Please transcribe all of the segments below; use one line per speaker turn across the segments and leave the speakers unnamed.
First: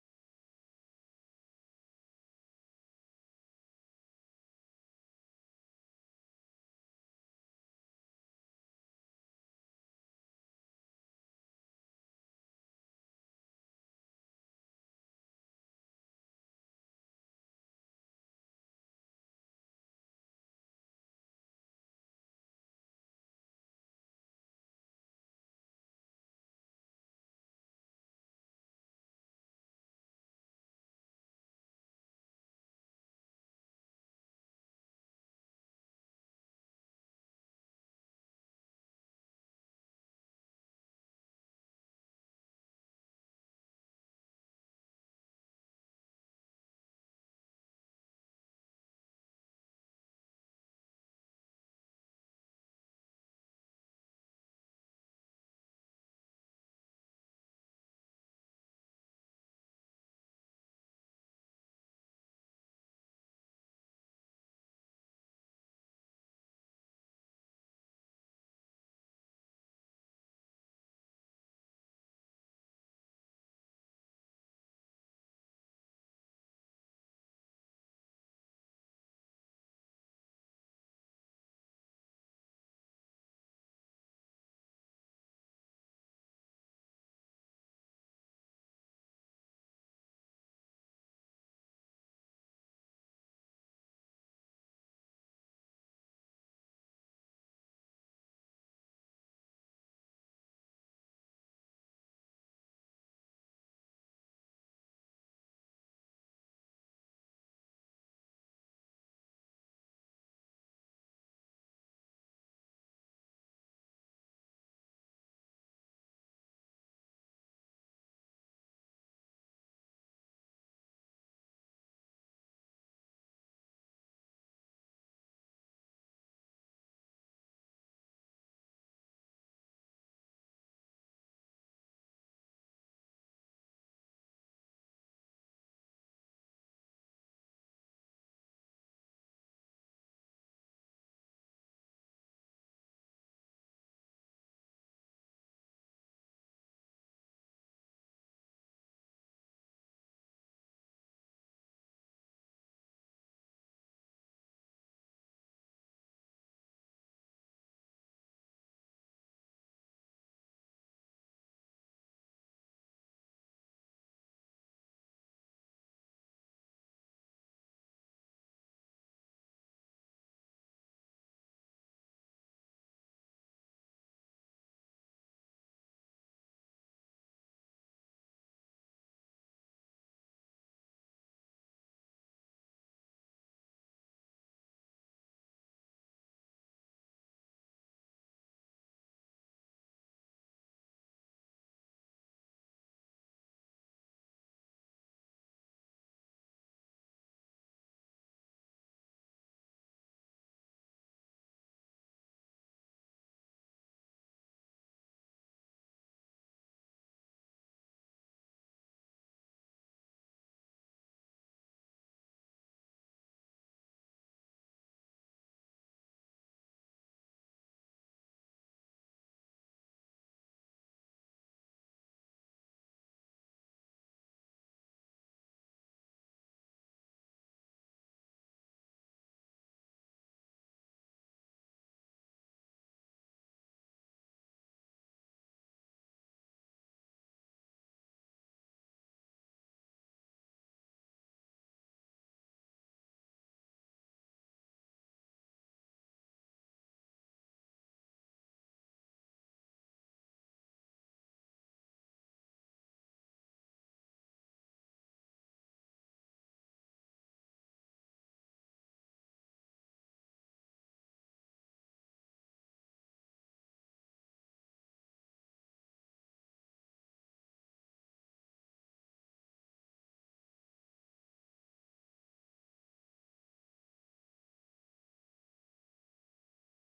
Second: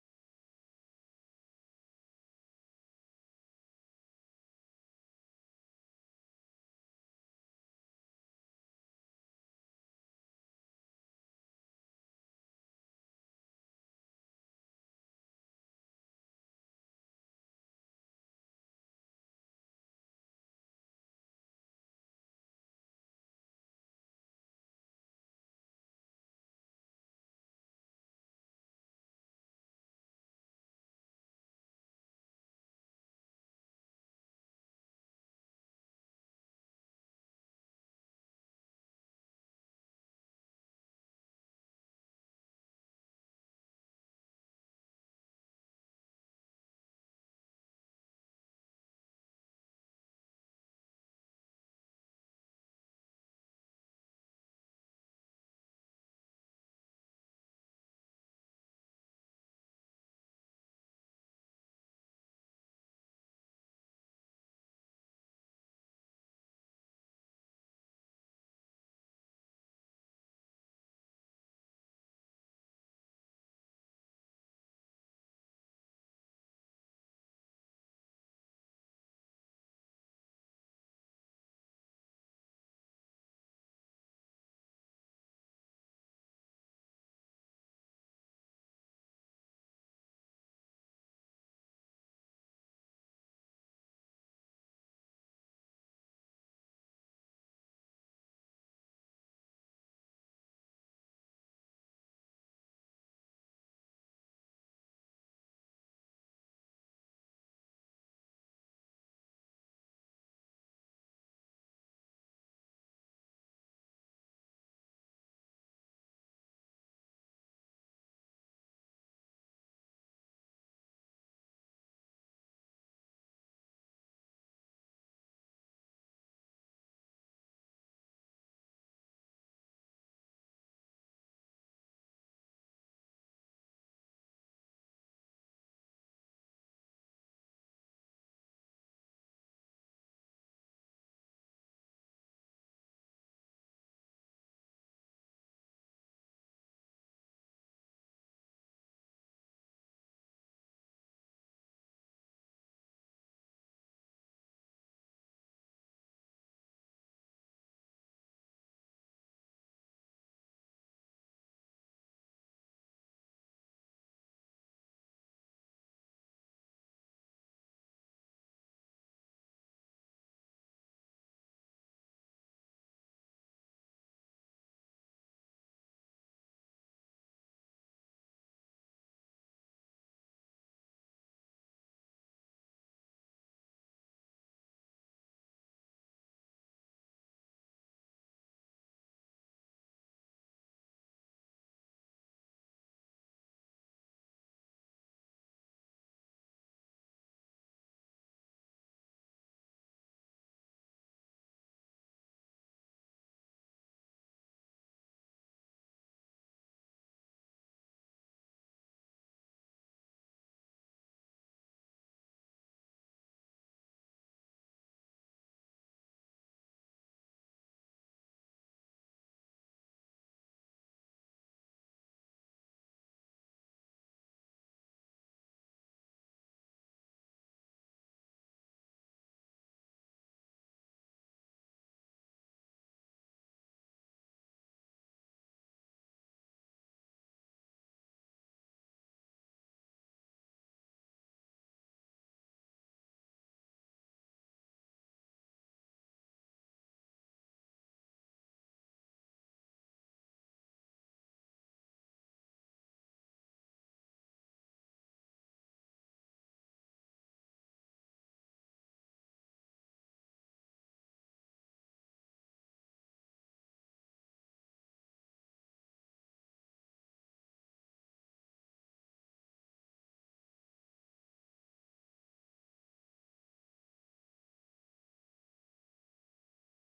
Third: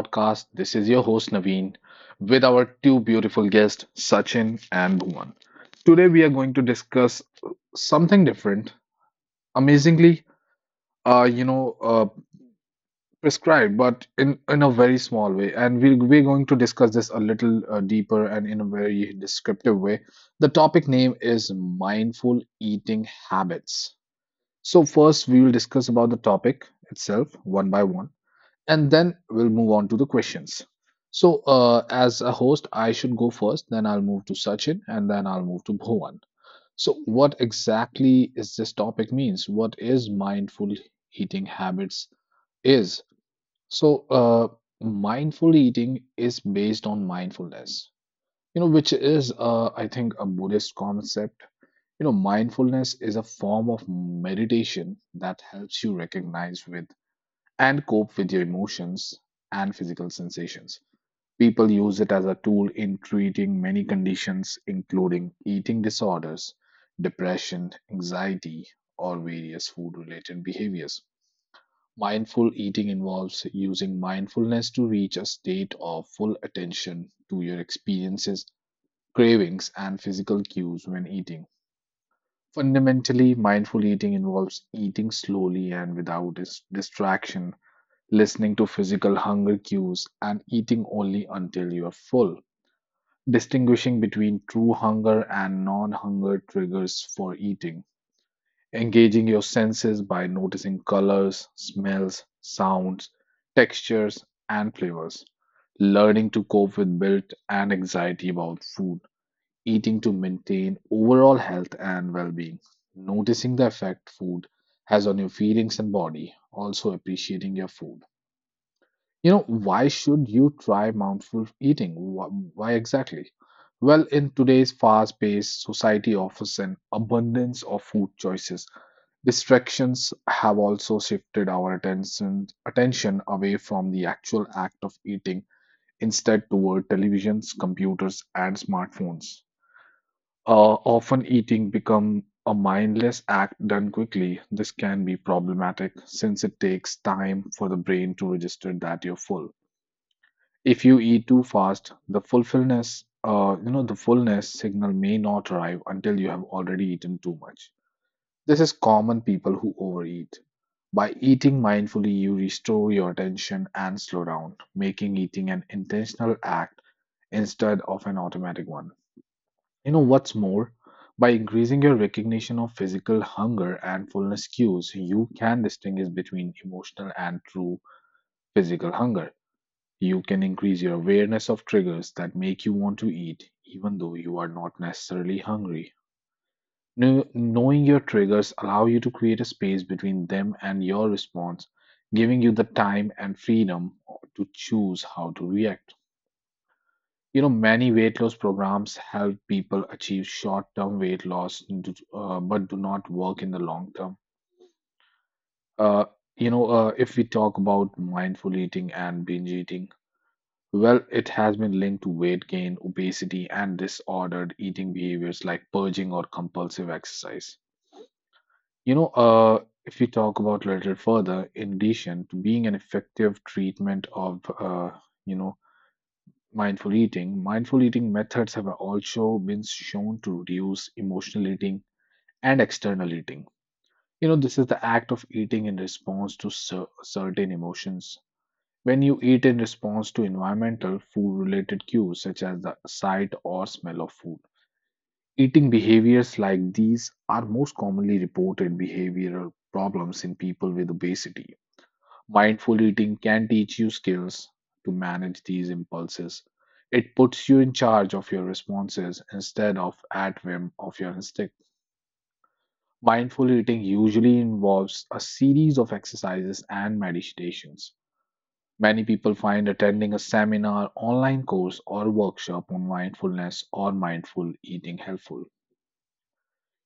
podcast. This is your host, Naveen, with our two beautiful guests, Sachin and Bhuvan. Today, we are going to discuss something different, amazingly, uh, you know, uh, prescribed, but in a very small way. And we're going to discuss this a little deeper and in a very descriptive way. The topic name is Mindful Eating Habits. So, first, we will discuss about the topic itself one by one and then we'll move on to the questions. So, as a host, I should go first, then I'll move to Sachin, and then I'll move to Bhuvan. So, what exactly is this topic means? What is mindful eating habits is? So, mindful eating is based on mindfulness, you know, which is, I think, a Buddhist concept. You know, mindfulness is a form of meditation that helps you recognize with and cope with your emotions and physical sensations. People use it as a tool in treating many conditions, including eating disorders, depression, anxiety, or various food related behaviors. Mindful eating involves using mindfulness to reach a state of full attention to your experiences, cravings, and physical cues when eating. Fundamentally, mindful eating involves eating slowly and without distraction, listening to physical hunger cues, and eating only until you are full. Distinguishing between true hunger and non hunger triggers for eating. Engaging your senses by noticing colors, smells, sounds, textures, and flavors. Learning to cope with guilt and anxiety about food. Eating to maintain overall health and well being. Noticing the effect food has on your feelings and body. Also appreciating your food. You know, why should you try mindful eating? Why exactly? Well, in today's fast paced society offers an abundance of food choices. Distractions have also shifted our attention away from the actual act of eating, instead, toward televisions, computers, and smartphones. Often, eating become a mindless act done quickly. This can be problematic since it takes time for the brain to register that you're full. If you eat too fast, the fullfulness, the fullness signal may not arrive until you have already eaten too much. This is common people who overeat. By eating mindfully, you restore your attention and slow down, making eating an intentional act instead of an automatic one. You know what's more? By increasing your recognition of physical hunger and fullness cues, you can distinguish between emotional and true physical hunger. You can increase your awareness of triggers that make you want to eat, even though you are not necessarily hungry. Kno- Knowing your triggers allow you to create a space between them and your response, giving you the time and freedom to choose how to react. You know, many weight loss programs help people achieve short-term weight loss, but do not work in the long term. Uh, if we talk about mindful eating and binge eating, well, it has been linked to weight gain, obesity, and disordered eating behaviors like purging or compulsive exercise. You know, if we talk about a little further, in addition to being an effective treatment of, you know, mindful eating methods have also been shown to reduce emotional eating and external eating. You know, this is the act of eating in response to certain emotions. When you eat in response to environmental food related cues such as the sight or smell of food, eating behaviors like these are most commonly reported behavioral problems in people with obesity. Mindful eating can teach you skills to manage these impulses. It puts you in charge of your responses instead of at whim of your instinct. Mindful eating usually involves a series of exercises and meditations. Many people find attending a seminar, online course, or workshop on mindfulness or mindful eating helpful.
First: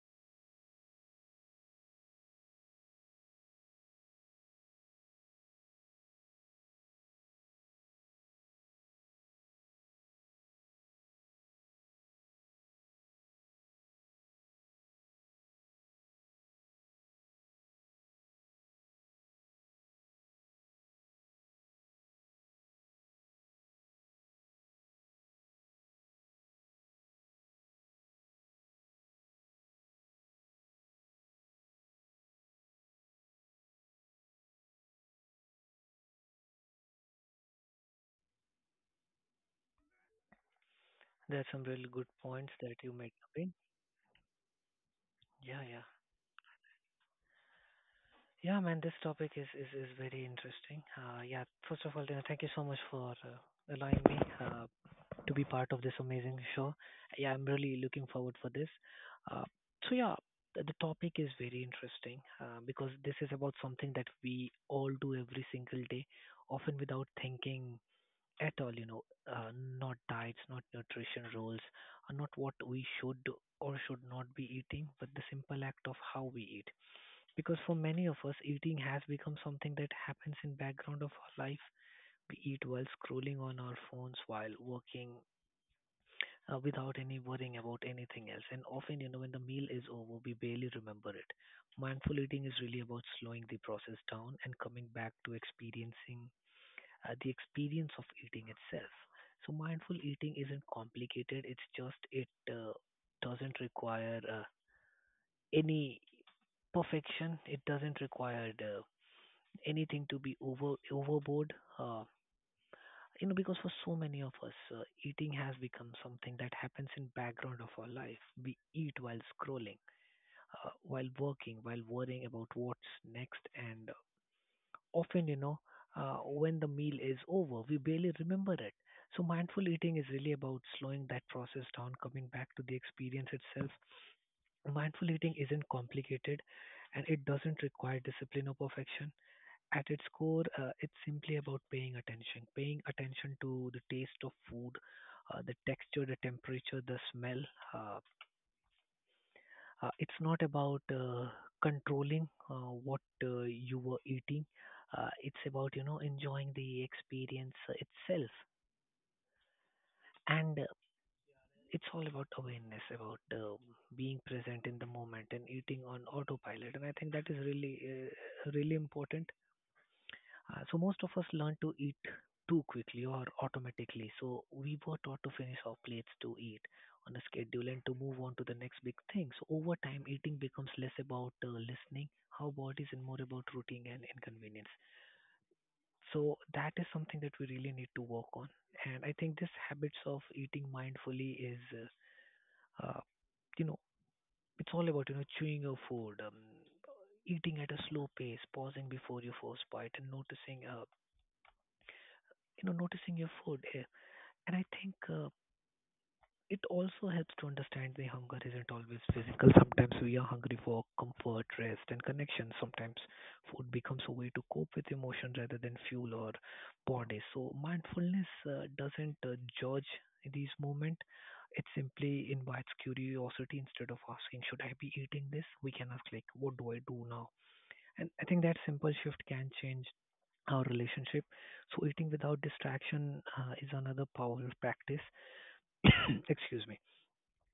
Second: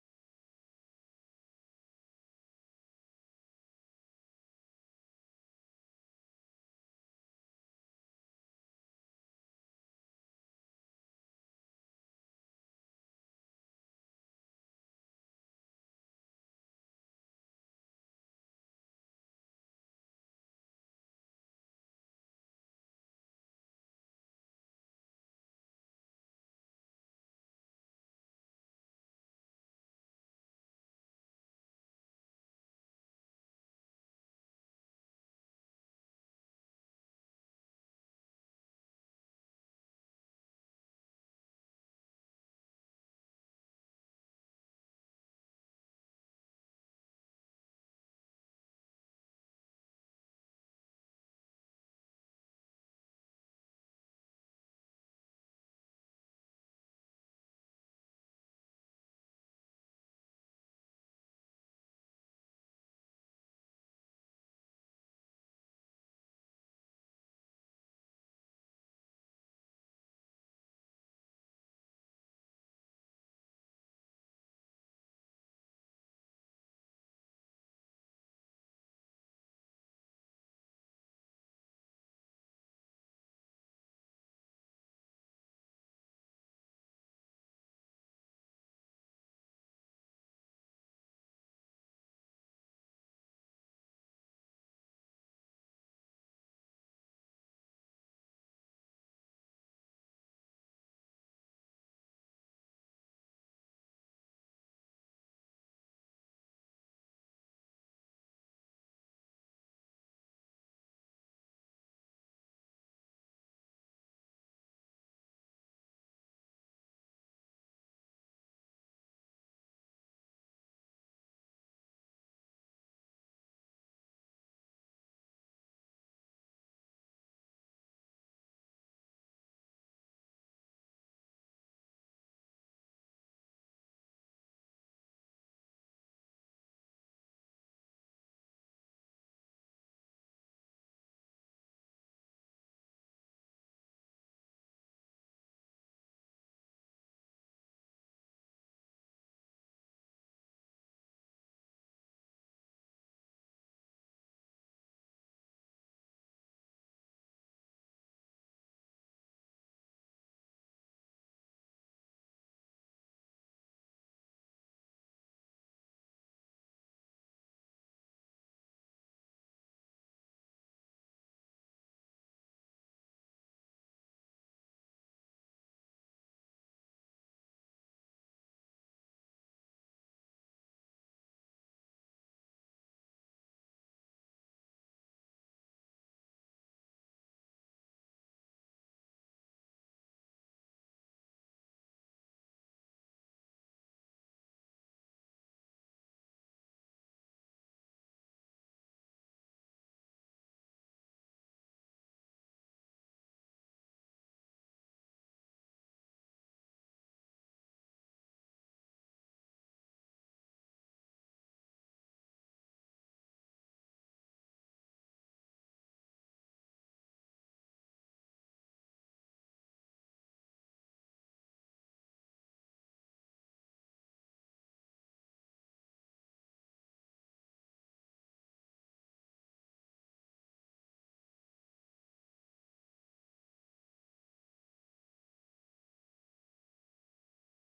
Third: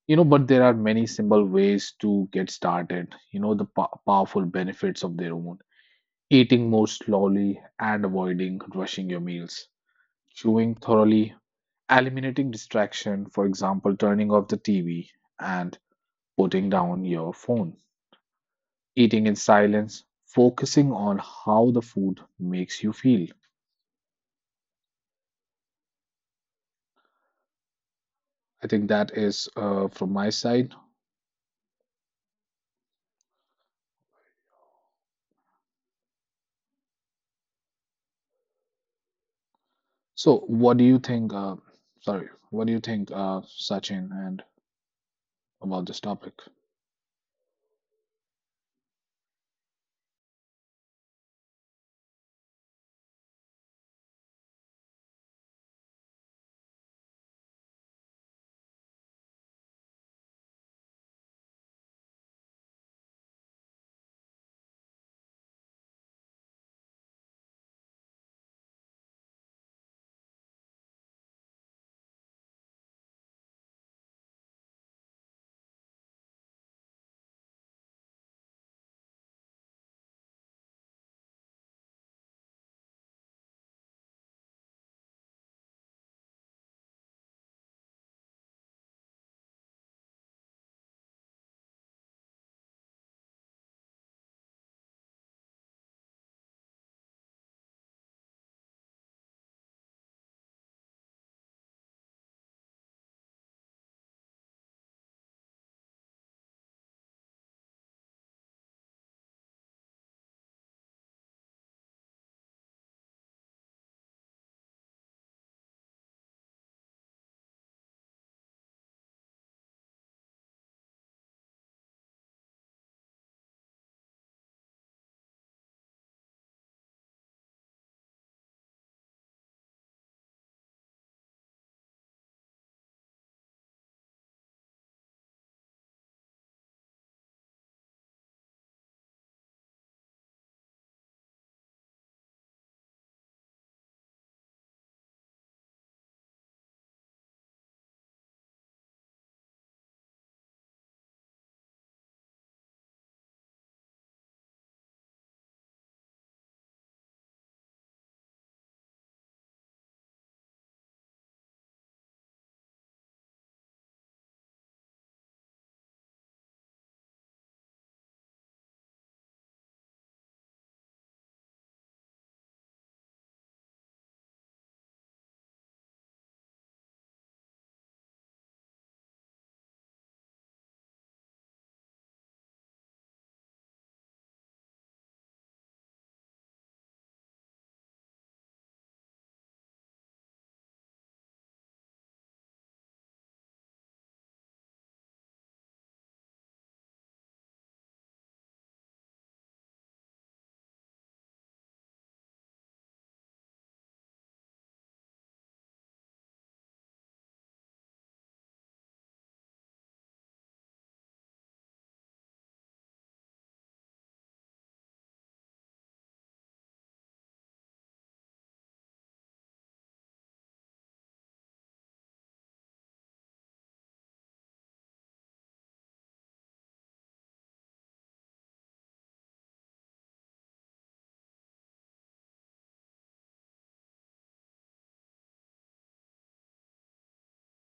You know, but there are many simple ways to get started, you know, the powerful benefits of their own. Eating more slowly and avoiding rushing your meals, chewing thoroughly, eliminating distraction, for example, turning off the TV and putting down your phone, eating in silence, focusing on how the food makes you feel. I think that is from my side. So, what do you think?
There's some really good
Sorry,
points
what do you
that you
think,
made, Naveen.
Sachin, and
Yeah, yeah.
about this topic?
Yeah, man, this topic is very interesting. Yeah, first of all, you thank you so much for allowing me to be part of this amazing show. Yeah, I'm really looking forward for this. Uh, so yeah, the topic is very interesting because this is about something that we all do every single day, often without thinking at all, uh, not diets, not nutrition rules, not what we should or should not be eating, but the simple act of how we eat. Because for many of us, eating has become something that happens in background of our life. We eat while scrolling on our phones, while working, without any worrying about anything else. And often, when the meal is over, we barely remember it. Mindful eating is really about slowing the process down and coming back to experiencing the experience of eating itself. So mindful eating isn't complicated. It's just it doesn't require any perfection. It doesn't require anything to be overboard. Because for so many of us, eating has become something that happens in background of our life. We eat while scrolling, while working, while worrying about what's next, and often, when the meal is over, we barely remember it. So, mindful eating is really about slowing that process down, coming back to the experience itself. Mindful eating isn't complicated and it doesn't require discipline or perfection. At its core, it's simply about paying attention to the taste of food, the texture, the temperature, the smell. Uh, it's not about controlling what you were eating. It's about enjoying the experience itself, and it's all about awareness, about being present in the moment and eating on autopilot. And I think that is really important. So most of us learn to eat too quickly or automatically. So we were taught to finish our plates to eat on a schedule and to move on to the next big thing. So over time, eating becomes less about listening, our bodies, and more about routine and inconvenience. So that is something that we really need to work on. And I think this habits of eating mindfully uh, uh, you know, it's all about chewing your food, eating at a slow pace, pausing before your first bite, and noticing your food. And I think it also helps to understand the hunger isn't always physical. Sometimes we are hungry for comfort, rest, and connection. Sometimes food becomes a way to cope with emotion rather than fuel or body. So mindfulness doesn't judge these moments. It simply invites curiosity instead of asking, should I be eating this? We can ask like, what do I do now? And I think that simple shift can change our relationship. So eating without distraction is another powerful practice. Excuse me.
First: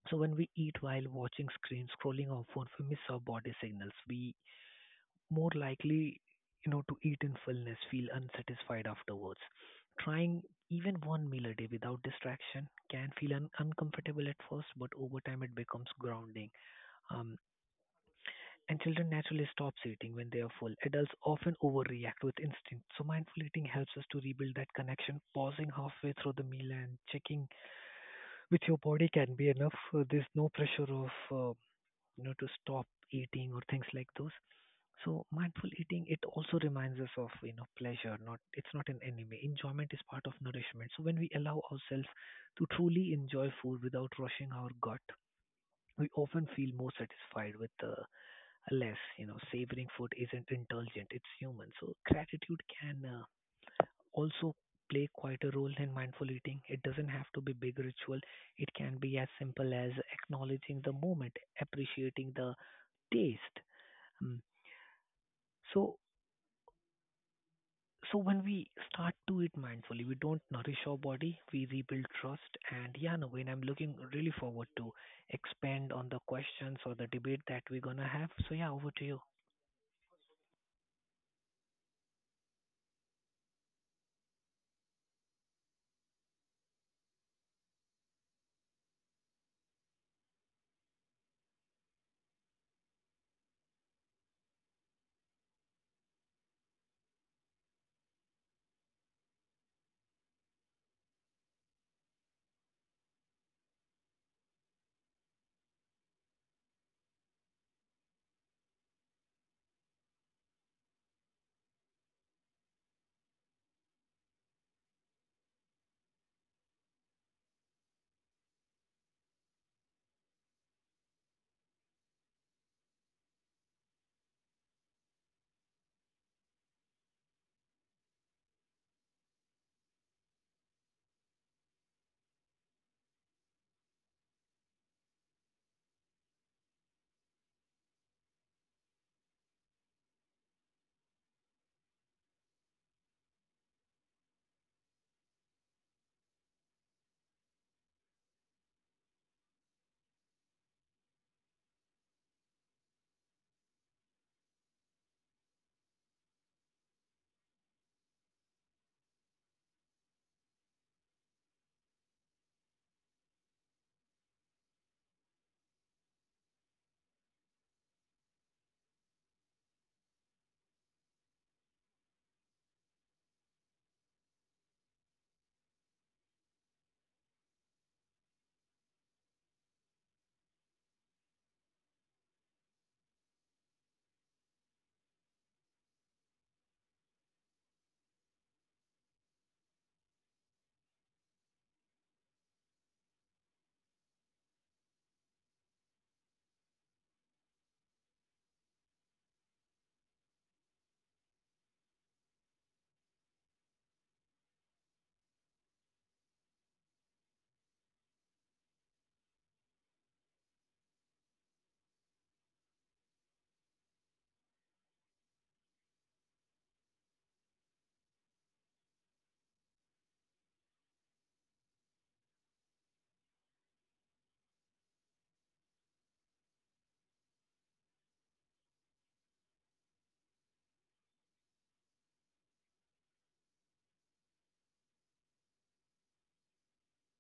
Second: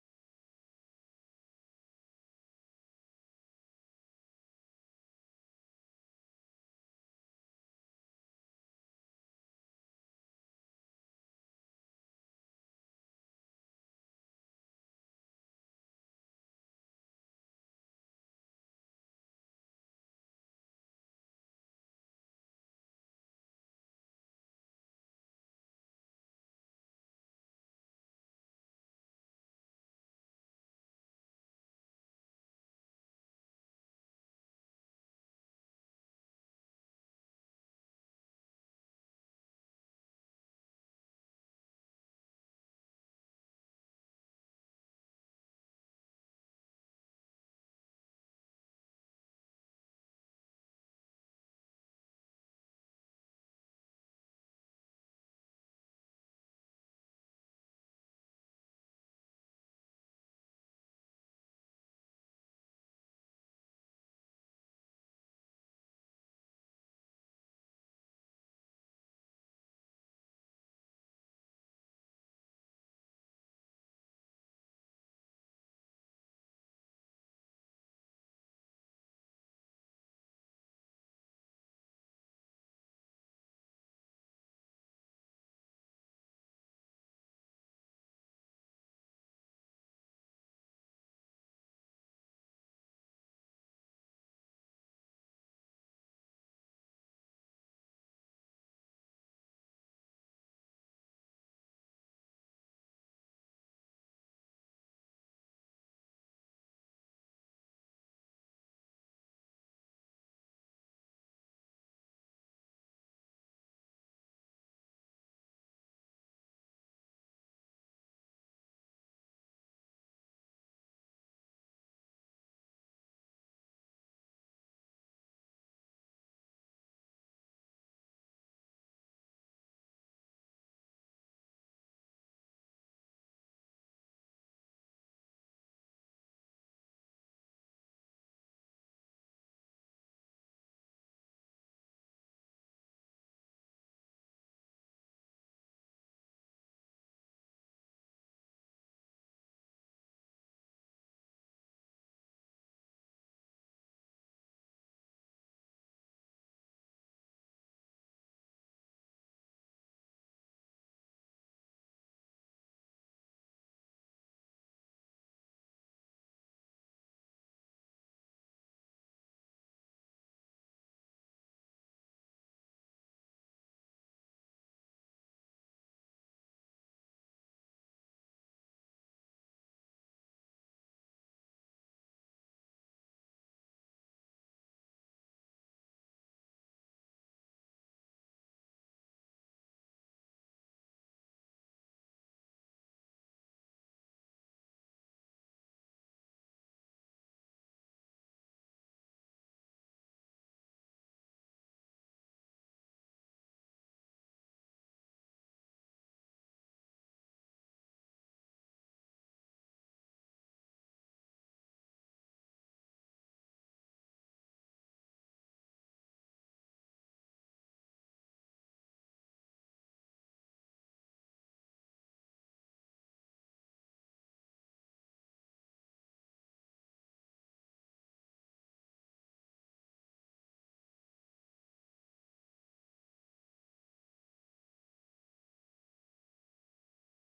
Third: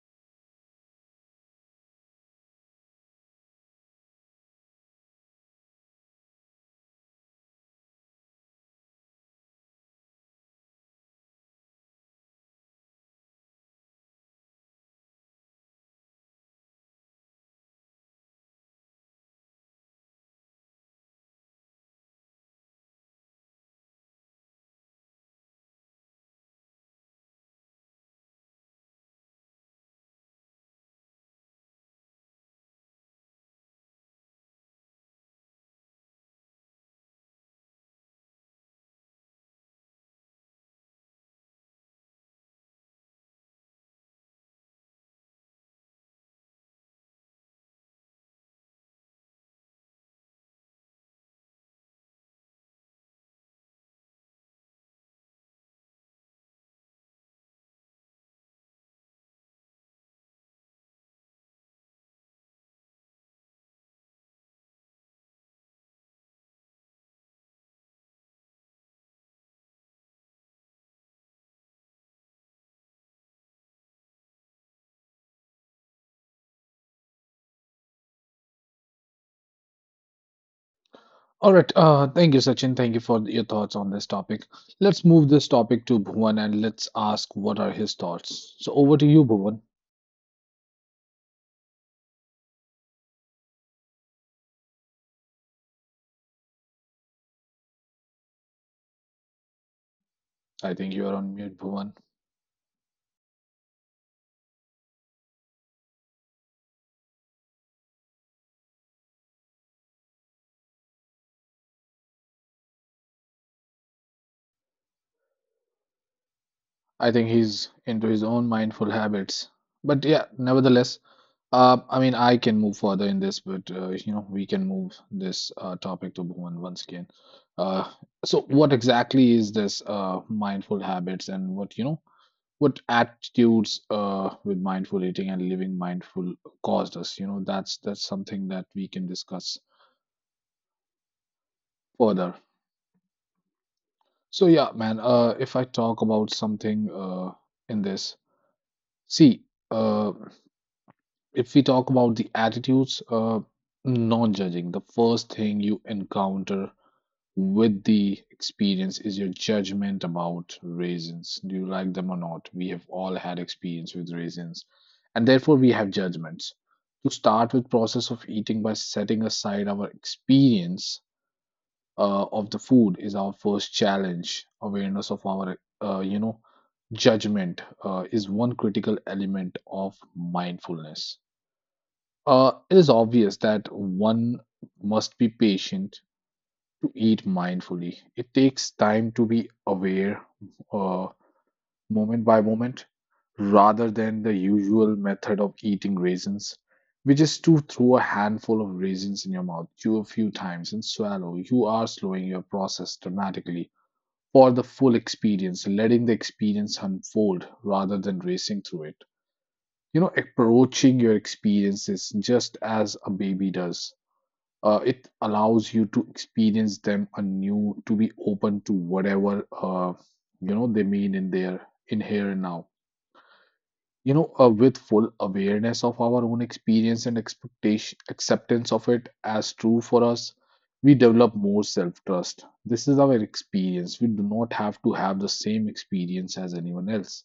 So when we eat while watching screen, scrolling our phone, we miss our body signals. We more likely, to eat in fullness, feel unsatisfied afterwards. Trying even one meal a day without distraction can feel uncomfortable at first, but over time it becomes grounding. Um, And children naturally stop eating when they are full. Adults often overreact with instinct. So mindful eating helps us to rebuild that connection, pausing halfway through the meal and checking with your body can be enough. There's no pressure of to stop eating or things like those. So mindful eating it also reminds us of pleasure. Not It's not an enemy. Enjoyment is part of nourishment. So when we allow ourselves to truly enjoy food without rushing our gut, we often feel more satisfied with the less. Savoring food isn't indulgent; it's human. So gratitude can also play quite a role in mindful eating. It doesn't have to be big ritual. It can be as simple as acknowledging the moment, appreciating the taste. Mm. So so when we start to eat mindfully, we don't nourish our body, we rebuild trust. And yeah, Naveen, I'm looking really forward to expand on the questions or the debate that we're gonna have. So yeah, over to you,
All right. Thank you, Sachin. Thank you for your thoughts on this topic. Let's move this topic to Bhuvan and let's ask what are his thoughts. So, over to you, Bhuvan. I think you are on mute, Bhuvan. I think he's into his own mindful habits. But yeah, nevertheless, I mean, I can move further in this, but you know, we can move this topic to Bhuvan once again. Uh, so, what exactly is this mindful habits, and what you know, what attitudes with mindful eating and living mindful caused us? You know, that's something that we can discuss further. So, yeah, man, if I talk about something in this, see. Uh, If we talk about the attitudes, non judging, the first thing you encounter with the experience is your judgment about raisins. Do you like them or not? We have all had experience with raisins, and therefore we have judgments. To start with process of eating by setting aside our experience of the food is our first challenge. Awareness of our, uh, you know, judgment is one critical element of mindfulness. It is obvious that one must be patient to eat mindfully. It takes time to be aware, uh, moment by moment, rather than the usual method of eating raisins, which is to throw a handful of raisins in your mouth, chew a few times, and swallow. You are slowing your process dramatically for the full experience, letting the experience unfold rather than racing through it. You know, approaching your experiences just as a baby does, it allows you to experience them anew, to be open to whatever you know they mean in their, in here and now, you know, with full awareness of our own experience and expectation acceptance of it as true for us, we develop more self trust. This is our experience. We do not have to have the same experience as anyone else.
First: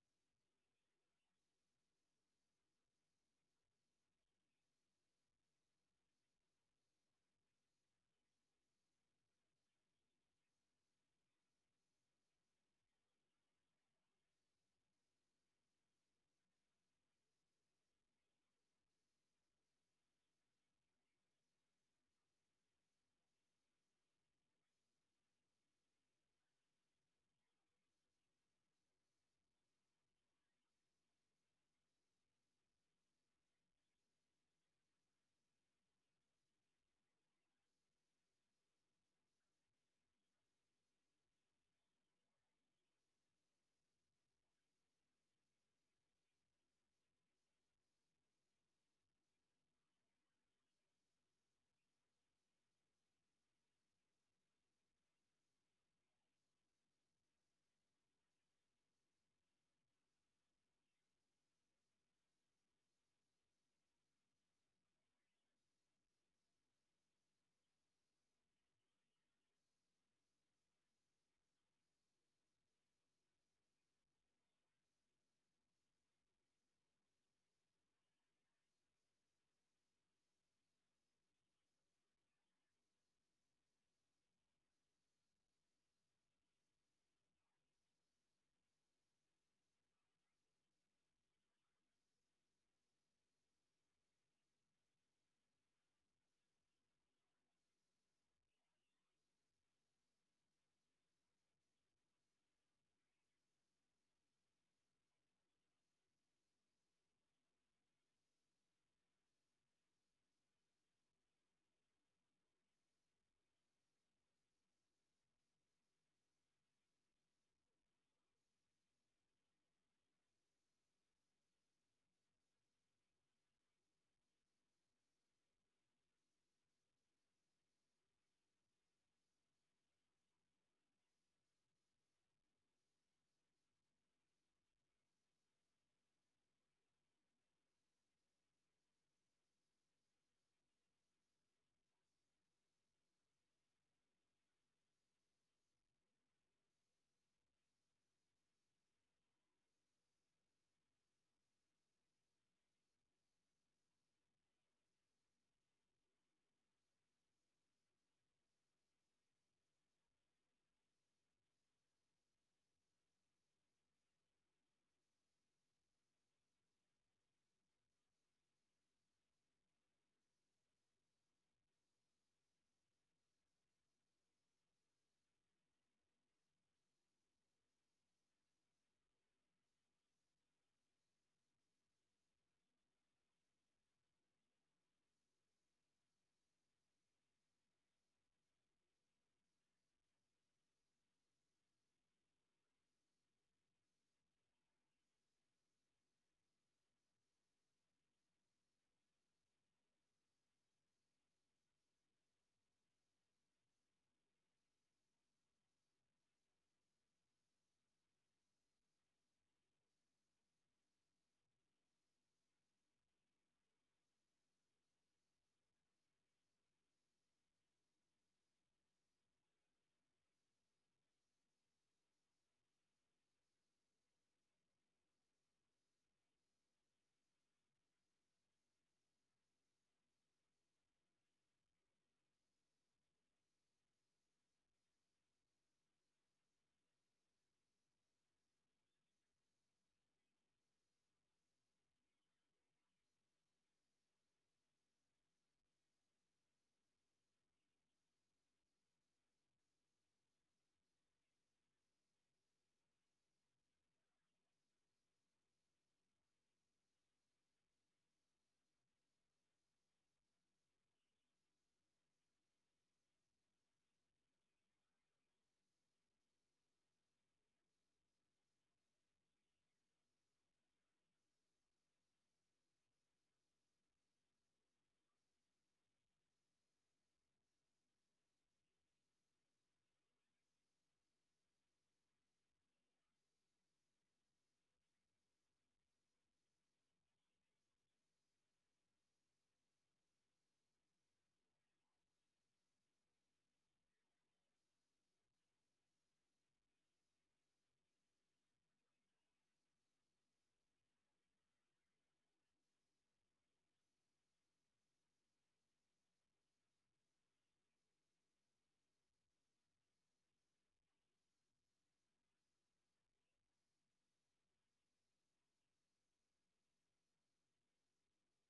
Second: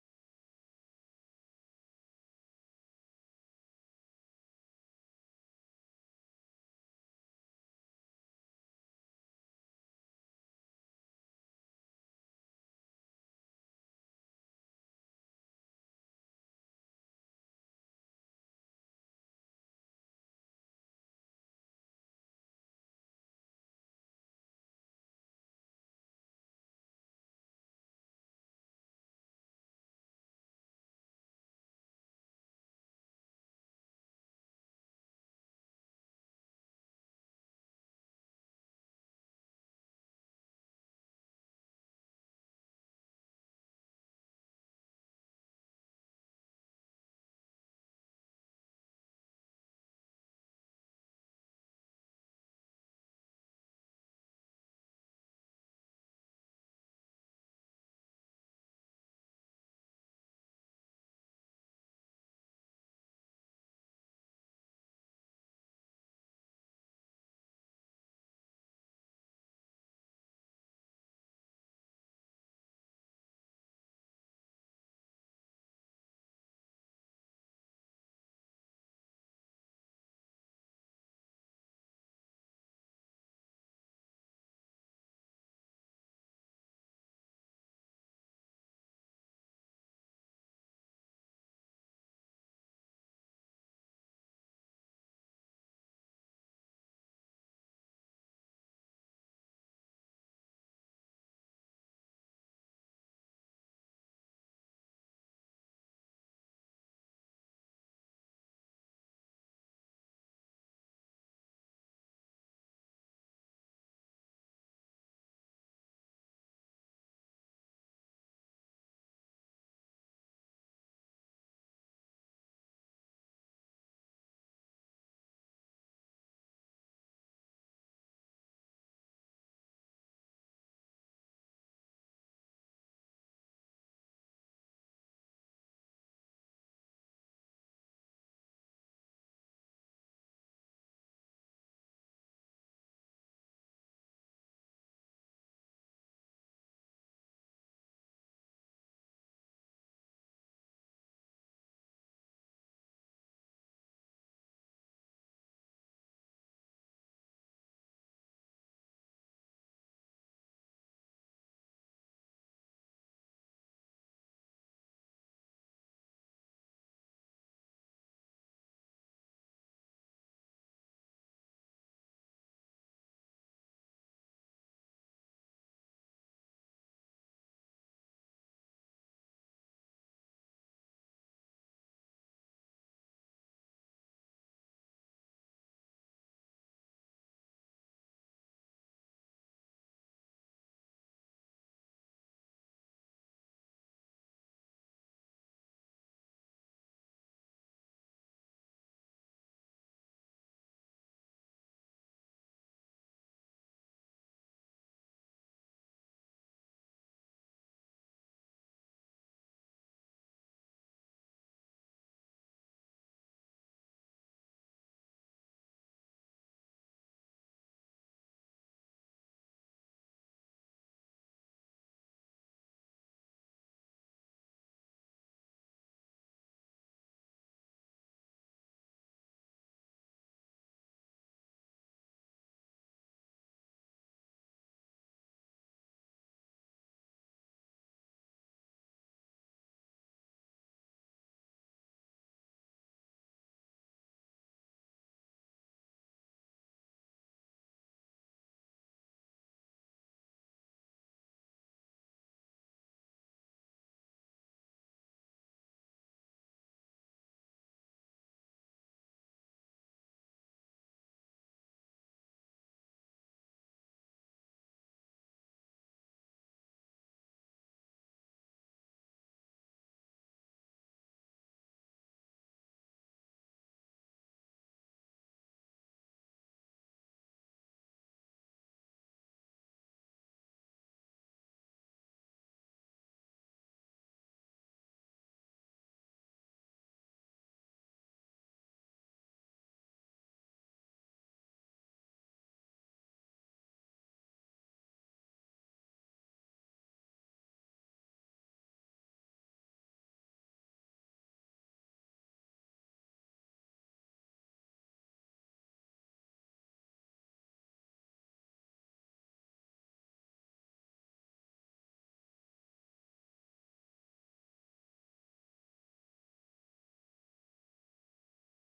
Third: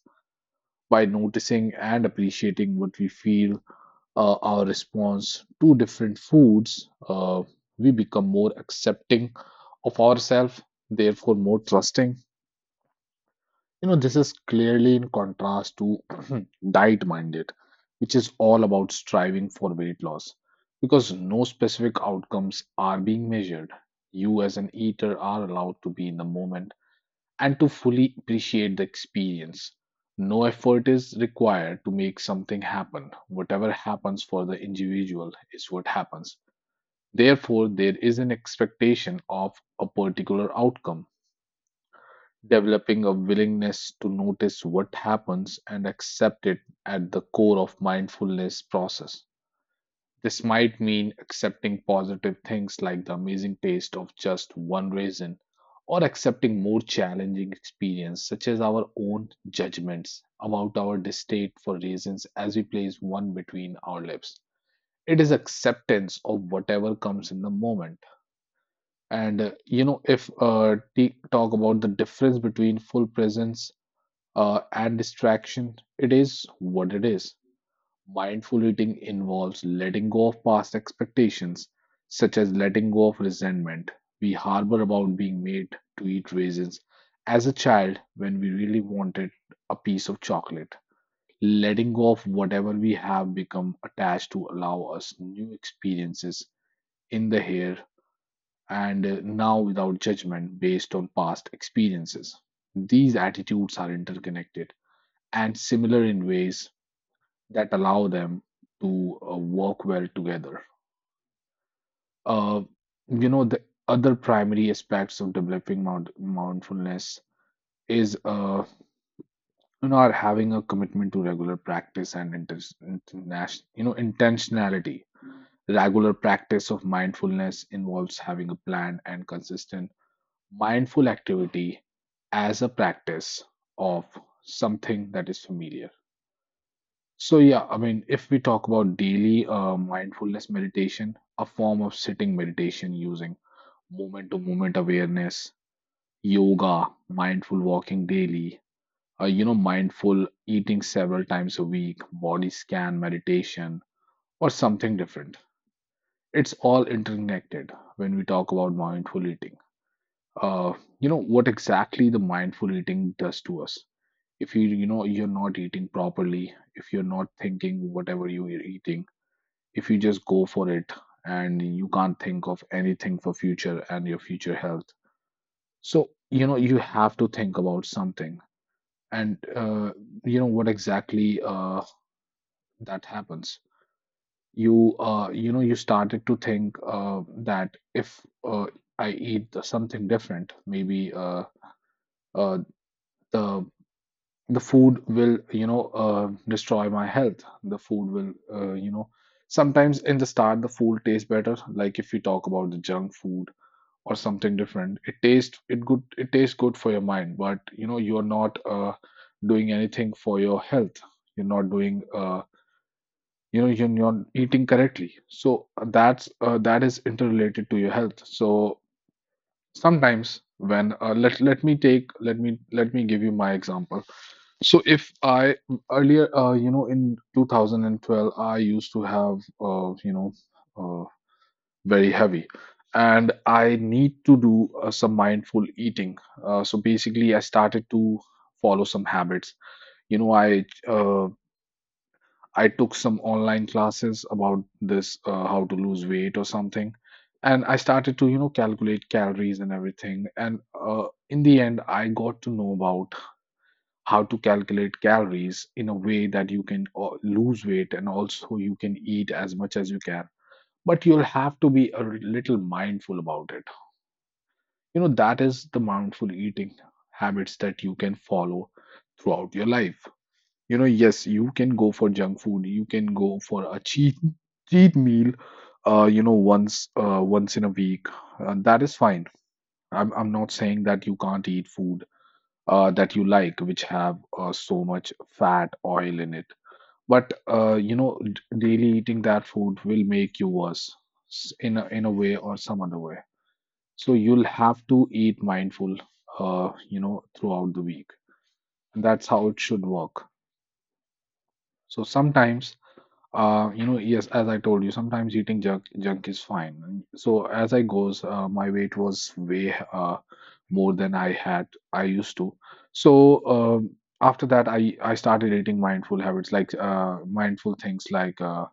By noticing and appreciating what we feel, our response to different foods, we become more accepting of ourselves, therefore more trusting. You know, this is clearly in contrast to diet minded, which is all about striving for weight loss because no specific outcomes are being measured. You, as an eater, are allowed to be in the moment and to fully appreciate the experience. No effort is required to make something happen. Whatever happens for the individual is what happens. Therefore, there is an expectation of a particular outcome. Developing a willingness to notice what happens and accept it at the core of mindfulness process. This might mean accepting positive things like the amazing taste of just one raisin, or accepting more challenging experience such as our own judgments about our distaste for raisins as we place one between our lips. It is acceptance of whatever comes in the moment. And you know, if talk about the difference between full presence and distraction, it is what it is. Mindful eating involves letting go of past expectations, such as letting go of resentment we harbor about being made to eat raisins as a child when we really wanted a piece of chocolate. Letting go of whatever we have become attached to allow us new experiences in the here and now, without judgment based on past experiences. These attitudes are interconnected and similar in ways that allow them to work well together. Uh, you know, the other primary aspects of developing mindfulness is are having a commitment to regular practice and international, you know, intentionality. Regular practice of mindfulness involves having a plan and consistent mindful activity as a practice of something that is familiar. So, yeah, I mean, if we talk about daily mindfulness meditation, a form of sitting meditation using moment to moment awareness, yoga, mindful walking daily, you know, mindful eating several times a week, body scan meditation, or something different. It's all interconnected when we talk about mindful eating. Uh, you know, what exactly the mindful eating does to us. If, you, you're not eating properly, if you're not thinking whatever you're eating, if you just go for it and you can't think of anything for future and your future health, so you know you have to think about something. And You know what exactly that happens. You know you started to think that if uh, I eat something different, maybe uh, the the food will, destroy my health, the food will, uh, you know sometimes in the start the food tastes better, like if you talk about the junk food or something different. It tastes good for your mind, but you know you're not, doing anything for your health. You're not doing, you know, you're not eating correctly. So that is interrelated to your health. So sometimes when let let me take let me give you my example. So if I earlier, you know, in 2012 I used to have, uh, very heavy. And I need to do some mindful eating. So basically, I started to follow some habits. You know, I took some online classes about this, how to lose weight or something, and I started to, you know, calculate calories and everything. And in the end, I got to know about how to calculate calories in a way that you can, lose weight and also you can eat as much as you can, but you'll have to be a little mindful about it. You know, that is the mindful eating habits that you can follow throughout your life. You know, yes, you can go for junk food, you can go for a cheat meal, you know, once in a week. That is fine. I'm not saying that you can't eat food that you like, which have, so much fat, oil in it. But you know, daily eating that food will make you worse, in a way or some other way. So you'll have to eat mindful, you know, throughout the week. And that's how it should work. So sometimes, you know, yes, as I told you, sometimes eating junk is fine. And So as I goes, my weight was way, more than I used to. So after that, I started eating mindful habits, like mindful things like. Uh,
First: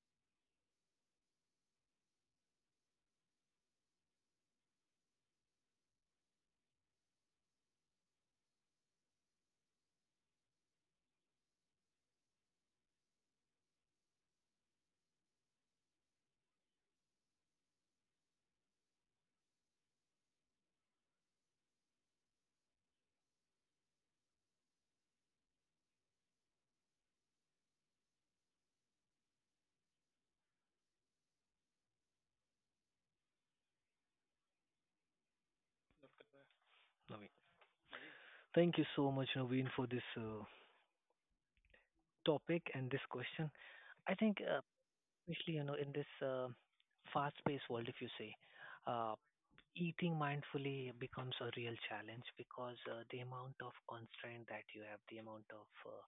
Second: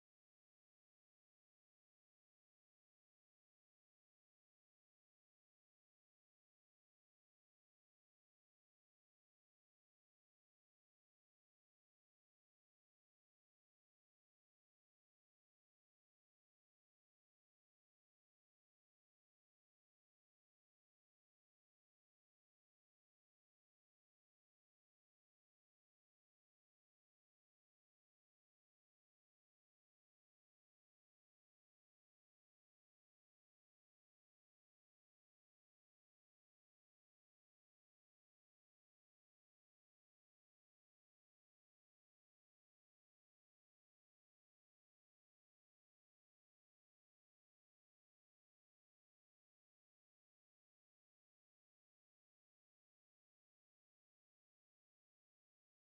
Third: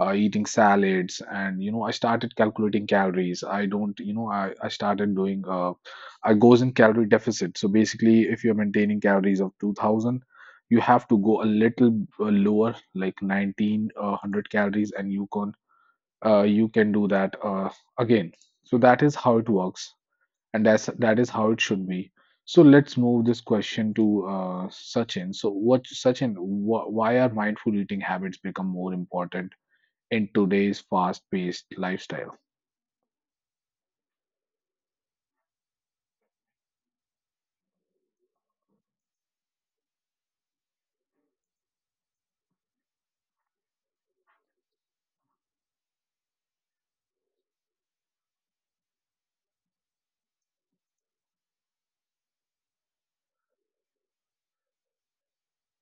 uh, Eating salads, and you know I started calculating calories. I don't you know I started doing, I goes in calorie deficit. So basically, if you're maintaining calories of 2000, you have to go a little, lower, like 1900 calories, and you can, you can do that, again. So that is how it works, and that is how it should be. So let's move this question to Sachin. So, what Sachin? Why are mindful eating habits become more important in today's fast-paced lifestyle.
Naveen. Thank you so much, Naveen, for this topic and this question. I think, especially in this fast-paced world, if you say, uh, eating mindfully becomes a real challenge because the amount of constraint that you have, the amount of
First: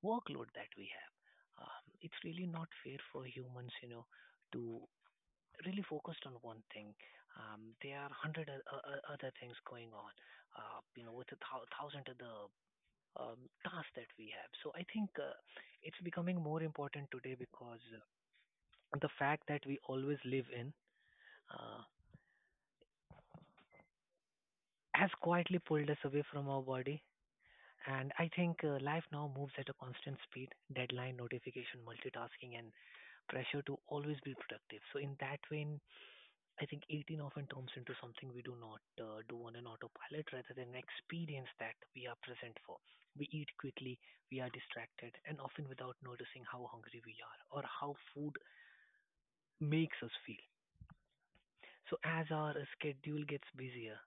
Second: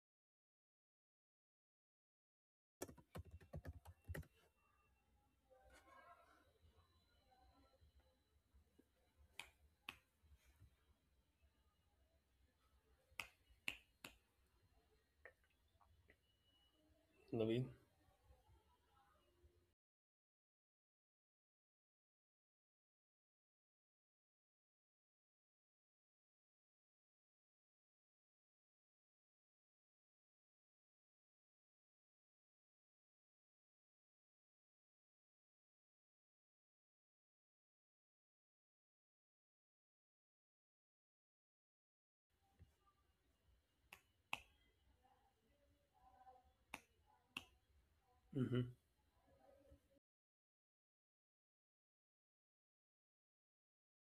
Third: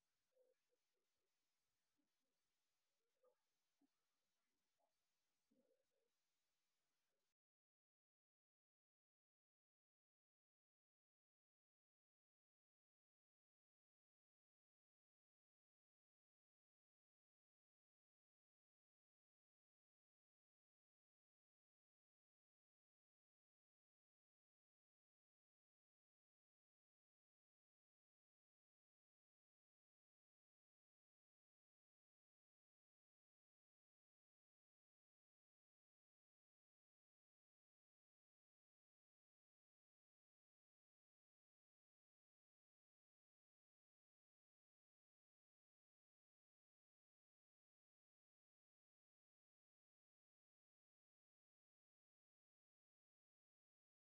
workload that we have, it's really not fair for humans, to really focus on one thing. There are 100 other things going on, with a thousand other tasks that we have. So I think it's becoming more important today
Naveen.
because the fact that we always live in uh, has quietly pulled us away from our body. And I think life now moves at a constant speed, deadline, notification, multitasking, and pressure to always be productive. So in that vein, I think 18 often turns into something we do not do on an autopilot rather than an experience that we are present for. We eat quickly, we are distracted, and often without noticing how hungry we are or how food
Hmm.
makes us feel. So, as our schedule gets busier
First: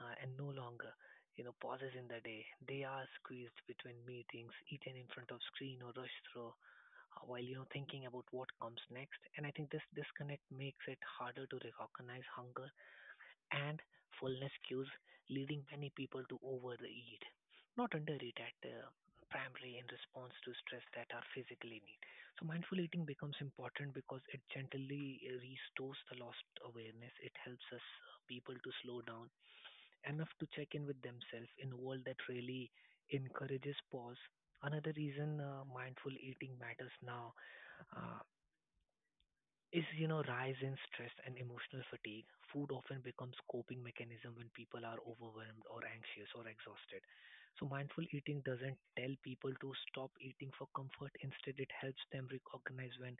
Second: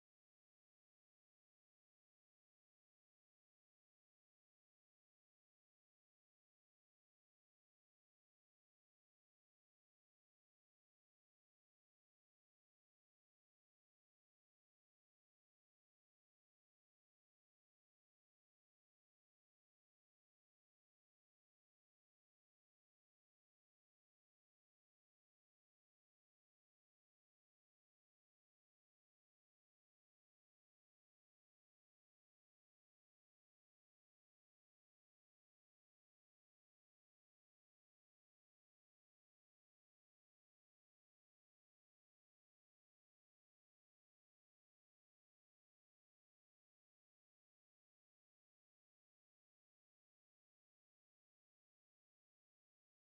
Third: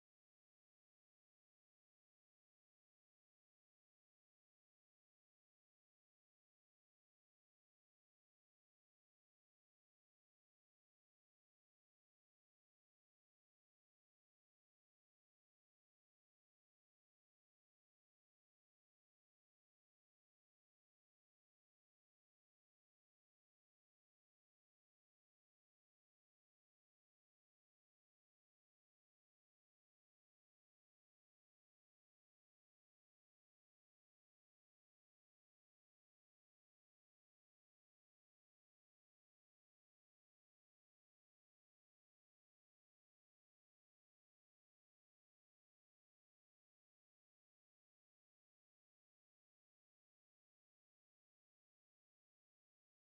uh, and no longer pauses in the day, they are squeezed between meetings eaten in front of screen or rushed through while thinking about what comes next. And I think this disconnect makes it harder to recognize hunger and fullness cues, leading many people to overeat, not undereat at primary in response to stress that are physically need. So mindful eating becomes important because it gently restores the lost awareness. It helps us people to slow down enough to check in with themselves in a world that really encourages pause. Another reason mindful eating matters now. Uh, is rise in stress and emotional fatigue. Food often becomes coping mechanism when people are overwhelmed or anxious or exhausted. So mindful eating doesn't tell people to stop eating for comfort; instead it helps them recognize when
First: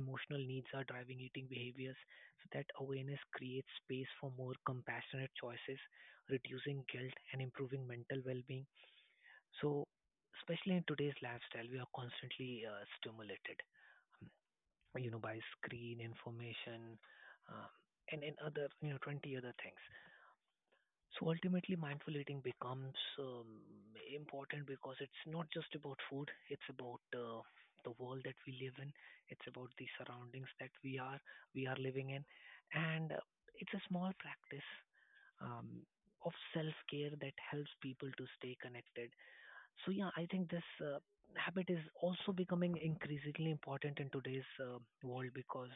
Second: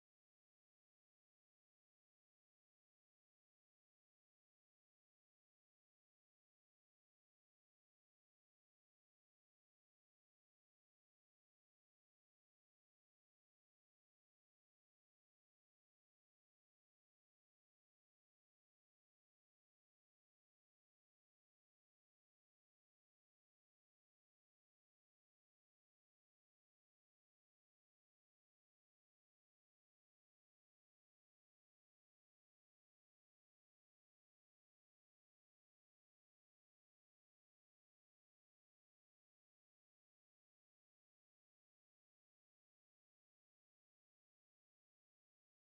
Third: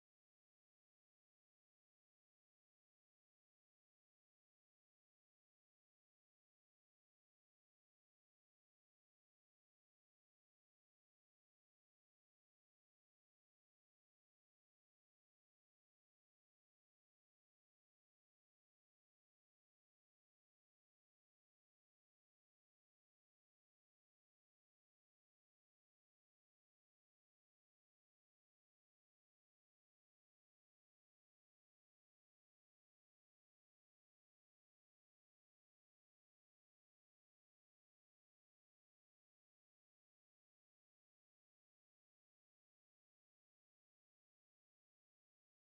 emotional needs are driving eating behaviors, so that awareness creates space for more compassionate choices, reducing guilt and improving mental well-being. So especially in today's lifestyle, we are constantly stimulated, by screen information, um, and other 20 other things. So ultimately, mindful eating becomes important because it's not just about food; it's about the world that we live in. It's about the surroundings that we are living in, and it's a small practice um, of self care that helps people to stay connected. So yeah, I think this habit is also becoming increasingly important in today's world because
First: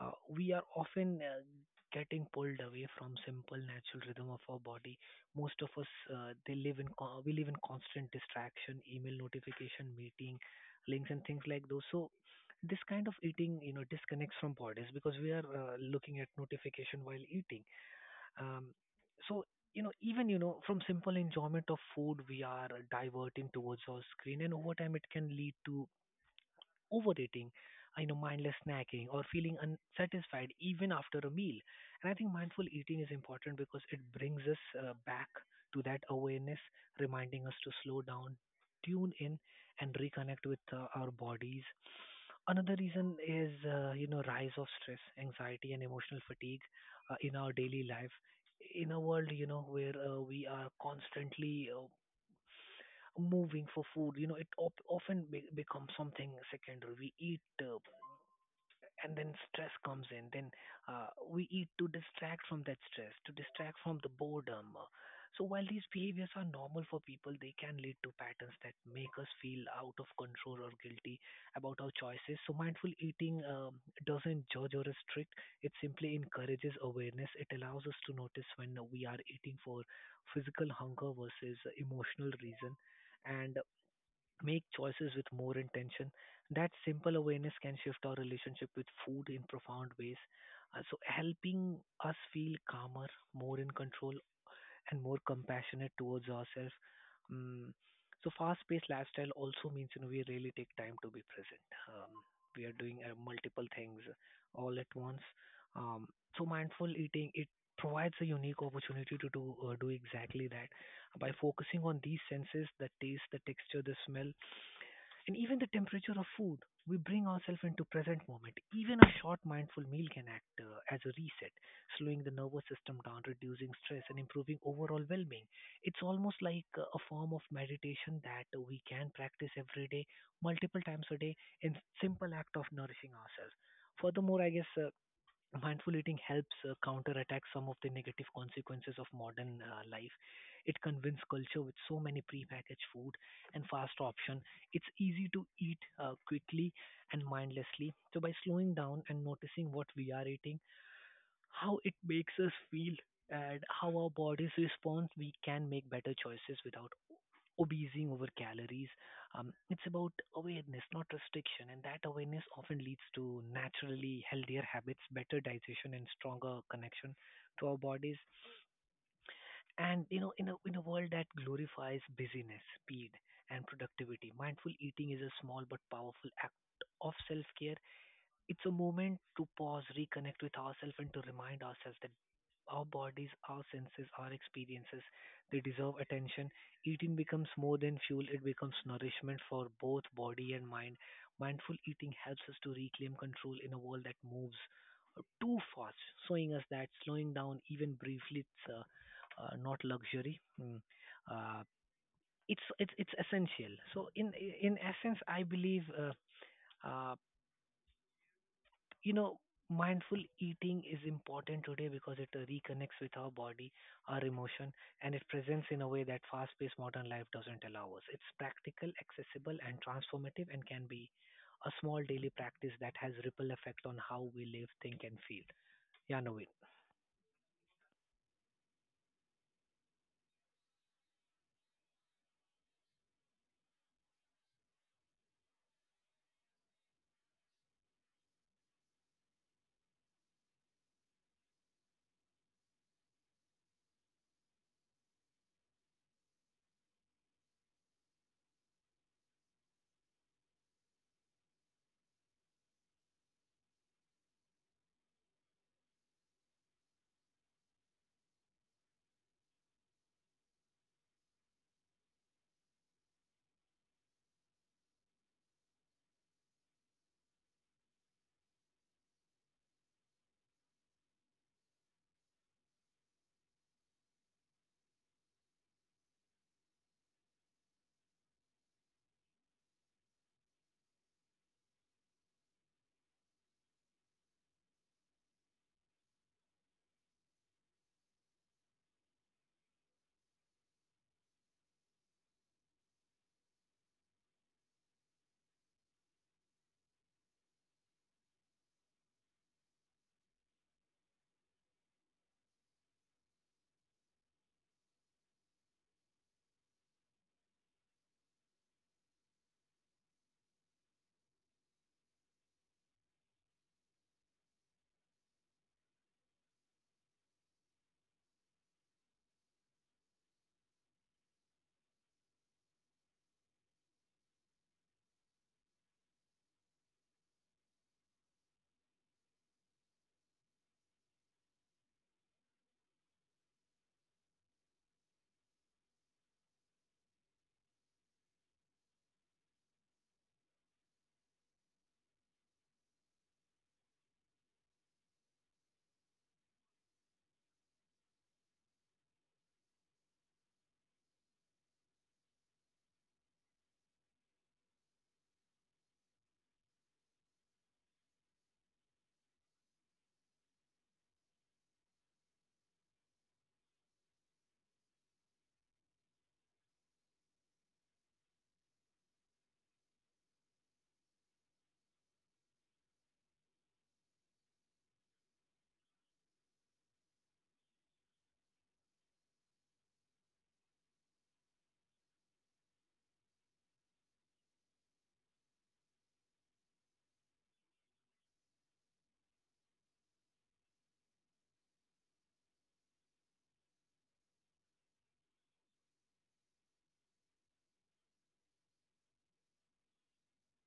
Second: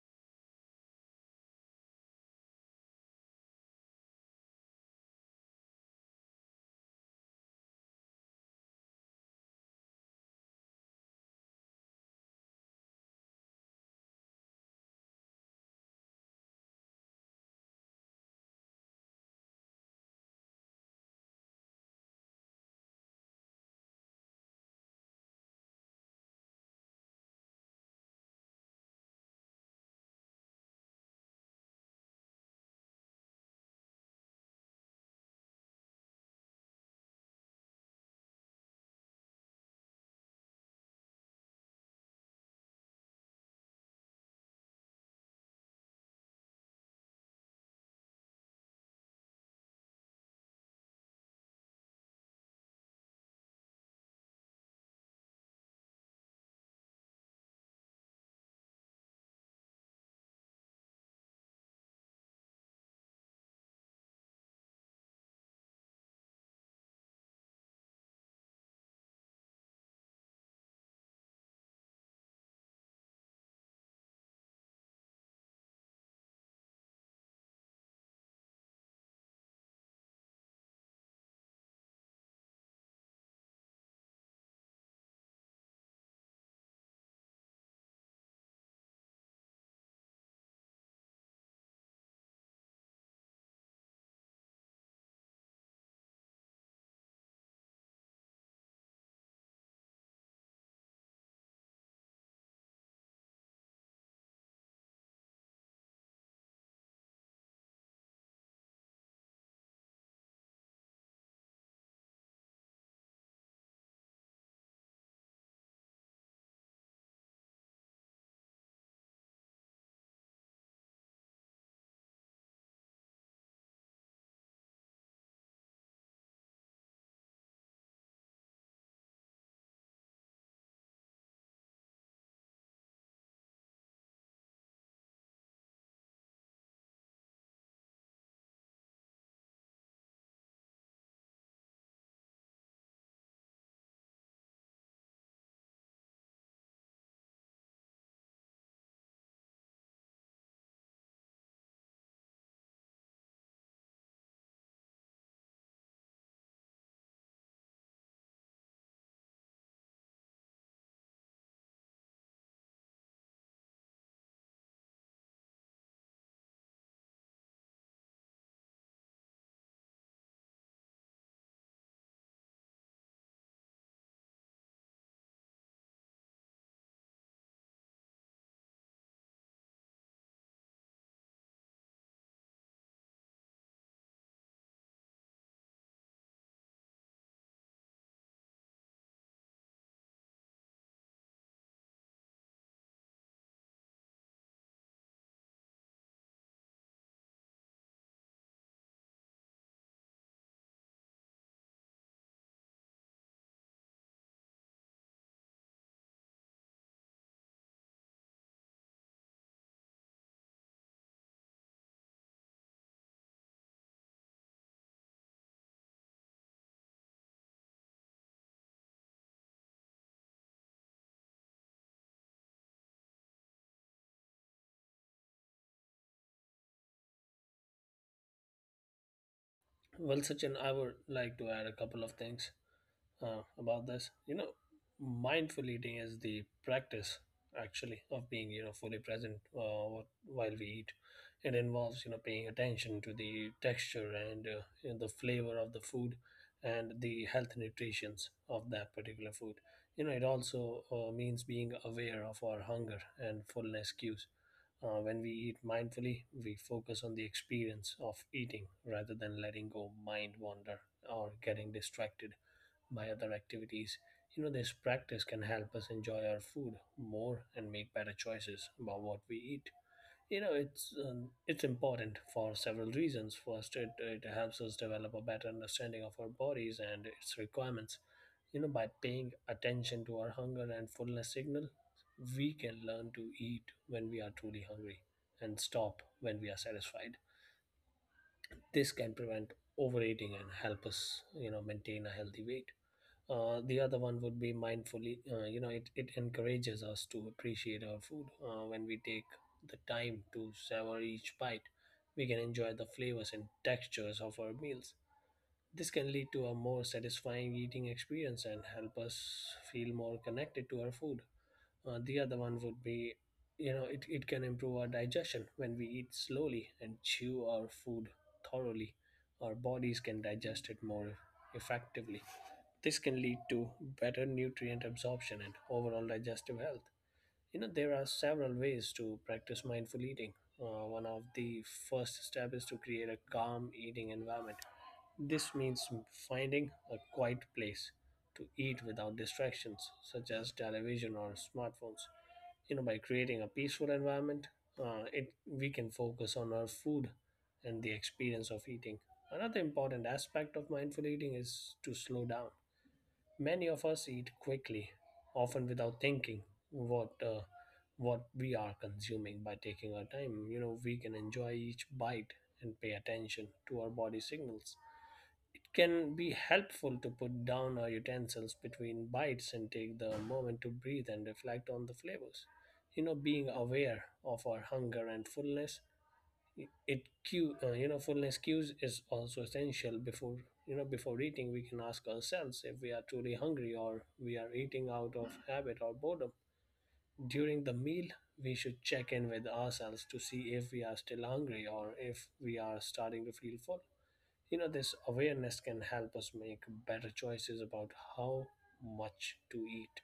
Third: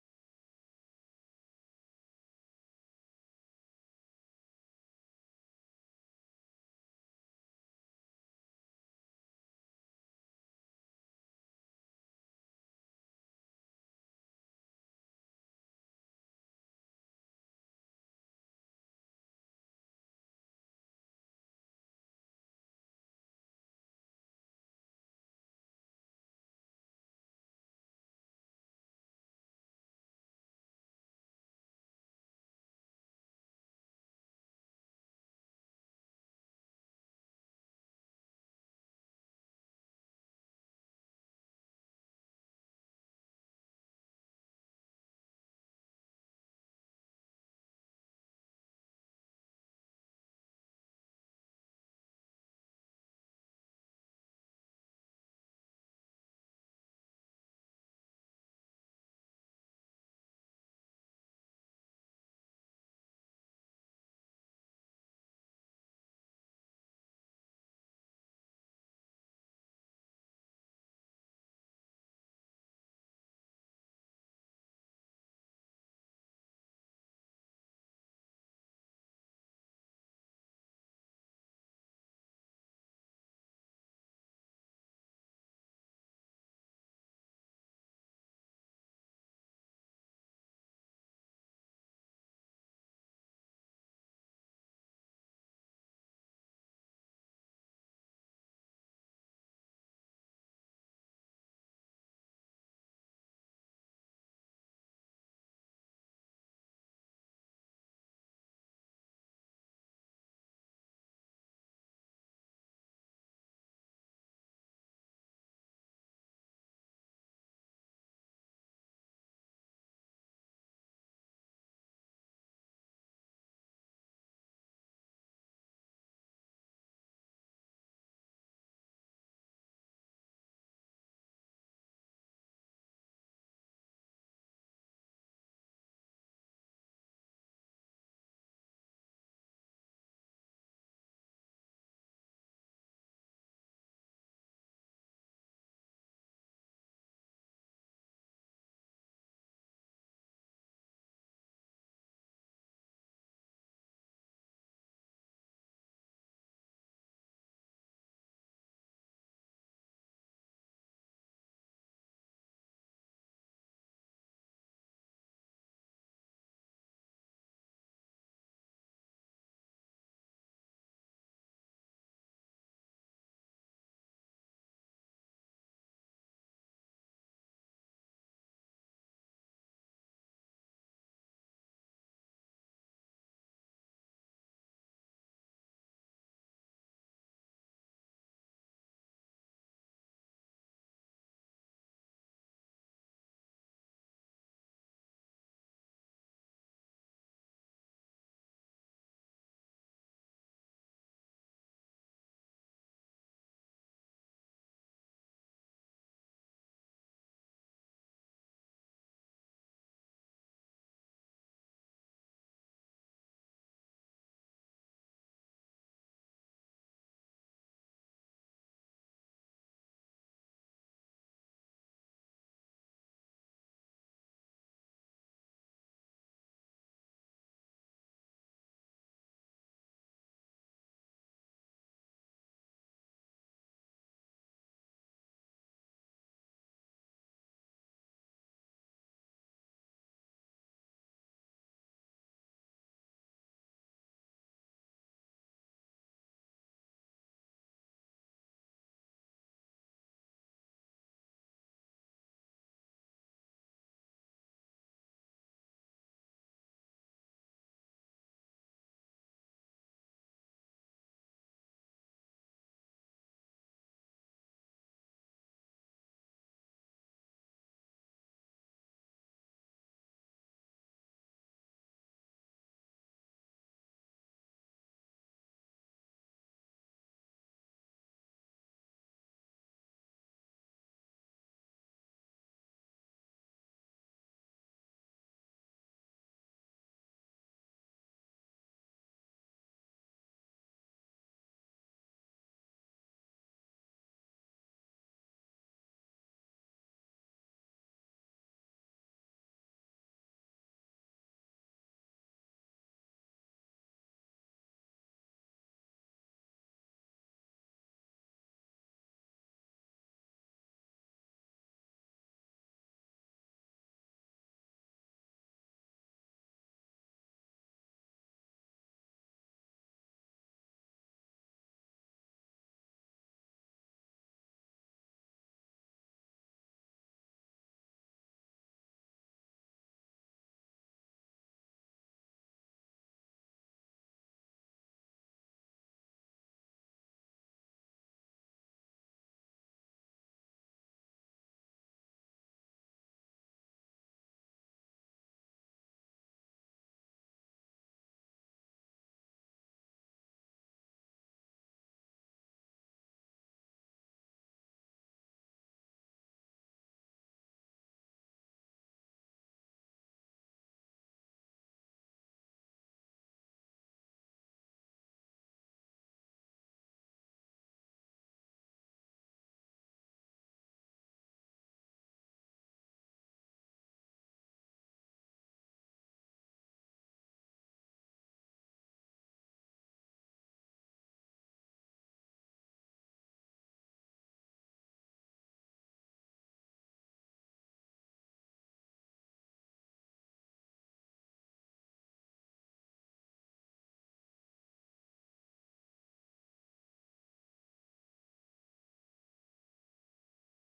we are often getting pulled away from simple natural rhythm of our body. Most of us they live in co- we live in constant distraction, email notification, meeting links, and things like those. So this kind of eating disconnects from bodies because we are looking at notification while eating, um, so even, from simple enjoyment of food, we are diverting towards our screen, and over time, it can lead to overeating, mindless snacking, or feeling unsatisfied even after a meal. And I think mindful eating is important because it brings us back to that awareness, reminding us to slow down, tune in, and reconnect with our bodies. Another reason is rise of stress, anxiety, and emotional fatigue in our daily life. In a world where we are constantly moving for food, it often becomes something secondary. We eat, and then stress comes in. Then we eat to distract from that stress, to distract from the boredom. So while these behaviors are normal for people, they can lead to patterns that make us feel out of control or guilty about our choices. So mindful eating doesn't judge or restrict; it simply encourages awareness. It allows us to notice when we are eating for physical hunger versus emotional reason, and make choices with more intention. That simple awareness can shift our relationship with food in profound ways. So, helping us feel calmer, more in control, and more compassionate towards ourselves. Um, so fast-paced lifestyle also means we really take time to be present. Um, we are doing multiple things all at once. Um, so mindful eating it provides a unique opportunity to do exactly that by focusing on these senses: the taste, the texture, the smell, and even the temperature of food. We bring ourselves into present moment. Even a short mindful meal can act as a reset, slowing the nervous system down, reducing stress, and improving overall well being. It's almost like a form of meditation that we can practice every day, multiple times a day, in simple act of nourishing ourselves. Furthermore, I guess. Mindful eating helps counterattack some of the negative consequences of modern life. It convinces culture with so many prepackaged food and fast option. It's easy to eat quickly and mindlessly. So by slowing down and noticing what we are eating, how it makes us feel and how our bodies respond, we can make better choices without obsessing over calories. It's about awareness, not restriction, and that awareness often leads to naturally healthier habits, better digestion, and stronger connection to our bodies. And in a world that glorifies busyness, speed, and productivity, mindful eating is a small but powerful act of self-care. It's a moment to pause, reconnect with ourselves, and to remind ourselves that our bodies, our senses, our experiences, they deserve attention. Eating becomes more than fuel, it becomes nourishment for both body and mind. Mindful eating helps us to reclaim control in a world that moves too fast, showing us that slowing down, even briefly, it's not luxury. Mm. Uh, it's essential. So in essence, I believe uh, you know mindful eating is important today because it reconnects with our body, our emotion, and it presents in a way that fast paced modern life doesn't allow us. It's practical, accessible, and transformative, and can be a small daily practice that has ripple effect on how we live, think, and feel. Yeah, Naveen.
Well, Sachin, I would like to add a couple of things about this. Mindful eating is the practice actually of being fully present while we eat. It involves paying attention to the texture and the flavor of the food and the health nutritions of that particular food. You know, it also means being aware of our hunger and fullness cues. When we eat mindfully, we focus on the experience of eating rather than letting go mind wander or getting distracted by other activities. You know, this practice can help us enjoy our food more and make better choices about what we eat. It's it's important for several reasons. First it helps us develop a better understanding of our bodies and its requirements. By paying attention to our hunger and fullness signal, we can learn to eat when we are truly hungry and stop when we are satisfied. This can prevent overeating and help us maintain a healthy weight. The other one would be mindfully, it encourages us to appreciate our food. When we take the time to savor each bite, we can enjoy the flavors and textures of our meals. This can lead to a more satisfying eating experience and help us feel more connected to our food. The other one would be, you know, it can improve our digestion. When we eat slowly and chew our food thoroughly, our bodies can digest it more effectively. This can lead to better nutrient absorption and overall digestive health. You know, there are several ways to practice mindful eating. One of the first step is to create a calm eating environment. This means finding a quiet place to eat without distractions, such as television or smartphones. You know, by creating a peaceful environment, it we can focus on our food and the experience of eating. Another important aspect of mindful eating is to slow down. Many of us eat quickly, often without thinking what uh, what we are consuming. By taking our time, you know, we can enjoy each bite and pay attention to our body signals. It can be helpful to put down our utensils between bites and take the moment to breathe and reflect on the flavors. You know, being aware of our hunger and fullness, it cue you know fullness cues is also essential. Before before eating, we can ask ourselves if we are truly hungry or we are eating out of habit or boredom. During the meal, we should check in with ourselves to see if we are still hungry or if we are starting to feel full. This awareness can help us make better choices about how much to eat.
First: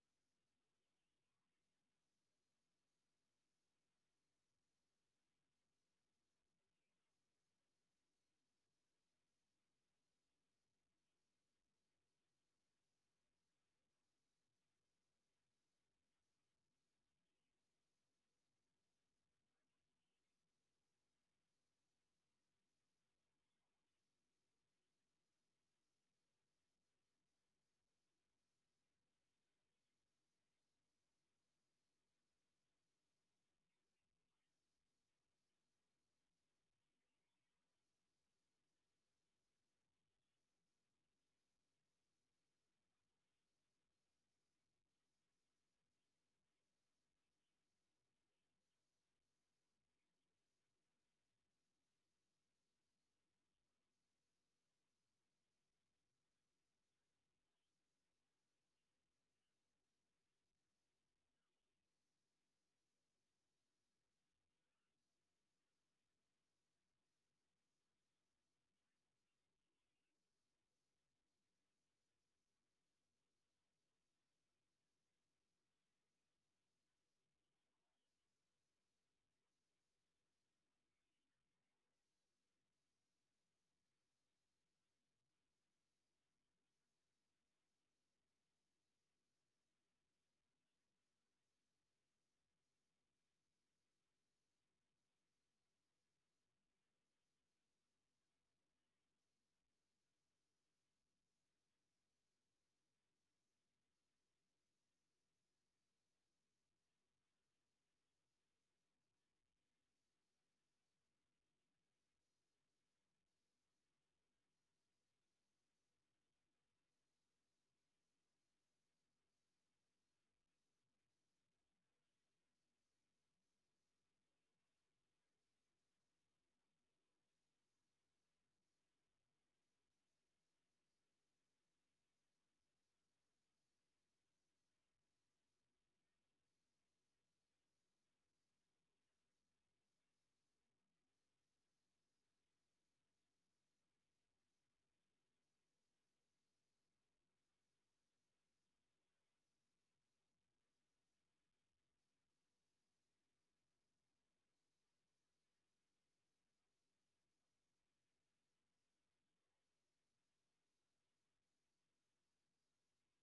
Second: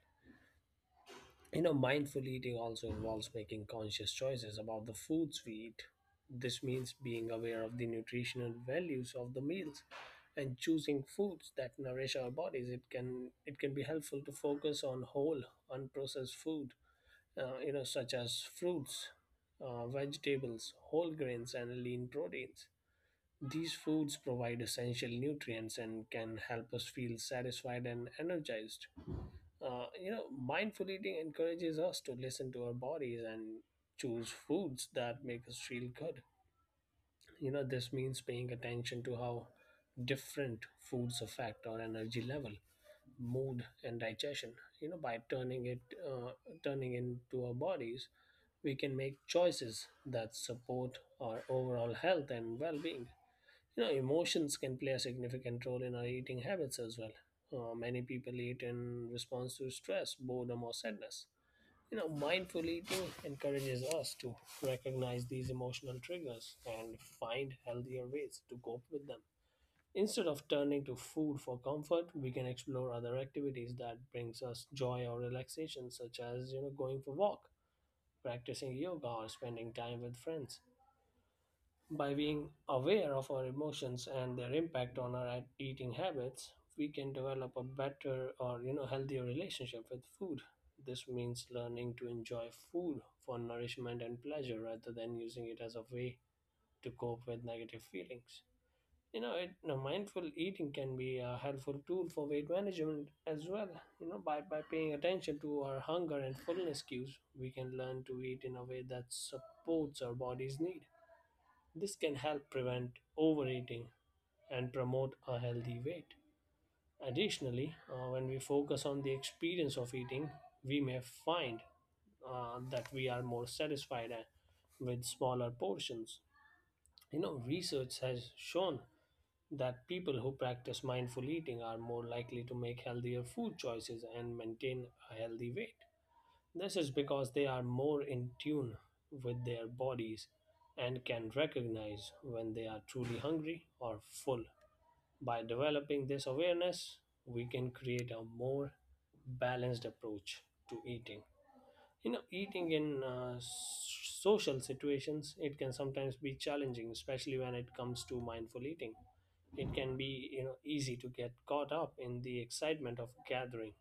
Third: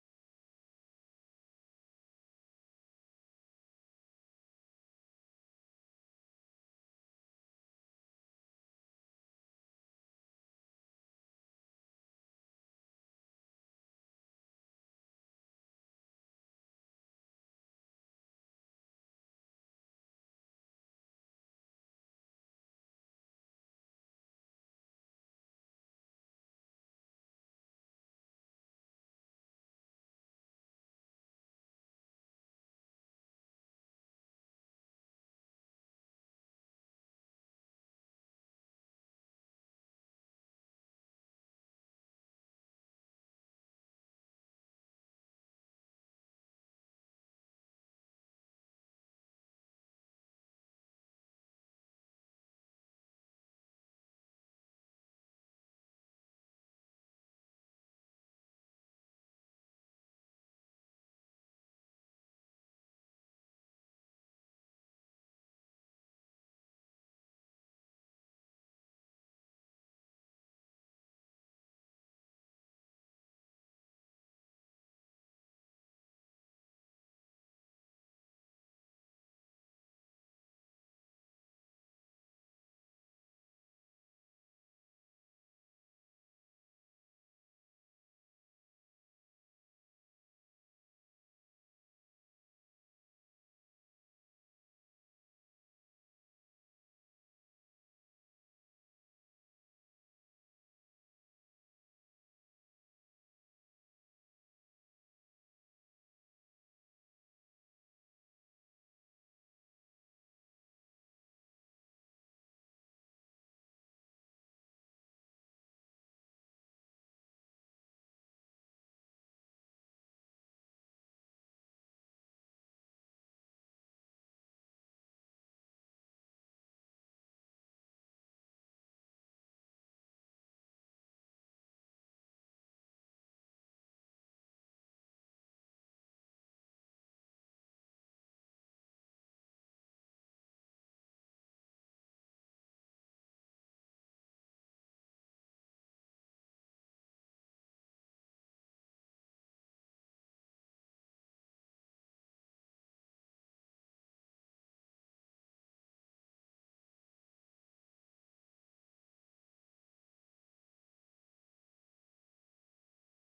Mindful eating also involves making conscious choices about the foods we eat. This means being aware of the nutritional values of the meals and choosing foods that nourish our bodies. It can be helpful to focus on whole, unprocessed food, such as fruits, vegetables, whole grains, and lean proteins. These foods provide essential nutrients and can help us feel satisfied and energized. Mindful eating encourages us to listen to our bodies and choose foods that make us feel good. You know, this means paying attention to how different foods affect our energy level, mood, and digestion. You know, uh, turning into our bodies, we can make choices that support our overall health and well-being. You know, emotions can play a significant role in our eating habits as well. Many people eat in response to stress, boredom, or sadness. You know, mindful eating encourages us to recognize these emotional triggers and find healthier ways to cope with them. Instead of turning to food for comfort, we can explore other activities that brings us joy or relaxation, such as going for walk, practicing yoga, or spending time with friends. By being aware of our emotions and their impact on our eating habits, we can develop a better or healthier relationship with food. This means learning to enjoy food for nourishment and pleasure rather than using it as a way to cope with negative feelings. Mindful eating can be a helpful tool for weight management as well. You know, by paying attention to our hunger and fullness cues, we can learn to eat in a way that supports our body's need. This can help prevent overeating and promote a healthy weight. Additionally, when we focus on the experience of eating, we may find that we are more satisfied with smaller portions. You know, research has shown that people who practice mindful eating are more likely to make healthier food choices and maintain a healthy weight. This is because they are more in tune with their bodies and can recognize when they are truly hungry or full. By developing this awareness, we can create a more balanced approach to eating. You know, eating in social situations, it can sometimes be challenging, especially when it comes to mindful eating. It can be, you know, easy to get caught up in the excitement of gathering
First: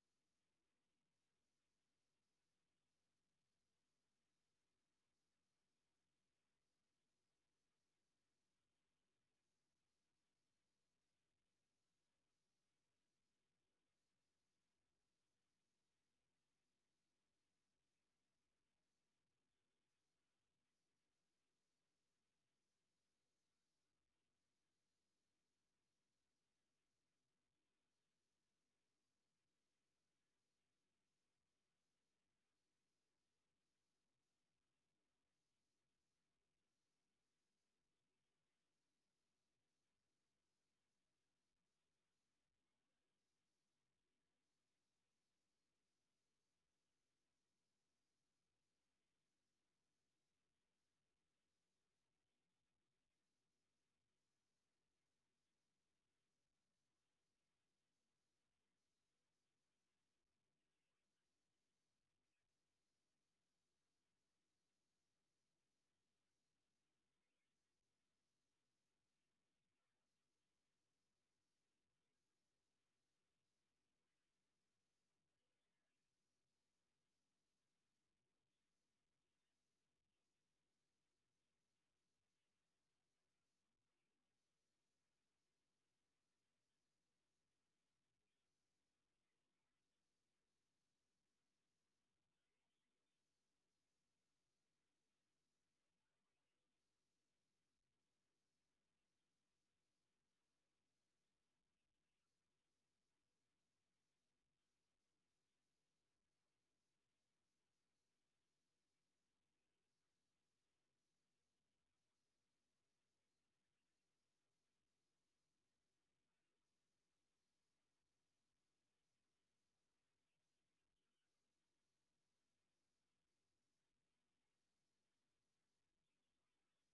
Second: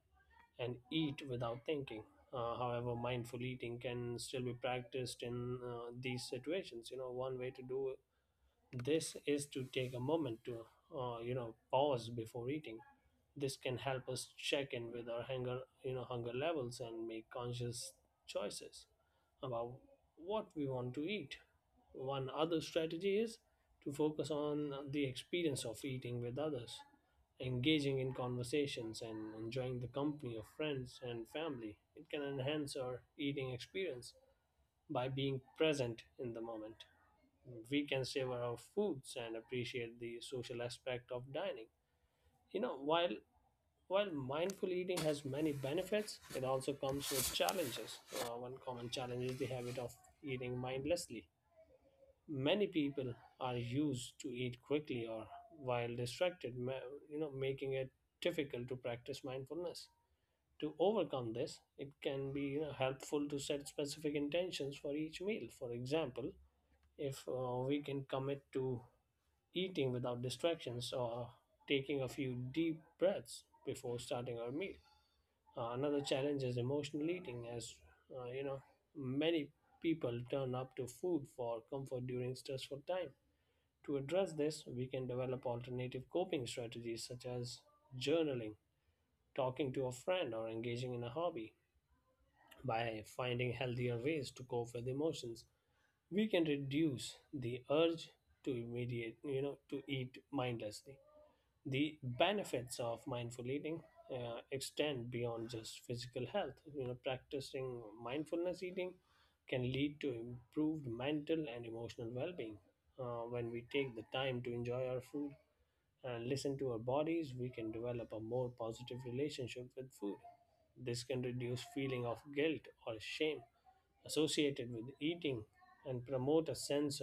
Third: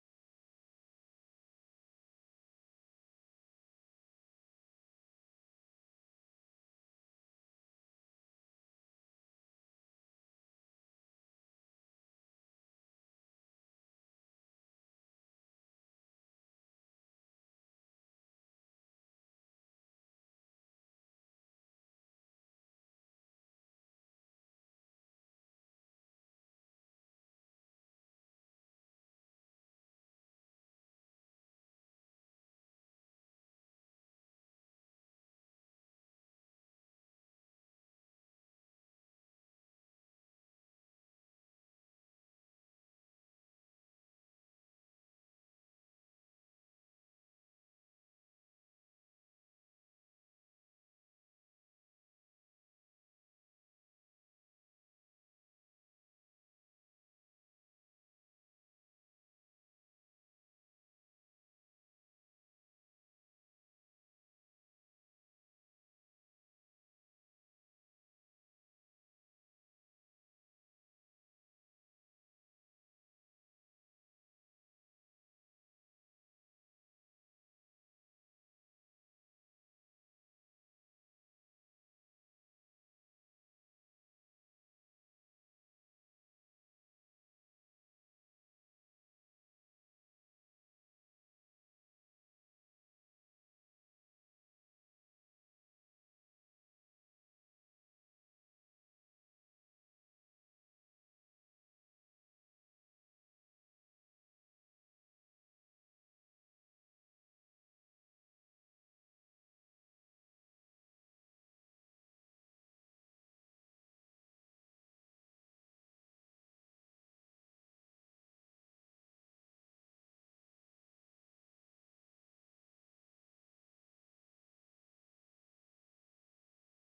and eat without thinking. However, mindful eating can still be practiced in these situations. You know, one way to do this is to take a moment to pause before eating. This can help us check in with our hunger, hunger levels, and make conscious choices about what we want to eat. One other strategy is to focus on the experience of eating with others. Engaging in conversations and enjoying the company of friends and family, it can enhance our eating experience. By being present in the moment, we can savor our foods and appreciate the social aspect of dining. You know, while mindful eating has many benefits, it also comes with challenges. One common challenge is the habit of eating mindlessly. Many people are used to eat quickly or while distracted, making it difficult to practice mindfulness. To overcome this, it can be, helpful to set specific intentions for each meal. For example, if we can commit to eating without distractions or taking a few deep breaths before starting our meal. Another challenge is emotional eating, as uh, you know, many people turn up to food for comfort during stressful time. To address this, we can develop alternative coping strategies such as journaling, talking to a friend, or engaging in a hobby. By finding healthier ways to cope with emotions, we can reduce the urge to to eat mindlessly. The benefits of mindful eating extend beyond just physical health. Practicing mindfulness eating can lead to improved mental and emotional well-being. When we take the time to enjoy our food and listen to our bodies, we can develop a more positive relationship with food. This can reduce feeling of guilt or shame associated with eating and promote a sense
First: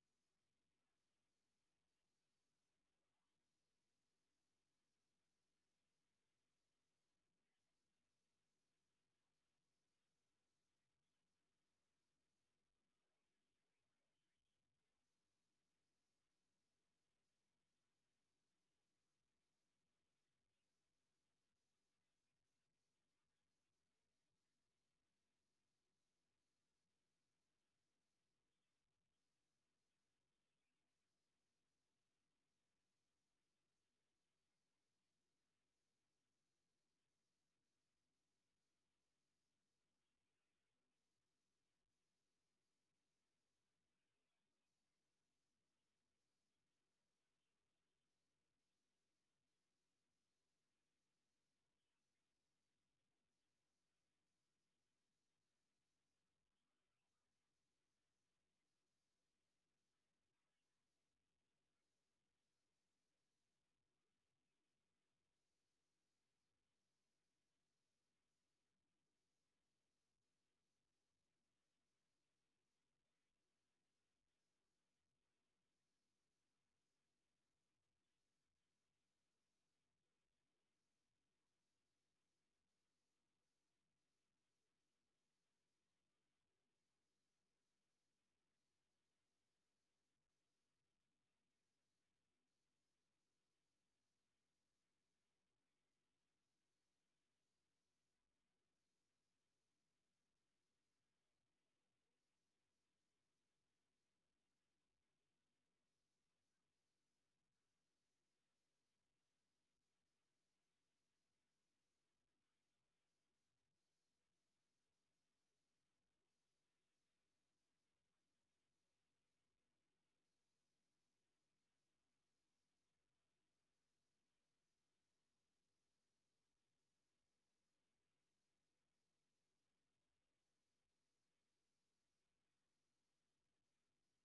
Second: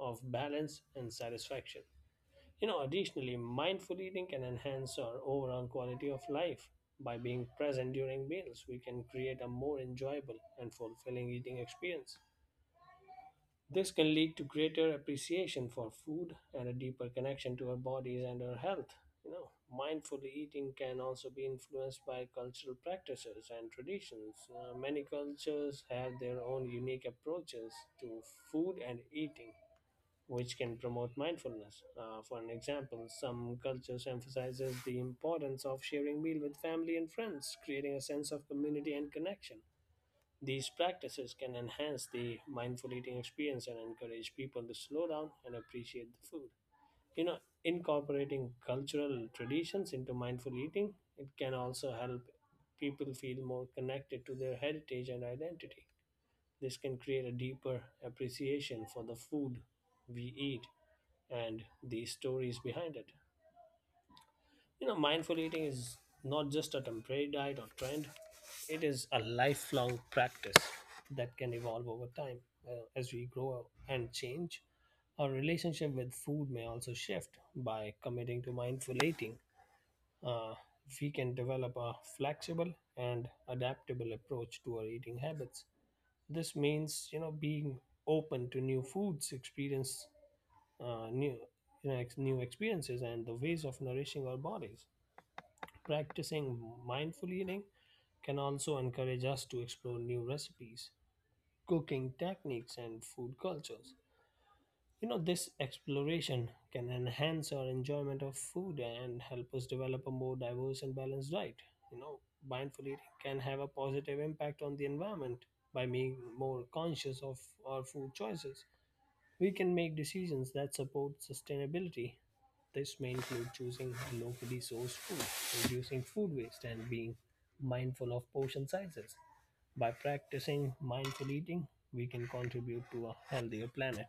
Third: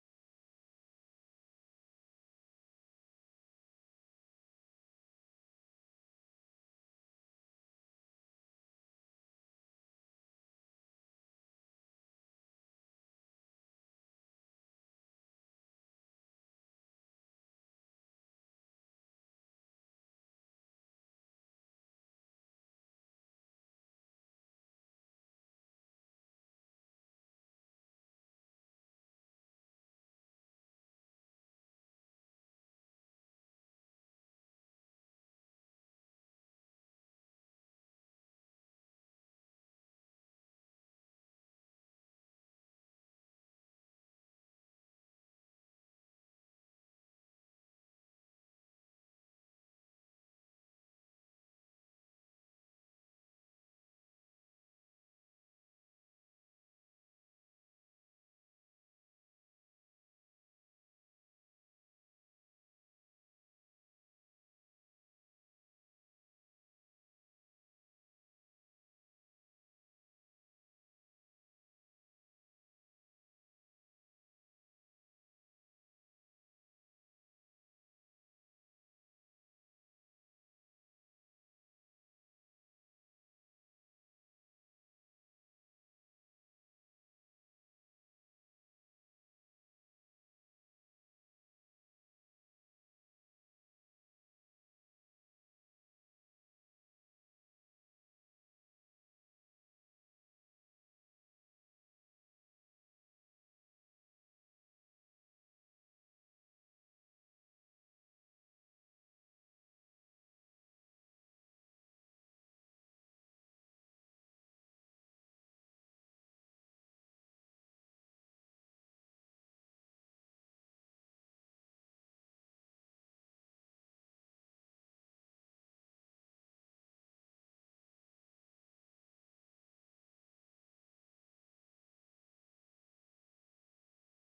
of balance and satisfaction. Additionally, mindful eating can enhance our overall quality of life. By being present during meals, we can create a more enjoyable and fulfilling eating experience. This can lead to greater appreciation for food and a deeper connection to our bodies and our health. You know, mindful eating can also be influenced by cultural practices and traditions. Many cultures have their own unique approaches to food and eating, which can promote mindfulness. For an example, some cultures emphasizes the importance of sharing meal with family and friends, creating a sense of community and connection. These practices can enhance the mindful eating experience and encourage people to slow down and appreciate the food. You know, incorporating cultural traditions into mindful eating, it can also help people feel more connected to their heritage and identity. This can create a deeper appreciation for the food we eat and the stories behind it. You know, mindful eating is not just a temporary diet or trend, it is a lifelong practice that can evolve over time. As we grow and change, our relationship with food may also shift. By committing to mindful eating, uh, we can develop a flexible and adaptable approach to our eating habits. This means, you know, being open to new foods, experience, new you know, ex- new experiences and the ways of nourishing our bodies. Practicing mindful eating can also encourage us to explore new recipes, cooking techniques, and food cultures. You know, this exploration can enhance our enjoyment of food and help us develop a more diverse and balanced diet. You know, mindful eating can have a positive impact on the environment. By being more conscious of our food choices, we can make decisions that support sustainability. This may include choosing locally sourced food, reducing food waste, and being mindful of portion sizes. By practicing mindful eating, we can contribute to a healthier planet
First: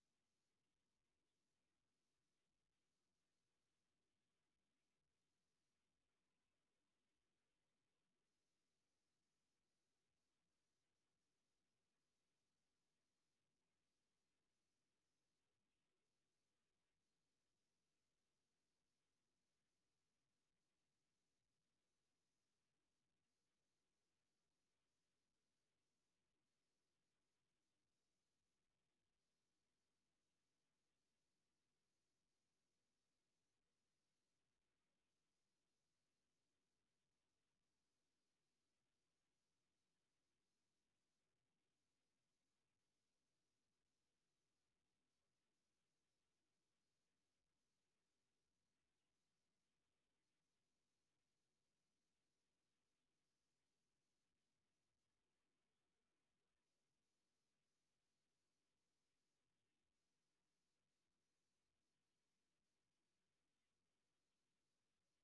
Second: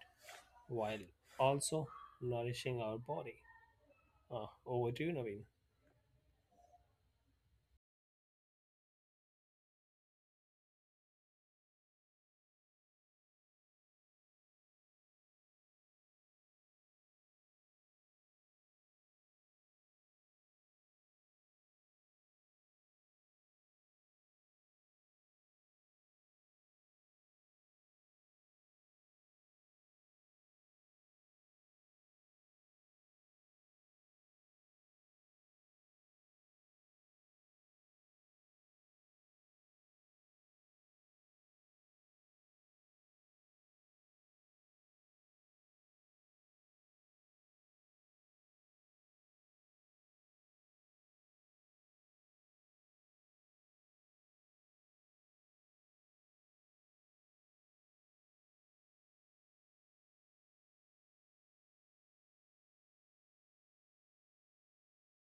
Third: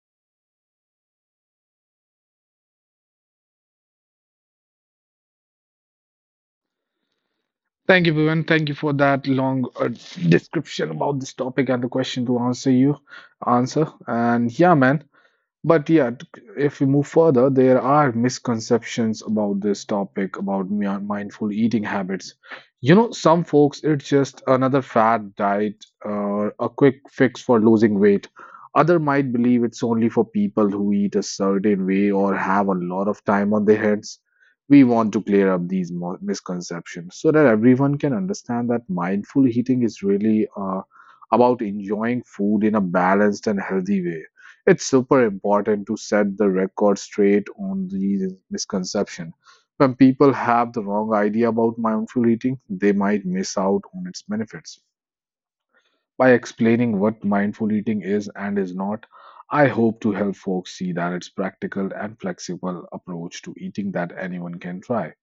while also nourishing our body. Over to you, Naveen.
Thank you, Bhuvan. Thank you for that long, description about this topic and the question to answer. And yeah, man. But yeah, if we move further, there are misconceptions about this topic about mindful eating habits. You know, some folks, it's just another fad diet or a quick fix for losing weight. Other might believe it's only for people who eat a certain way or have a lot of time on their hands. We want to clear up these misconceptions so that everyone can understand that mindful eating is really, about enjoying food in a balanced and healthy way. It's super important to set the record straight on these misconceptions. When people have the wrong idea about mindful eating, they might miss out on its benefits. By explaining what mindful eating is and is not, I hope to help folks see that it's practical and flexible approach to eating that anyone can try.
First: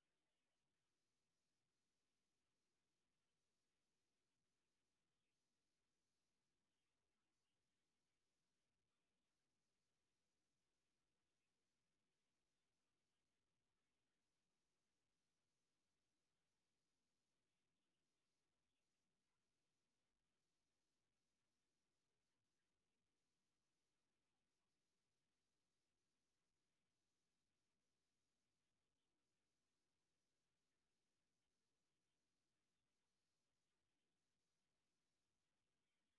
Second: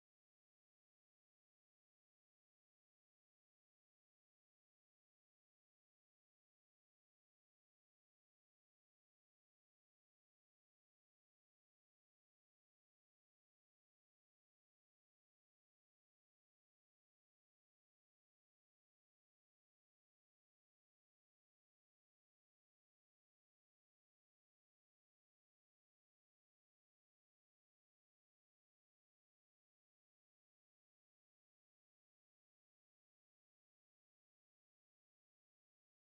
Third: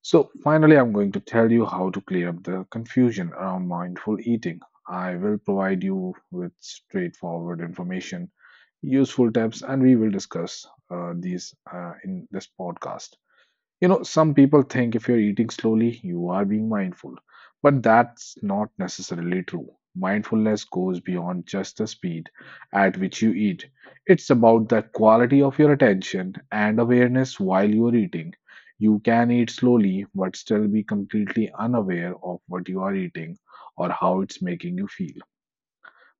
So finally, I'm going to tell you how to clear up the confusion around mindful eating. I will provide you with straightforward information, useful tips, and we will discuss, these in this podcast. You know, some people think if you're eating slowly, you are being mindful, but that's not necessarily true. Mindfulness goes beyond just the speed at which you eat, it's about the quality of your attention and awareness while you are eating. You can eat slowly, but still be completely unaware of what you are eating or how it's making you feel.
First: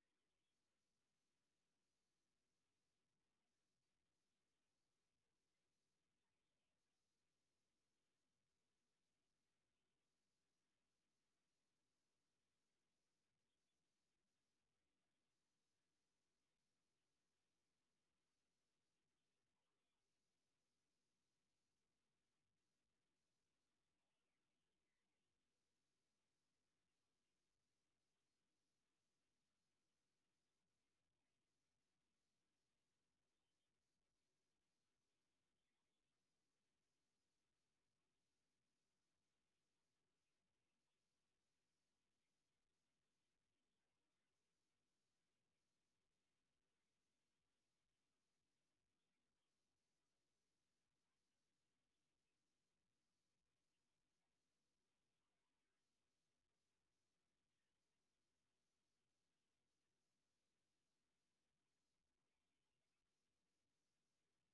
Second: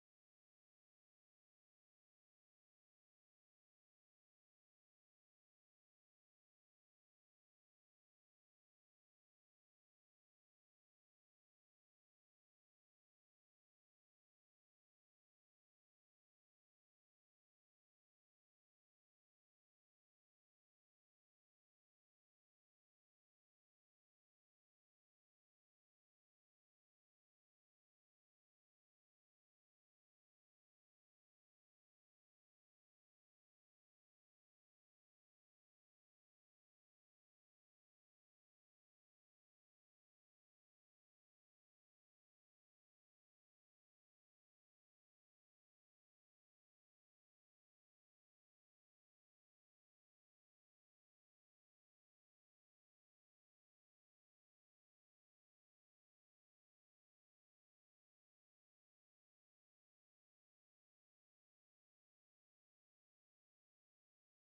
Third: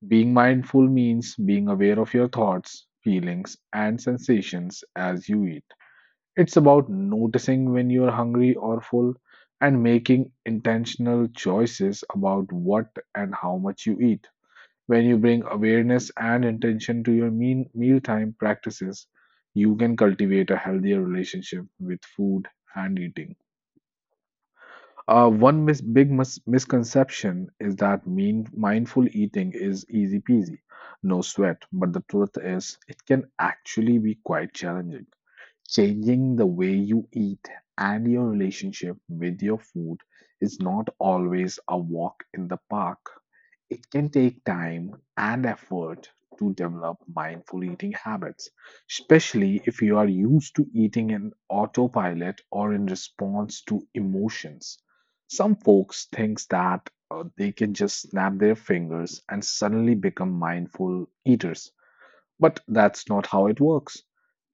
Being mindful means being aware of your thoughts, feelings, and sensations as you eat. It's about noticing when you're hungry or full and making intentional choices about what and how much you eat. When you bring awareness and intention to your mean mealtime practices, you can cultivate a healthier relationship with food and eating. One big misconception is that mindful eating is easy peasy, no sweat. But the truth is, it can actually be quite challenging. Changing the way you eat and your relationship with your food is not always a walk in the park. It can take time and effort to develop mindful eating habits, especially if you are used to eating in autopilot or in response to emotions. Some folks think that they can just snap their fingers and suddenly become mindful eaters, but that's not how it works.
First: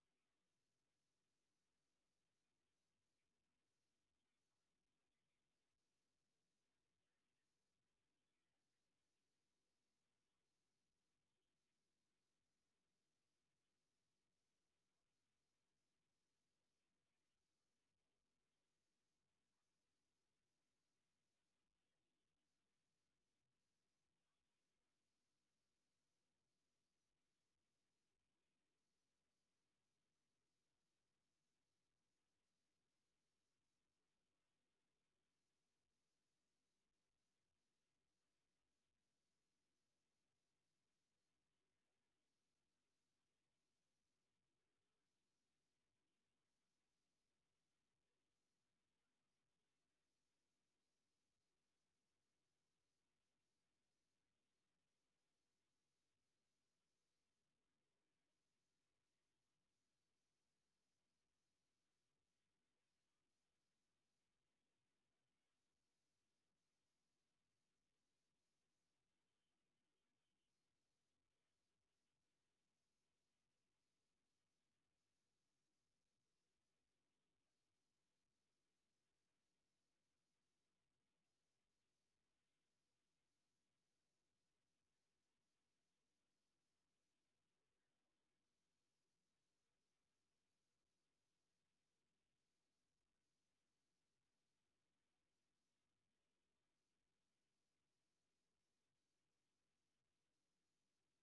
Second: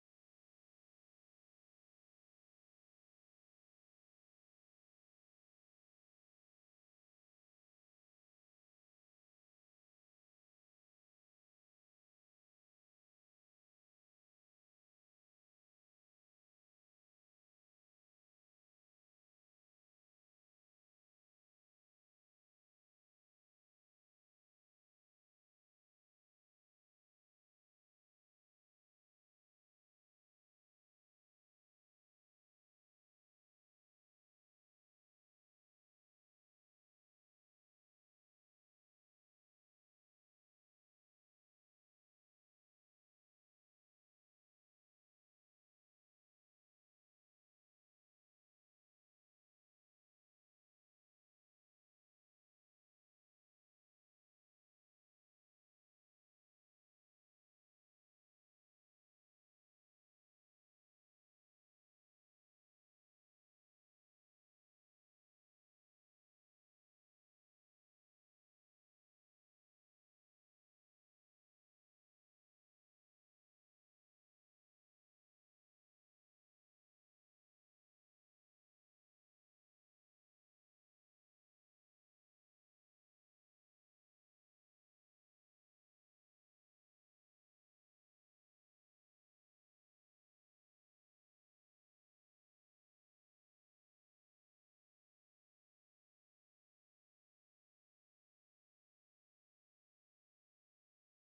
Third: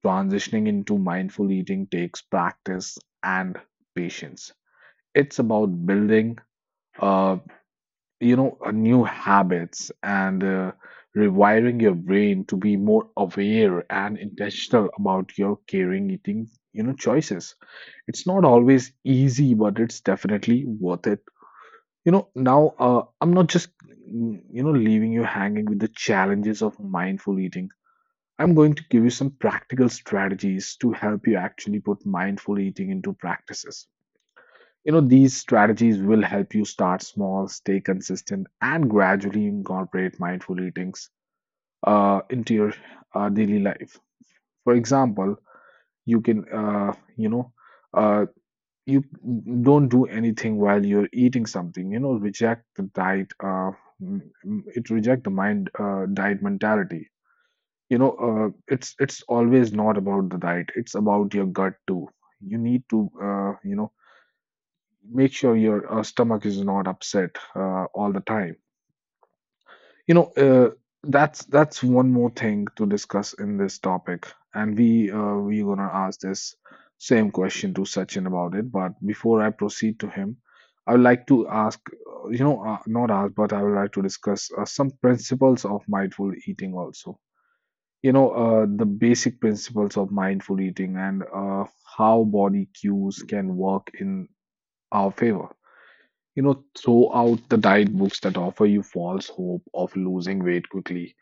Transitioning into mindful eating takes practice and patience. It's about building a, new habits and, rewiring your brain to be more aware and intentional about your caring eating, you know, choices. It's not always easy, but it's definitely worth it. You know, now, I'm not just, you know, leaving you hanging with the challenges of mindful eating. I'm going to give you some practical strategies to help you actually put mindful eating into practices. You know, these strategies will help you start small, stay consistent, and gradually incorporate mindful eatings, into your, daily life. For example, you can, uh, you know, uh, you don't do anything while you're eating something. You know, reject the diet. M- m- it Reject the mind diet mentality. You know, it's always not about the diet. It's about your gut too. You need to, you know, make sure your, stomach is not upset, all the time. you know uh, that's one more thing to discuss in this topic, and we're gonna ask this same question to Sachin about it. But before I proceed to him, I would like to ask, not ask, but I would like to discuss, some principles of mindful eating also. You know, the basic principles of mindful eating and, how body cues can work in our favor. You know, throw out the diet books that offer you false hope of losing weight quickly,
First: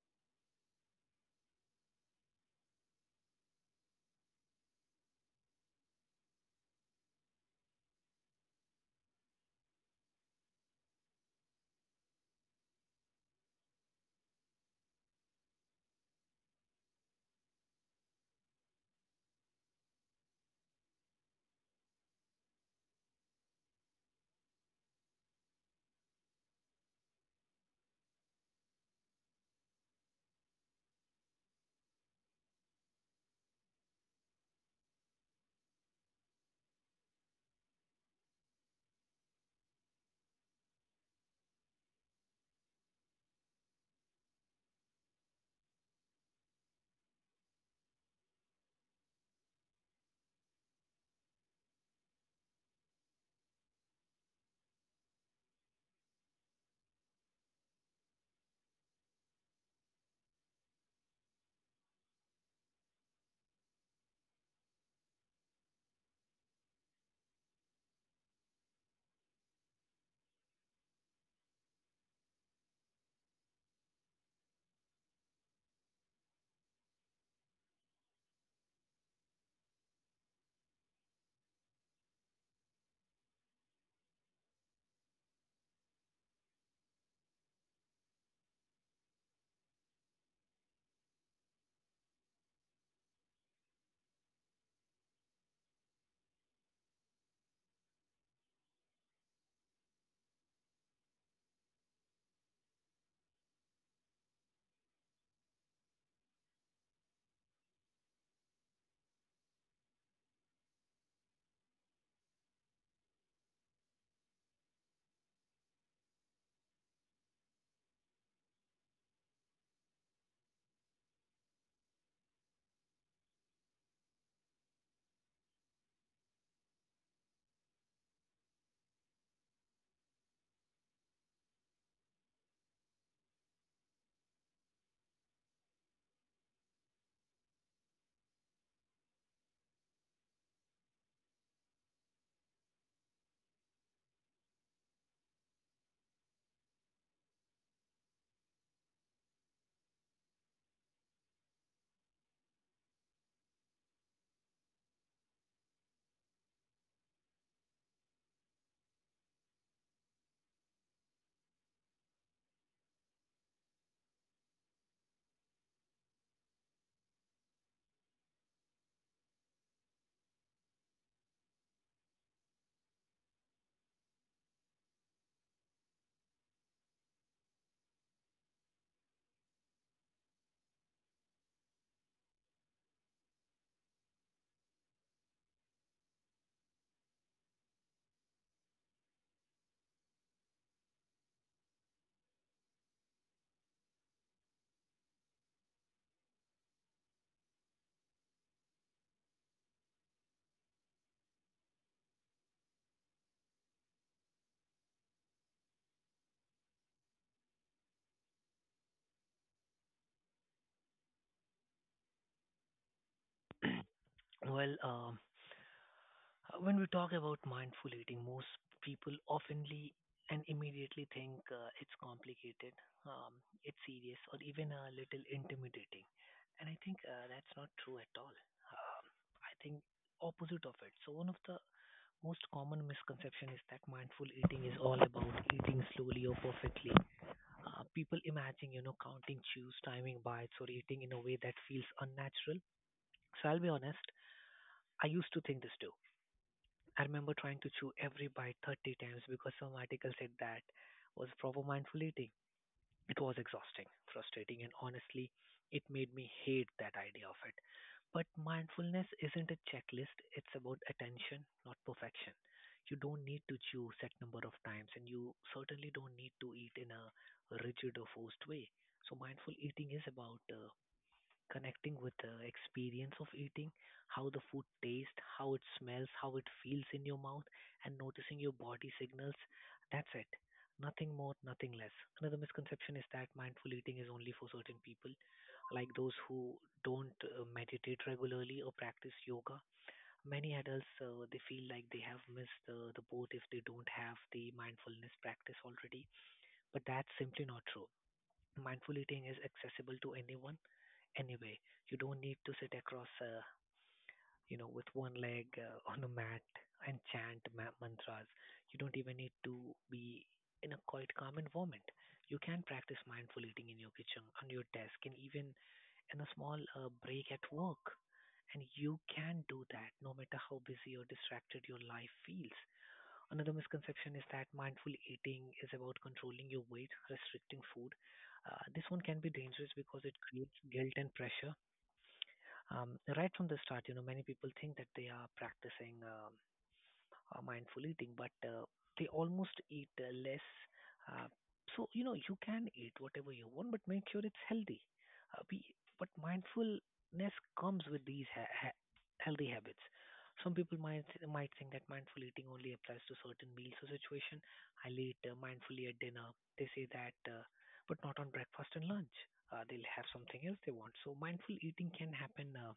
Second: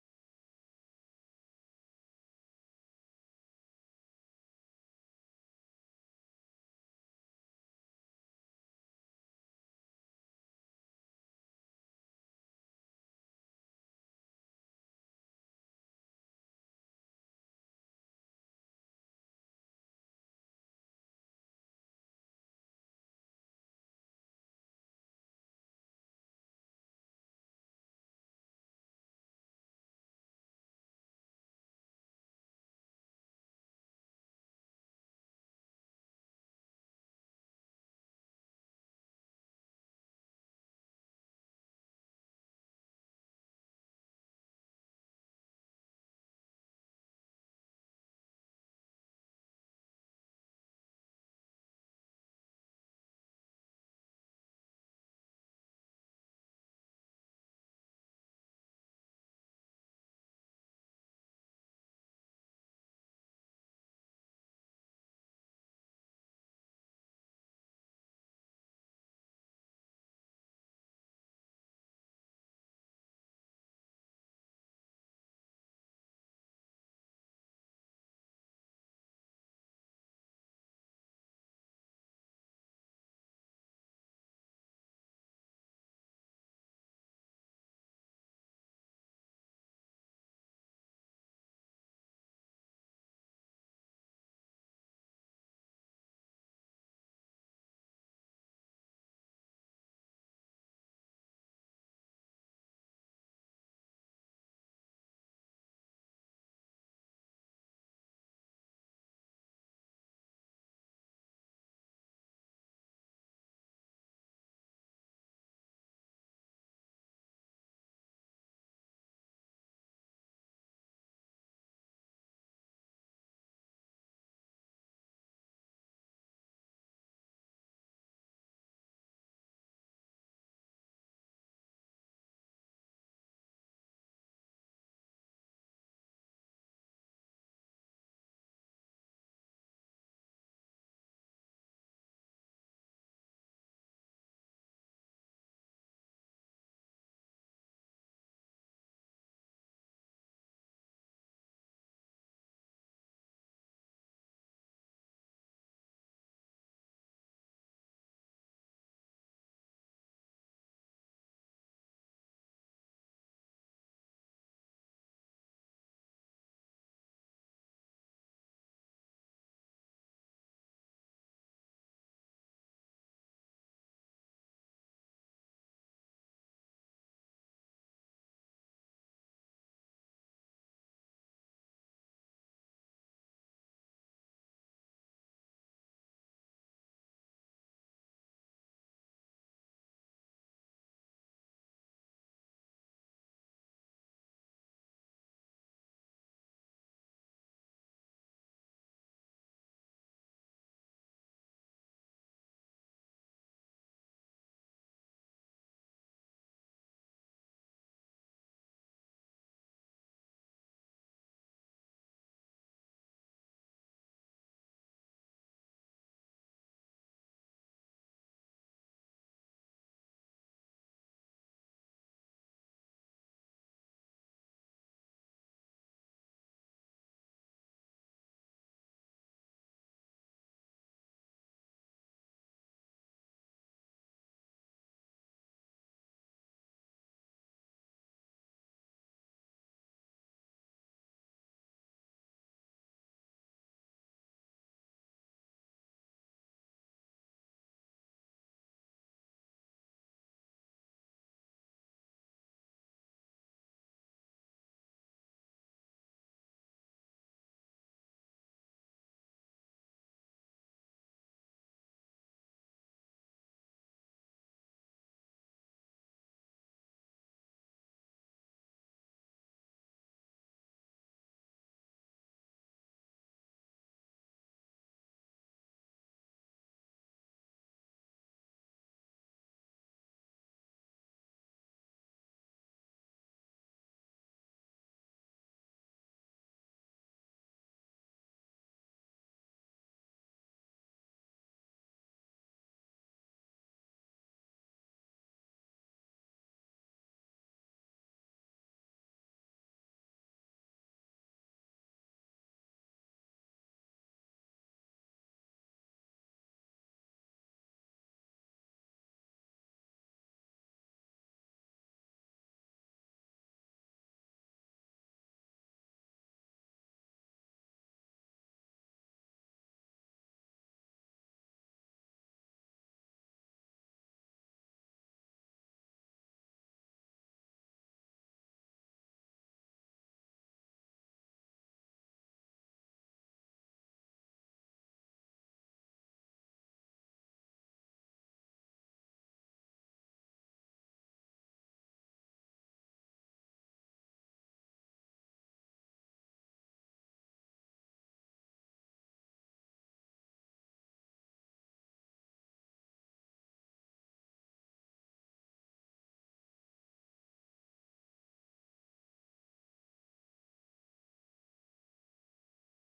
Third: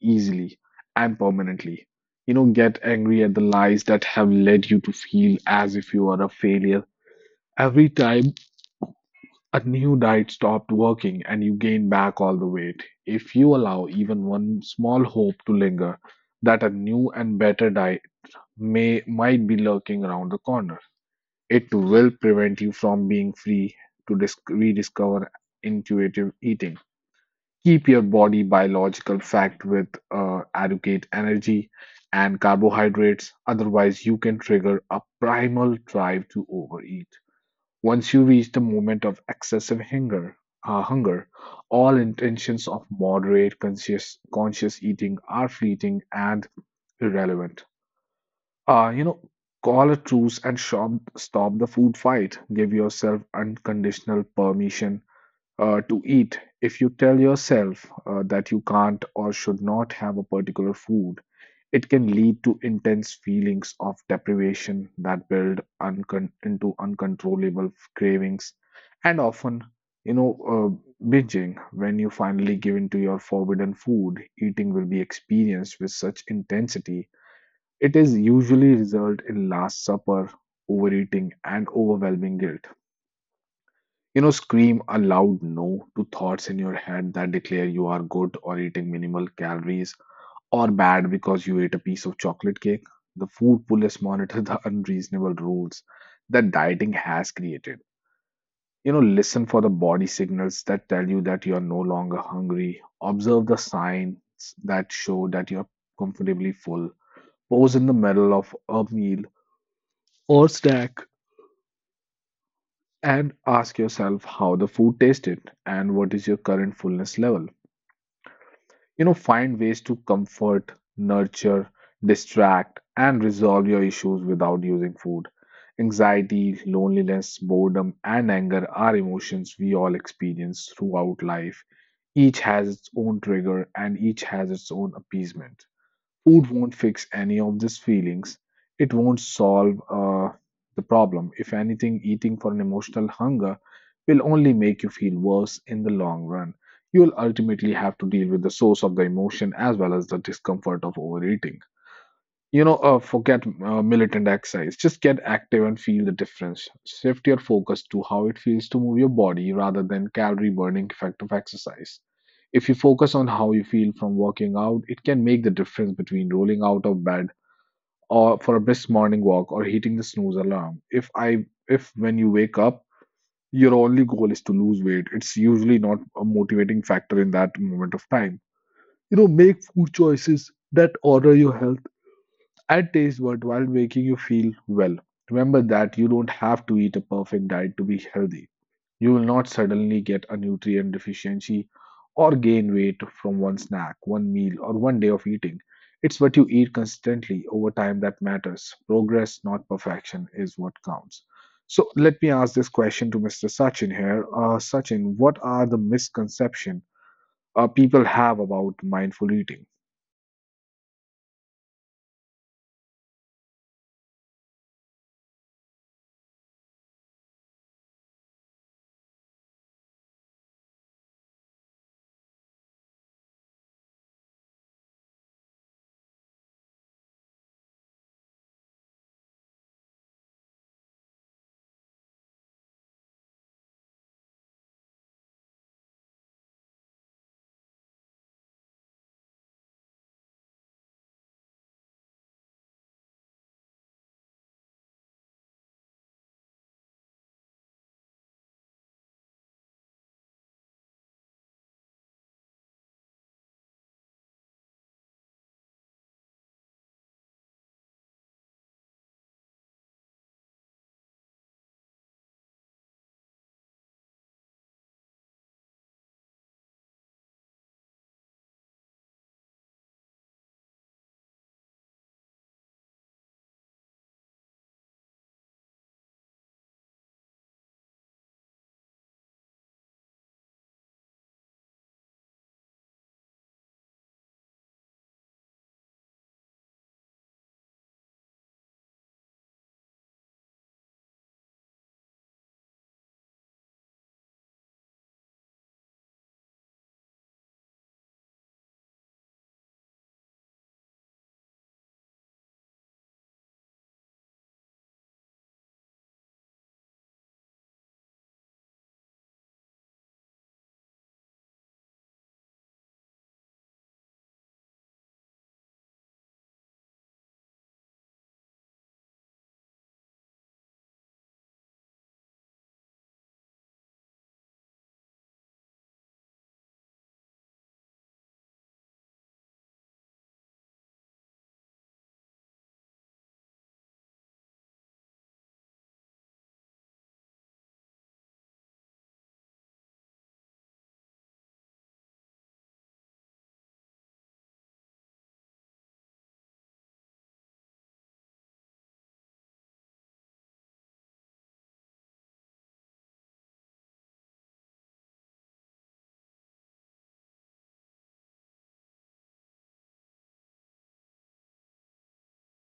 easily, and permanently. You know, get angry at the lies that have led you to feel as if you are a failure. Every time a new diet stopped working and you gain back all the weight, if you allow even one small hope to linger that a new and better diet may might be lurking around the corner, it will prevent you from being free to rediscover intuitive eating. Keep your body biological fact with, adequate energy and carbohydrates, otherwise, you can trigger a primal drive to overeat. Once you reach the moment of excessive hunger, uh, hunger, all intentions of moderate conscious eating are fleeting and irrelevant. You know, call a truce and stop the food fight. Give yourself unconditional permission, to eat. If you tell yourself, that you can't or should not have a particular food, it can lead to intense feelings of deprivation that build into uncontrollable cravings, and often, you know, binging. When you finally give in to your forbidden food, eating will be experienced with such intensity. It is usually result in last supper, overeating, and overwhelming guilt. You know, scream a loud no to thoughts in your head that declare you are good or eating minimal calories, or bad because you ate a piece of chocolate cake. The food police monitor the unreasonable rules that dieting has created. You know, listen for the body signals that tell you that you are no longer hungry. Observe the signs that show that you are comfortably full. Pose in the middle of a meal or snack and ask yourself how the food tasted and what is your current fullness level. You know, find ways to comfort, nurture, distract, and resolve your issues without using food. Anxiety, loneliness, boredom, and anger are emotions we all experience throughout life. Each has its own trigger and each has its own appeasement. Food won't fix any of these feelings. It won't solve, the problem. If anything, eating for an emotional hunger will only make you feel worse in the long run. You'll ultimately have to deal with the source of the emotion as well as the discomfort of overeating. You know, forget, militant exercise. Just get active and feel the difference. Shift your focus to how it feels to move your body rather than calorie burning effect of exercise. If you focus on how you feel from working out, it can make the difference between rolling out of bed or for a brisk morning walk or hitting the snooze alarm. If when you wake up, your only goal is to lose weight, it's usually not a motivating factor in that moment of time. You know, make food choices that honor your health, it tastes worthwhile, making you feel well. Remember that you don't have to eat a perfect diet to be healthy. You will not suddenly get a nutrient deficiency or gain weight from one snack, one meal, or one day of eating. It's what you eat consistently over time that matters. Progress, not perfection, is what counts. So let me ask this question to Mr. Sachin here. Sachin, what are the misconceptions people have about mindful eating?
Well, when we talk about mindful eating, most people oftenly and immediately think it's complicated, um, it's serious, or even a little intimidating. And I think that's not true at all. Um, I think opposite of it. So one of the most common misconception is that mindful eating is all about eating slowly or perfectly. People imagine, you know, counting chews, timing bites, or eating in a way that feels unnatural. So I'll be honest, I used to think this too. I remember trying to chew every bite 30 times because some article said that was proper mindful eating. It was exhausting, frustrating, and honestly, it made me hate that idea of it. But mindfulness isn't a checklist, it's about attention, not perfection. You don't need to chew set number of times, and you certainly don't need to eat in a rigid or forced way. So mindful eating is about connecting with the experience of eating, how the food tastes, how it smells, how it feels in your mouth, and noticing your body signals. That's it. Nothing more, nothing less. Another misconception is that mindful eating is only for certain people, like those who don't meditate regularly or practice yoga. Many adults they feel like they have missed the boat if they don't have the mindfulness practice already, but that's simply not true. Mindful eating is accessible to anyone anyway. You don't need to sit across, you know, with one leg on a mat and chant mantras. You don't even need to be in a quite calm environment. You can practice mindful eating in your kitchen, on your desk, and even in a small break at work. And you can do that no matter how busy or distracted your life feels. Another misconception is that mindful eating is about controlling your weight, restricting food. This one can be dangerous because it creates guilt and pressure right from the start. You know, many people think that they are practicing mindful eating, but they almost eat less. Uh, so you know, you can eat whatever you want, but make sure it's healthy. Uh, be, but mindfulness comes with these healthy habits. Some people might think that mindful eating only applies to certain meals or situation. I'll eat mindfully at dinner. They say that, but not on breakfast and lunch. They'll have something else they want. So mindful eating can happen.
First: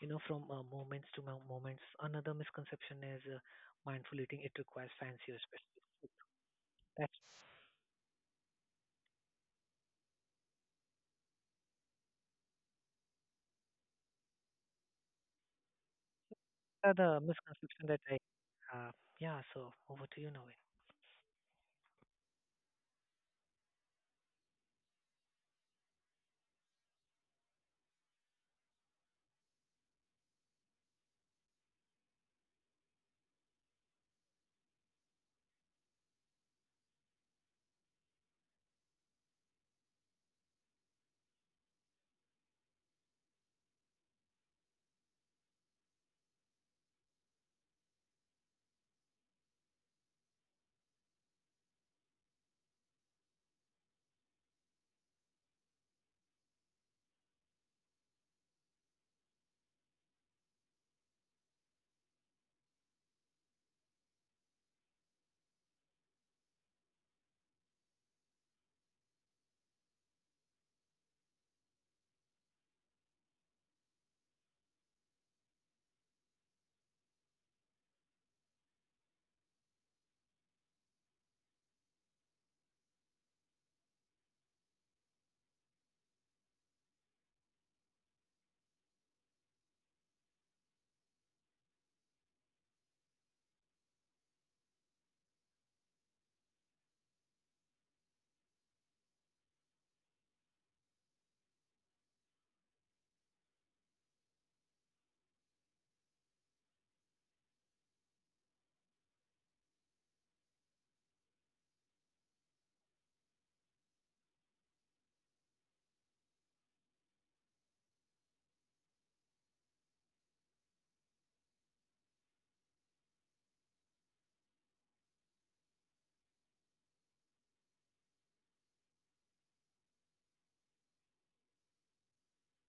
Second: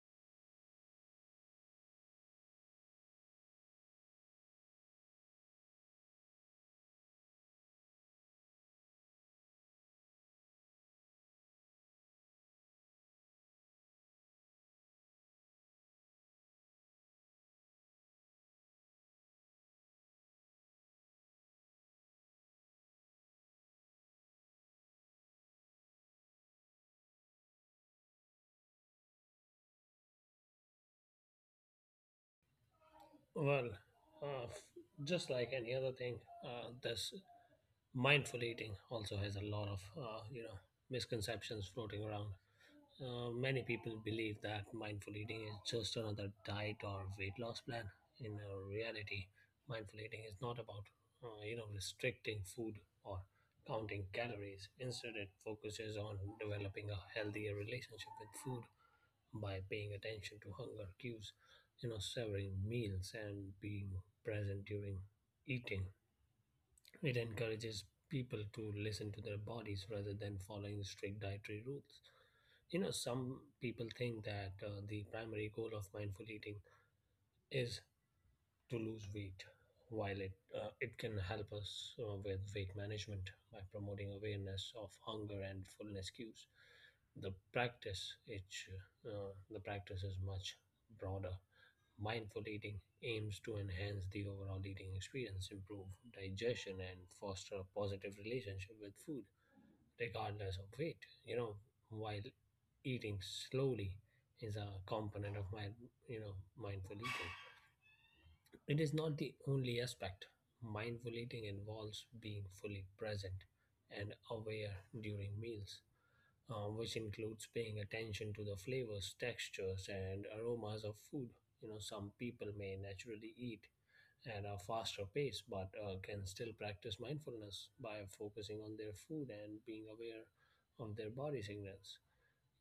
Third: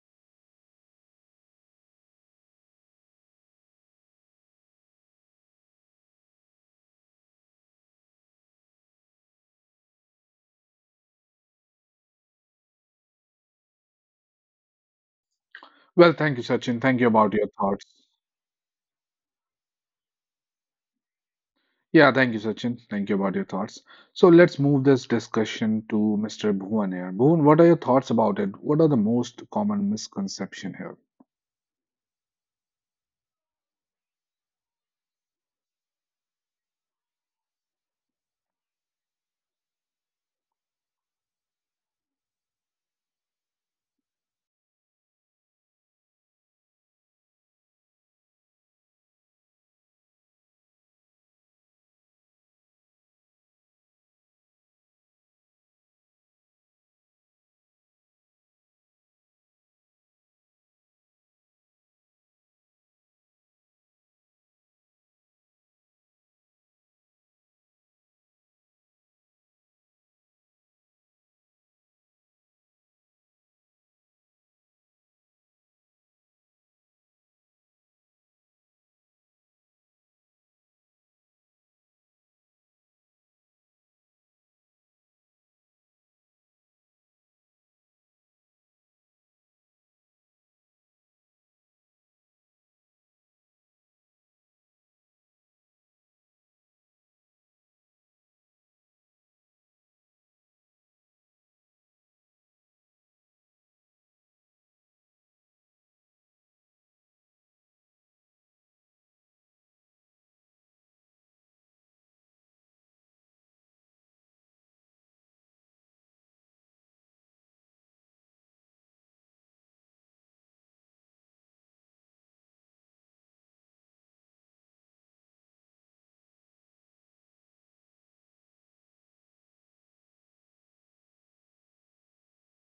You know, from moments to moments. Another misconception is mindful eating. It requires fancy or special food. That's
Well, thank you, Sachin. Thank you
another
about your thoughts.
misconception that I have. Yeah. So over to you, Naveen.
Yeah, thank you, Sachin. Thank you about your thoughts. So let's move this discussion to Mr. Bhuvan here. Bhuvan, what are your thoughts about it? What are the most common misconception here?
Well, uh, f- just like any other thing, this mindful eating also has a lot of misconceptions floating around. Many people believe that mindful eating is just another diet or weight loss plan. In reality, mindful eating is not about restricting food or counting calories. Instead, it focuses on developing a healthier relationship with food by paying attention to hunger cues, you know, severing meals and being present during eating. It encourages people to listen to their bodies rather than following strict dietary rules. You know, some people think that the primary goal of mindful eating is to lose weight, while it can help us with weight management by promoting awareness of hunger and fullness cues. The practice it the practice is much broader. Mindful eating aims to enhance the overall eating experience, improve digestion, and foster a positive relationship with food, regardless of weight. You know, while eating slowly is a component of my you know mindful eating, it is not the only aspect. Mindful eating involves being fully present and aware during meals, which includes paying attention to the flavors, textures, and aromas of food. You know, some people may naturally eat at a faster pace but can still practice mindfulness by focusing on their food and being aware of their body signals.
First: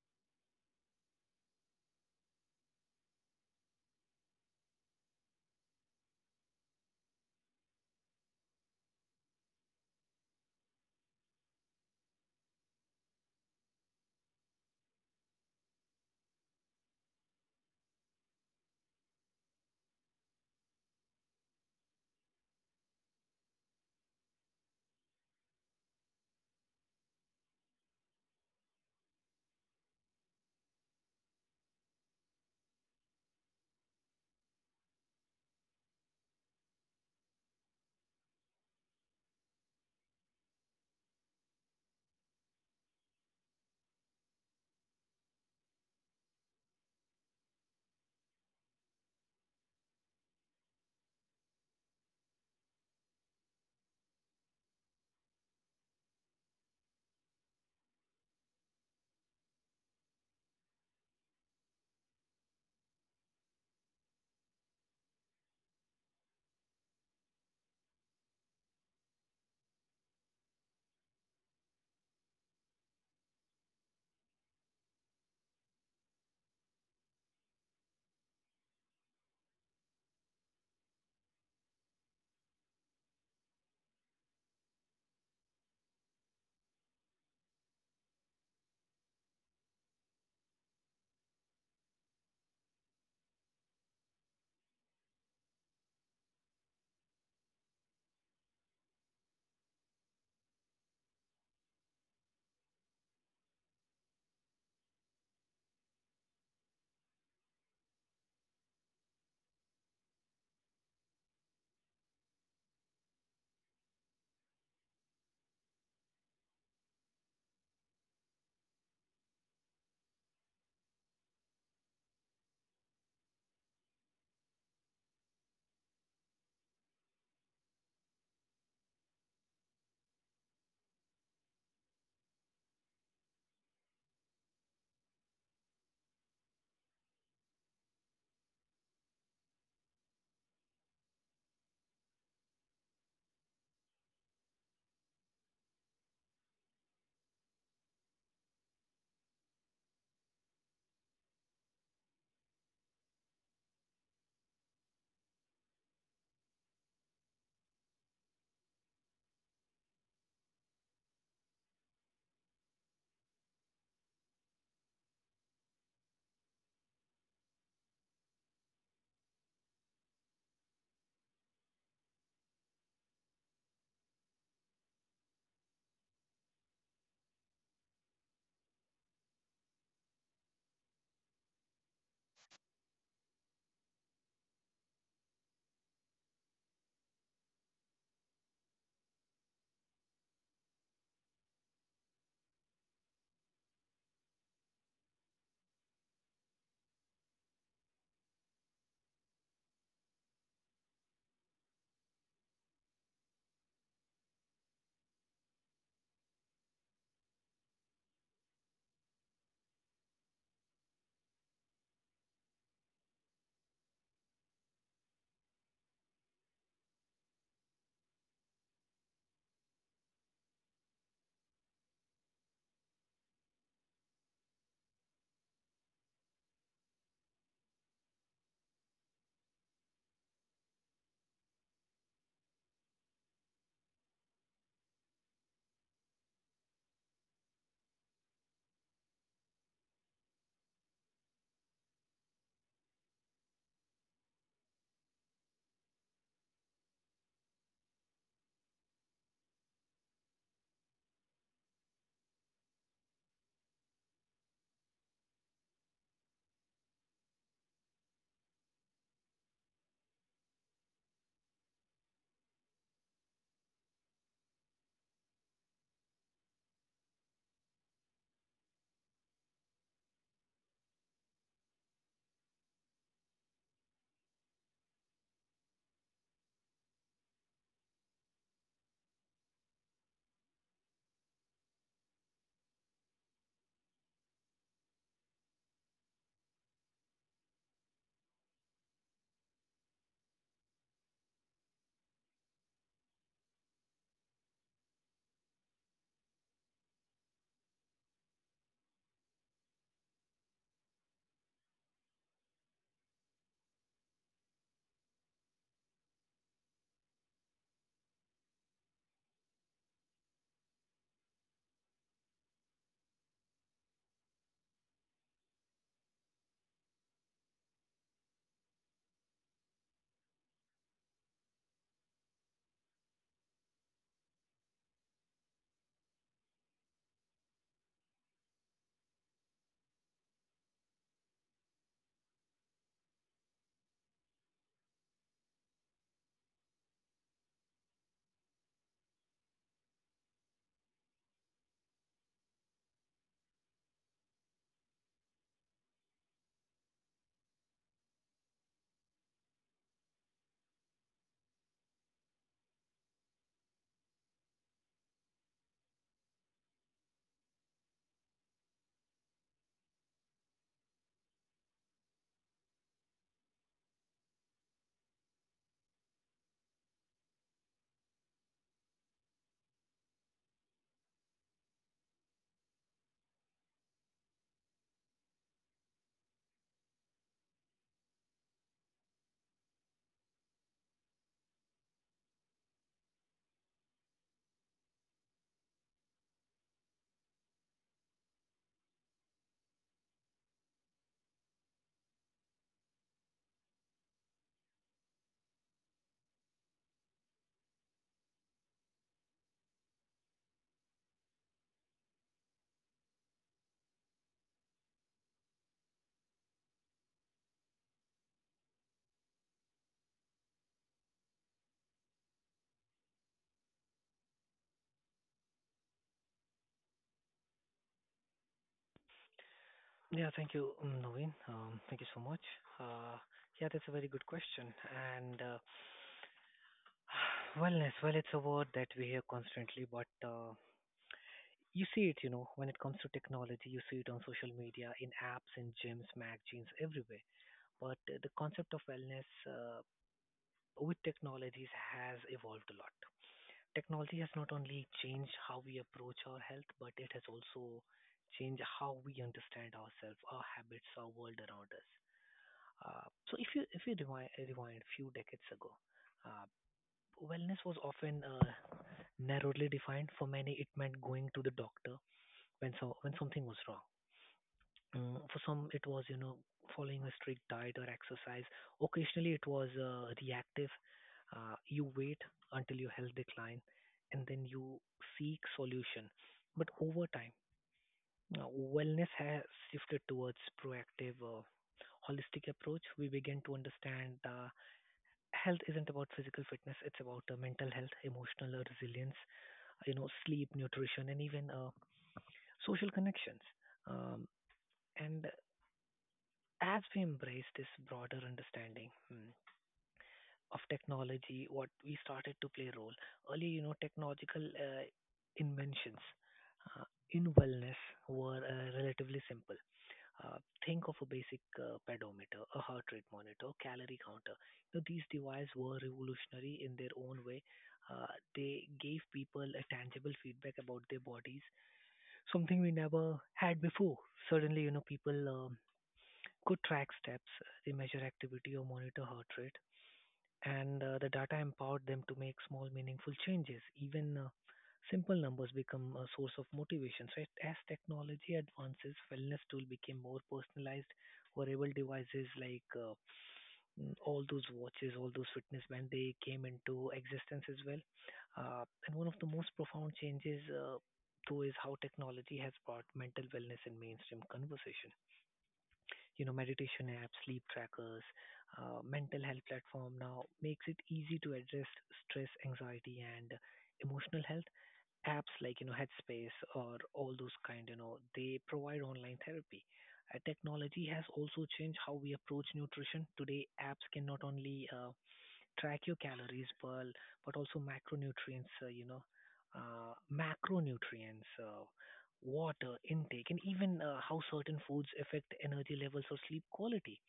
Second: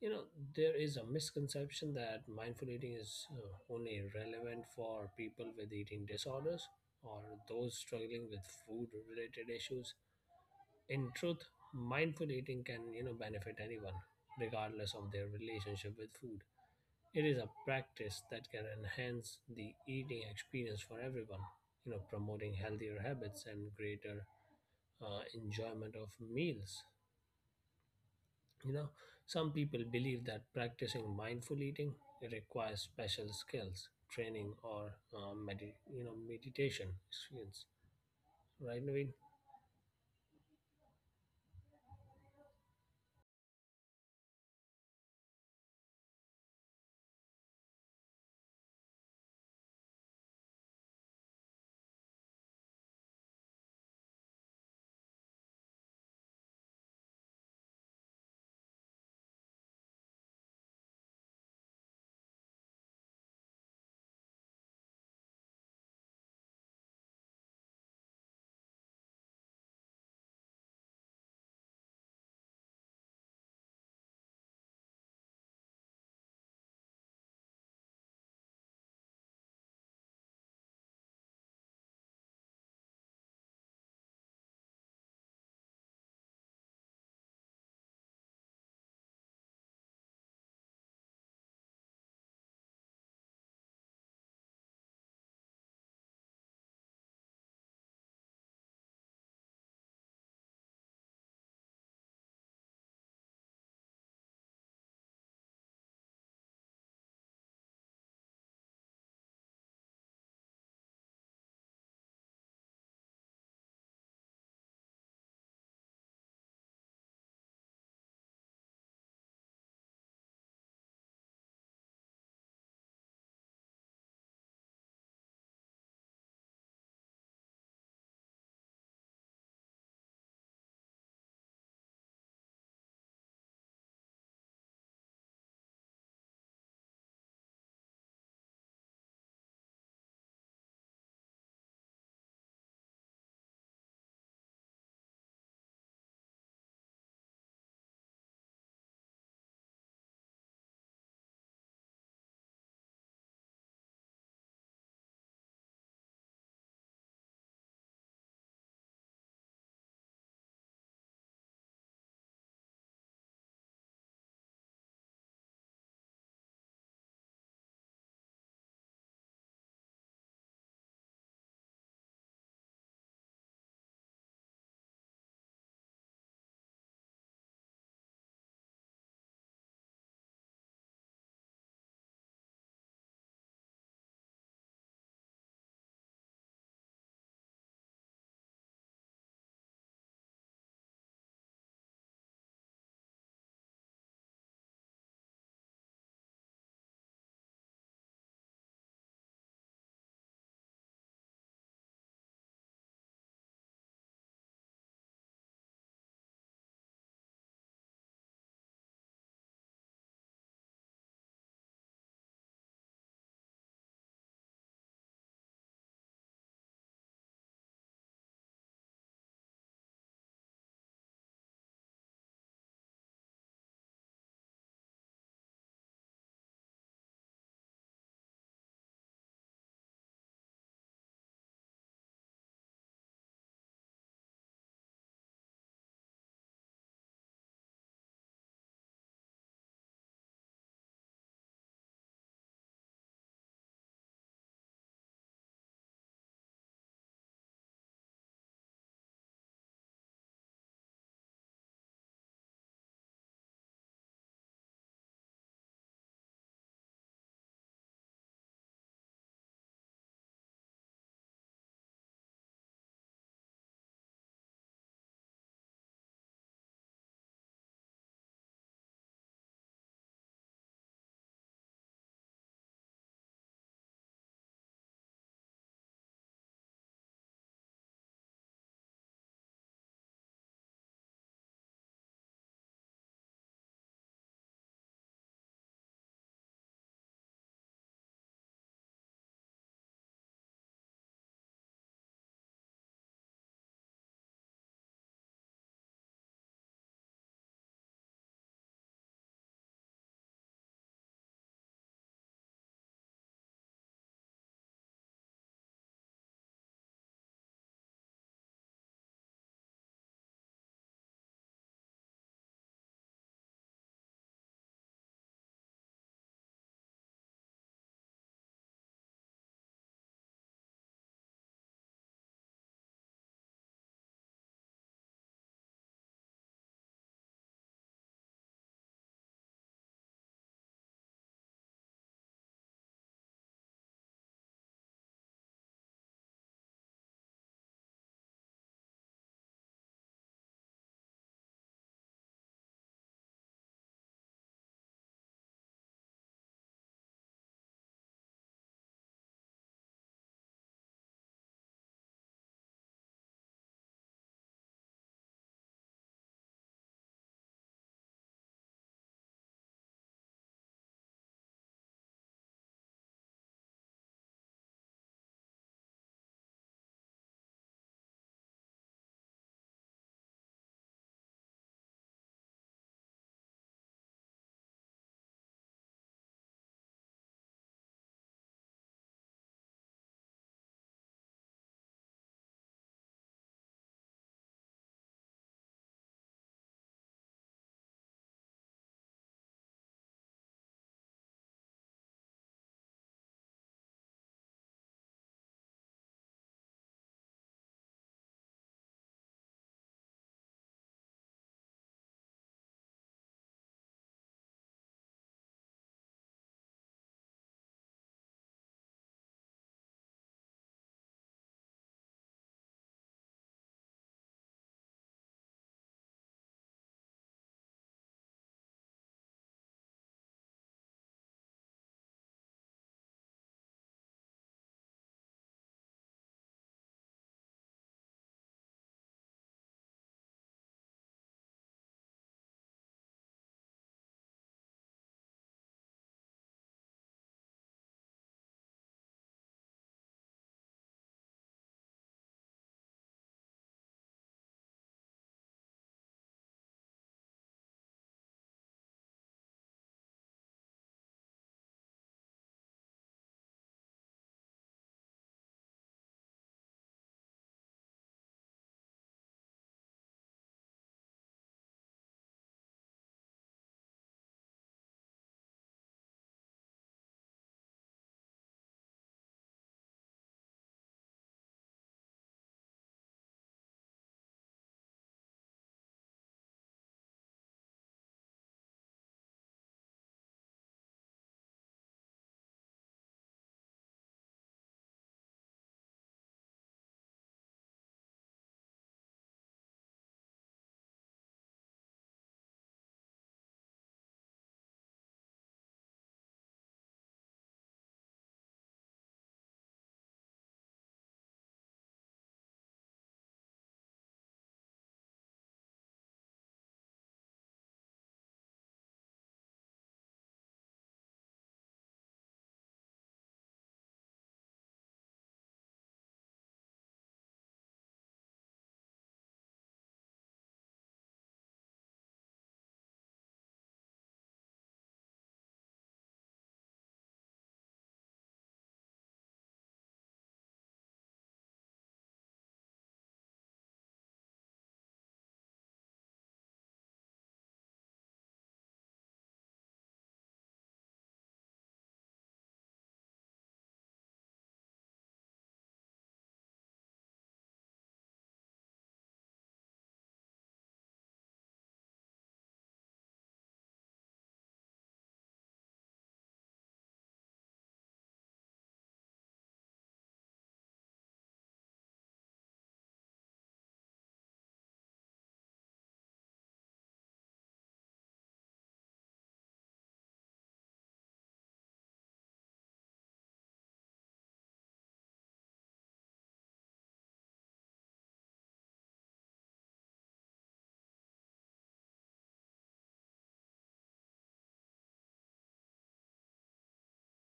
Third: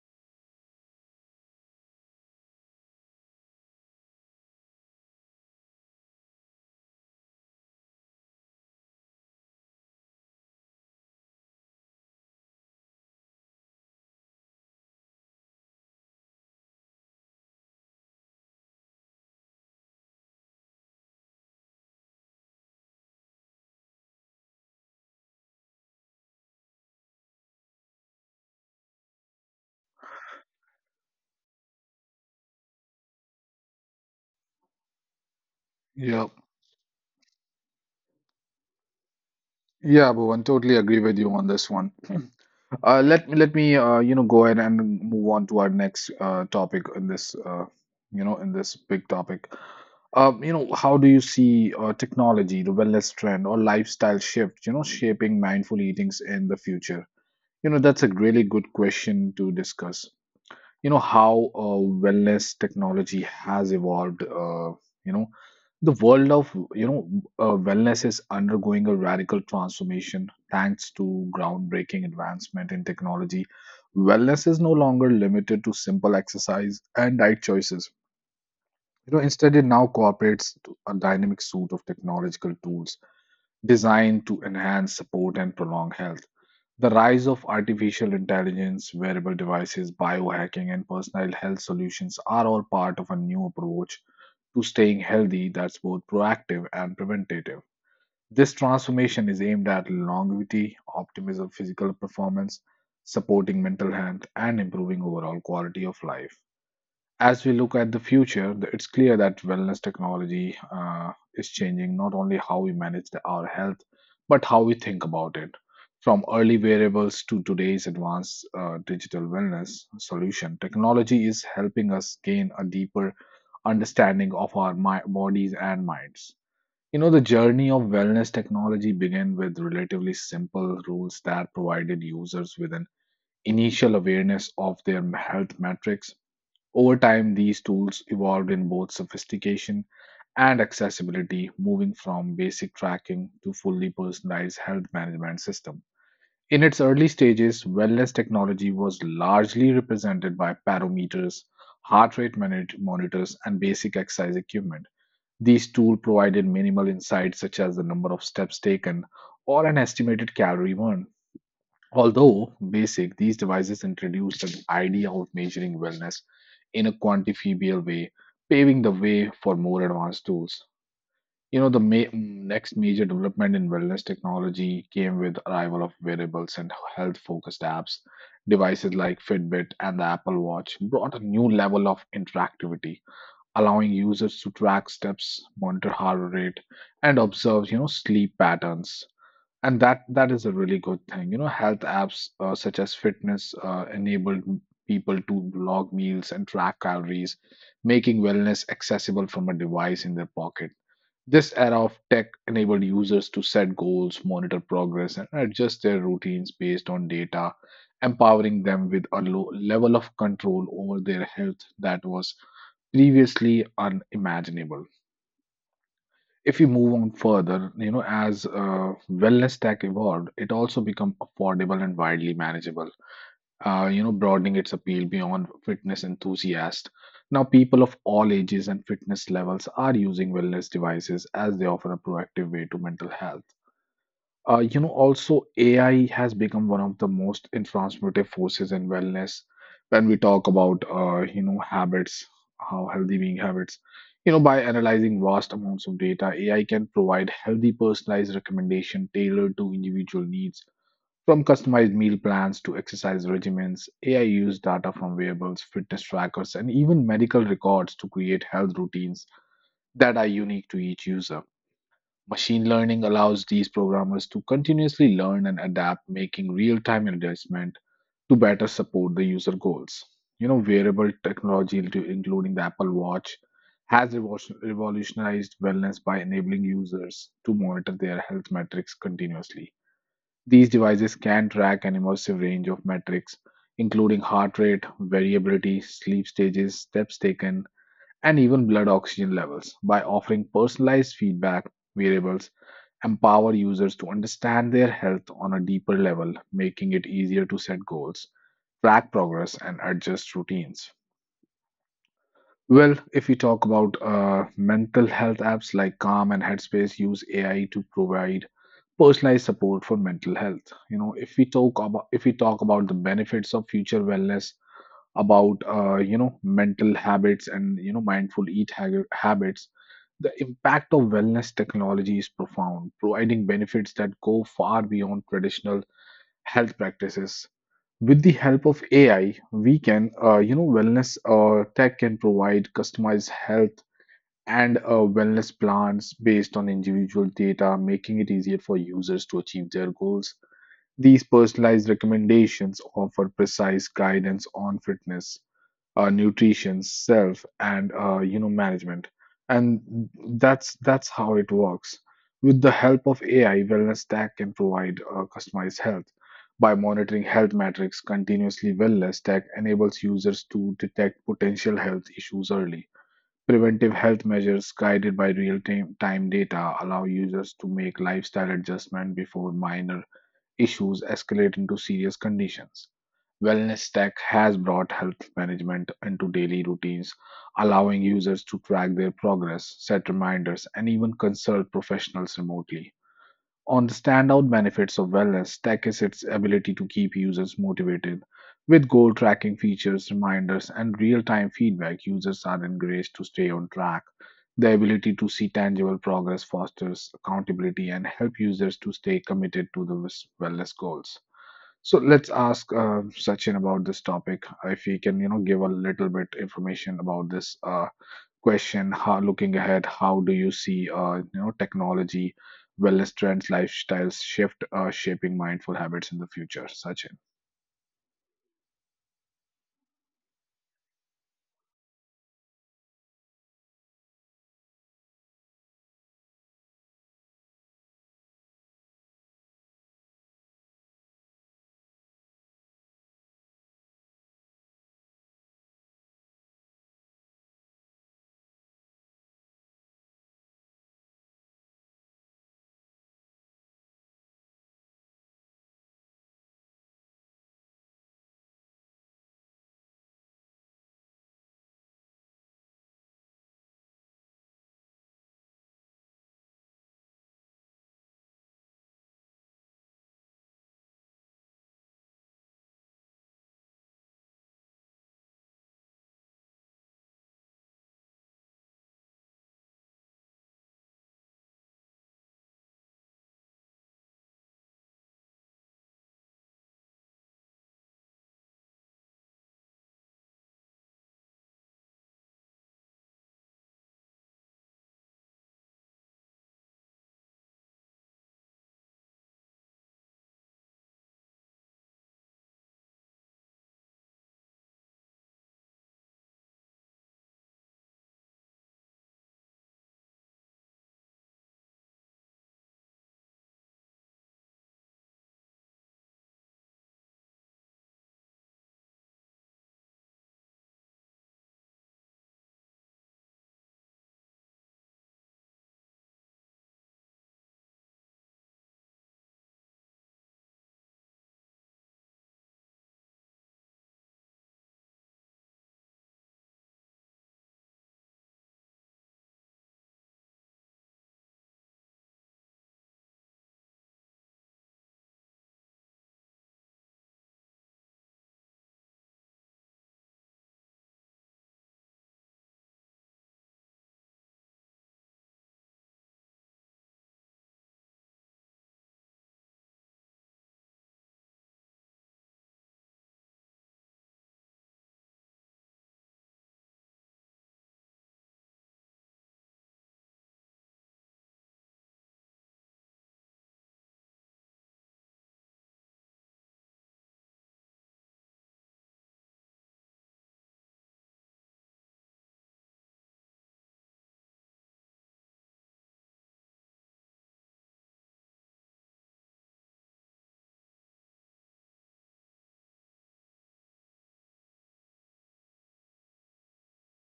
You know, there is a misconception that mindful eating is only relevant for people with eating disorders or those struggling with food related issues. In truth, mindful eating can, you know, benefit anyone regardless of their relationship with food. It is a practice that can enhance the eating experience for everyone, you know, promoting healthier habits and greater enjoyment of meals. You know, some people believe that practicing mindful eating requires special skills, training, or
Yeah.
meditation skills, right, Naveen?
Yeah, Bhuvan, totally agree with you on this one. Let me go ahead and move on to our next topic in this big topic. How do you see technology, the wellness trend, or lifestyle shift, shaping mindful eatings in the future? That's a really good question to discuss. You know how wellness technology has evolved. You know the world of, you know wellness is undergoing a radical transformation thanks to groundbreaking advancement in technology. Wellness is no longer limited to simple exercise and diet choices. Instead, it now cooperates to a dynamic suite of technological tools designed to enhance, support, and prolong health. The rise of artificial intelligence, wearable devices, biohacking, and personal health solutions are all part of a new approach to staying healthy that's both proactive and preventative. This transformation is aimed at longevity, optimism, physical performance, supporting mental health, and improving overall quality of life. As we look at the future, it's clear that wellness technology is changing not only how we manage our health, but how we think about it. From early variables to today's advanced digital wellness solution, technology is helping us gain a deeper understanding of our bodies and minds. The journey of wellness technology began with relatively simple rules that provided users with an initial awareness of their health metrics over time. These tools evolved in both sophistication and accessibility, moving from basic tracking to fully personalized health management system. In its early stages, wellness technology was largely represented by barometers, heart rate monitors, and basic exercise equipment. These tools provided minimal insights such as the number of steps taken or an estimated calorie burn. Although basic, these devices introduced the idea of measuring wellness in a quantifiable way, paving the way for more advanced tools. The next major development in wellness technology came with arrival of wearables and health-focused apps. Devices like Fitbit and the Apple Watch brought a new level of interactivity, allowing users to track steps, monitor heart rate, and observe, sleep patterns. And that is a really good thing. Health apps, such as fitness, enabled people to log meals and track calories, making wellness accessible from a device in their pocket. This era of tech enabled users to set goals, monitor progress, and adjust their routines based on data, empowering them with a low level of control over their health that was previously unimaginable. If you move on further, as wellness tech evolved, it also became affordable and widely manageable, broadening its appeal beyond fitness enthusiasts. Now, people of all ages and fitness levels are using wellness devices as they offer a proactive way to mental health. Also, AI has become one of the most transformative forces in wellness. When we talk about, habits, how healthy being habits, by analyzing vast amounts of data, AI can provide healthy, personalized recommendation tailored to individual needs. From customized meal plans to exercise regimens, AI uses data from wearables, fitness trackers, and even medical records to create health routines that are unique to each user. Machine learning allows these programmers to continuously learn and adapt, making real-time adjustment to better support the user goals. Wearable technology, including the Apple Watch, has revolutionized wellness by enabling users to monitor their health metrics continuously. These devices can track an immersive range of metrics, including heart rate, variability, sleep stages, steps taken, and even blood oxygen levels. By offering personalized feedback, variables empower users to understand their health on a deeper level, making it easier to set goals, track progress, and adjust routines. Well, if we talk about mental health apps like Calm and Headspace use AI to provide personalized support for mental health. If we talk about the benefits of future wellness, about mental habits and mindful habits, the impact of wellness technology is profound, providing benefits that go far beyond traditional health practices. With the help of AI, we can, you know, wellness tech can provide customized health and wellness plans based on individual data, making it easier for users to achieve their goals. These personalized recommendations offer precise guidance on fitness, nutrition, self, and management. And that's how it works. With the help of AI, Wellness Tech can provide customized health by monitoring health metrics continuously. Wellness Tech enables users to detect potential health issues early. Preventive health measures guided by real-time time data allow users to make lifestyle adjustment before minor issues escalate into serious conditions. Wellness tech has brought health management into daily routines, allowing users to track their progress, set reminders, and even consult professionals remotely. On the standout benefits of wellness tech is its ability to keep users motivated. With goal tracking features, reminders, and real time feedback, users are encouraged to stay on track. The ability to see tangible progress fosters accountability and help users to stay committed to the wellness goals. So let's ask Sachin about this topic. If he can, you know, give a little bit information about this question. Looking ahead, how do you see, technology, wellness trends, lifestyles shift, shaping mindful habits in the future, Sachin?
Yeah. Thank you, Naveen. Thank you so much. Uh, yeah, that's a very good question. And wellness. Well, it's a word that we hear constantly, but you see it. You know, when it comes to technology, you see it on social media, in apps, in gyms, magazines, everywhere. But the concept of wellness. With technologies has evolved a lot. Technology has not only changed how we approach our health, but it has also changed how we understand ourselves, our habits, our world around us. So if you rewind a few decades ago, uh, wellness was often narrowly defined. For many, it meant going to the doctor when so when something was wrong. Mm, for some, it was, you know, following a strict diet or exercise. Occasionally, it was reactive. You wait until your health decline and then you seek solution. But over time, wellness has shifted towards proactive, holistic approach. We begin to understand health isn't about physical fitness; it's about mental health, emotional resilience, you know, sleep, nutrition, and even social connections. Um, and as we embrace this broader understanding of technology, what we started to play a role earlier, you know, technological inventions uh, in wellness were relatively simple. Uh, think of a basic pedometer, a heart rate monitor, calorie counter. You know, these devices were revolutionary in their own way. Uh, they gave people a tangible feedback about their bodies, something we never had before. Suddenly, you know, people could track steps, they measure activity or monitor heart rate, and the data empowered them to make small, meaningful changes. Even simple numbers become a source of motivation. So, as technology advances, wellness tool became more personalized. Wearable devices like all those watches, all those fitness bands, they came into existence as well. And one of the most profound changes, though, is how technology has brought mental wellness in mainstream conversation. You know, meditation apps, sleep trackers, mental health platform now makes it easy to address stress, anxiety, and emotional health. Apps like you know Headspace or all those kind, you know, they provide online therapy. Technology has also changed how we approach nutrition. Today, apps can not only track your calories per, but also macronutrients, uh, macronutrients, uh, water intake, and even how certain foods affect energy levels or sleep quality.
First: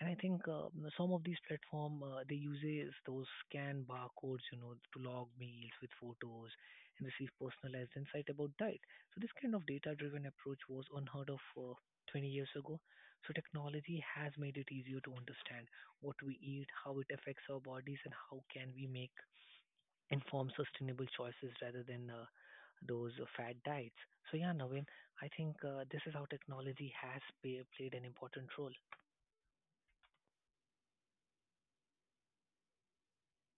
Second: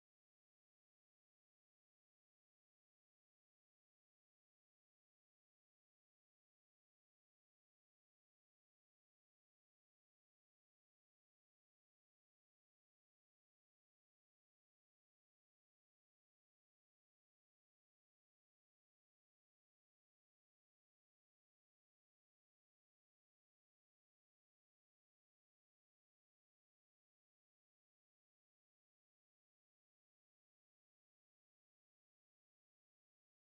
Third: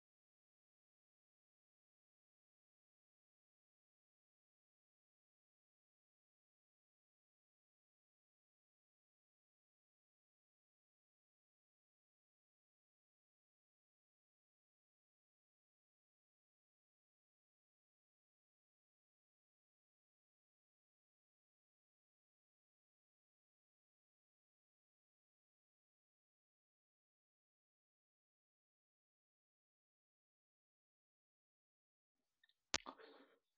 And I think some of these platform they uses those scan barcodes, you know, to log meals with photos and receive personalized insight about diet. So this kind of data-driven approach was unheard of 20 years ago. So technology has made it easier to understand what we eat, how it affects our bodies, and how can we make informed, sustainable choices rather than those fad diets. So yeah, Naveen, I think this is how technology has played an important role.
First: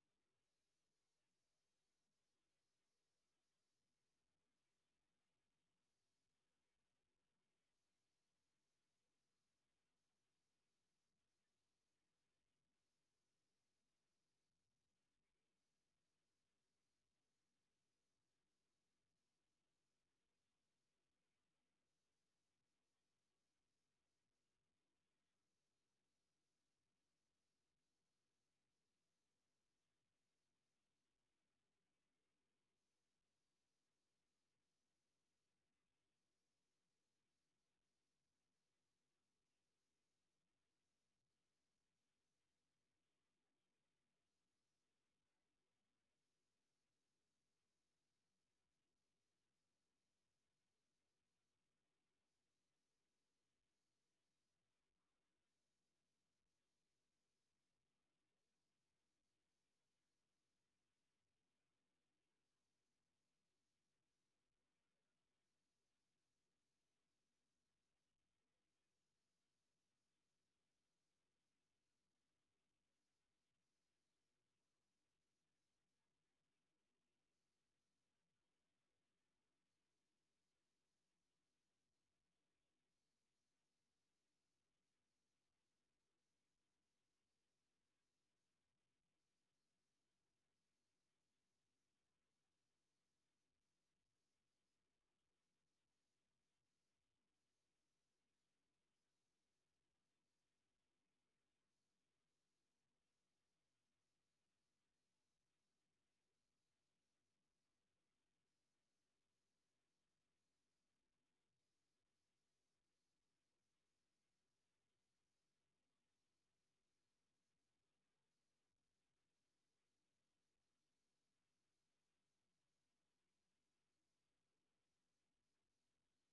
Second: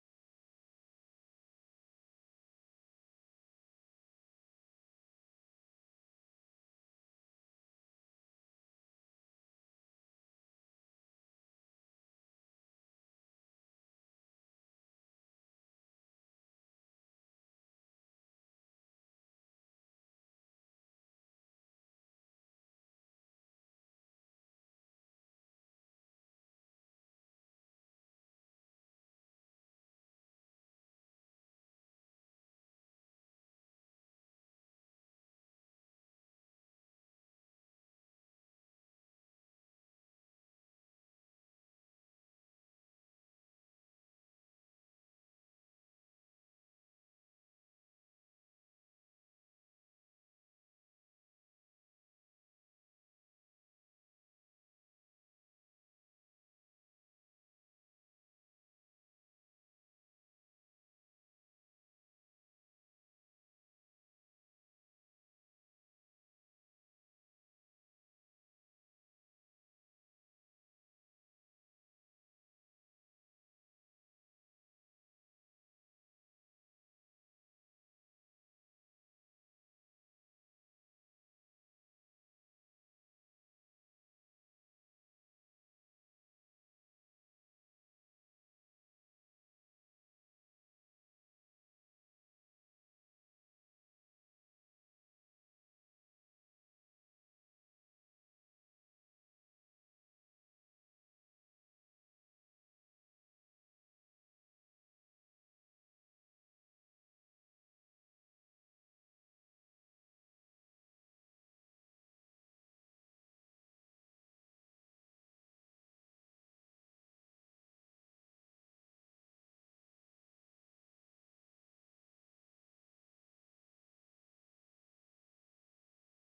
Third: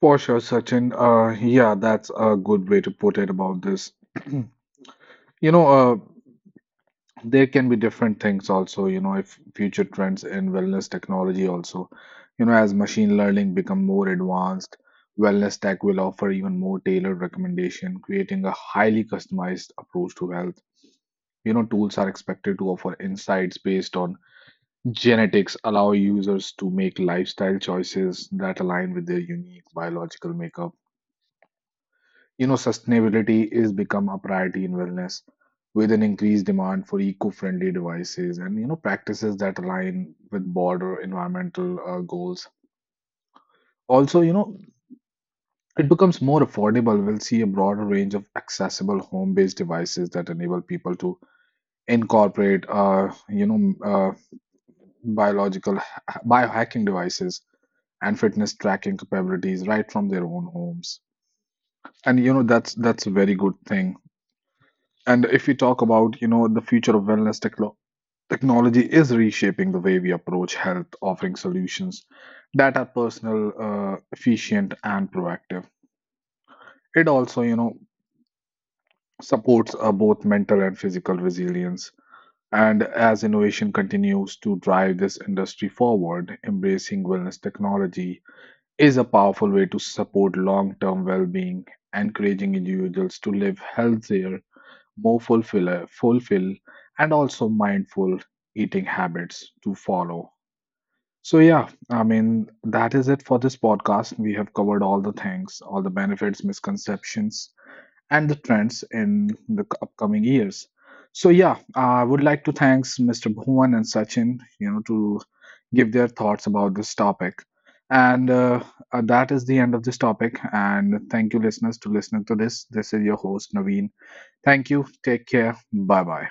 For sure, Sachin. Yeah, that's a good way to put it about this. You know, uh, there can be different things also. If future trends in wellness technology also, as machine learning become more advanced, wellness tech will offer even more tailored recommendation creating a highly customized approach to health. Tools are expected to offer insights based on genetics, allow users to make lifestyle choices that align with their unique biological makeup. Sustainability is become a priority in wellness with an increased demand for eco-friendly devices and practices that align with broader environmental goals. Also, it becomes more affordable. We'll see a broader range of accessible home-based devices that enable people to incorporate, biological biohacking devices and fitness tracking capabilities right from their own homes. And that's a very good thing. And if we talk about, the future of wellness technology is reshaping the way we approach health, offering solutions that are personal, efficient, and proactive. It also, supports both mental and physical resilience. And as innovation continues to drive this industry forward, embracing wellness technology is a powerful way to support long-term well-being, encouraging individuals to live healthier, more fulfill and also mindful eating habits to follow. So yeah, I mean that is it for this podcast. We have covered all the things, all the benefits, misconceptions, and the trends in the upcoming years. So yeah, I would like to thanks Mr. Bhuvan and Sachin, to give their thoughts about this topic. And that is the end of this topic. And thank you, listeners, to listening to this. This is your host Naveen. Thank you. Take care. Bye bye.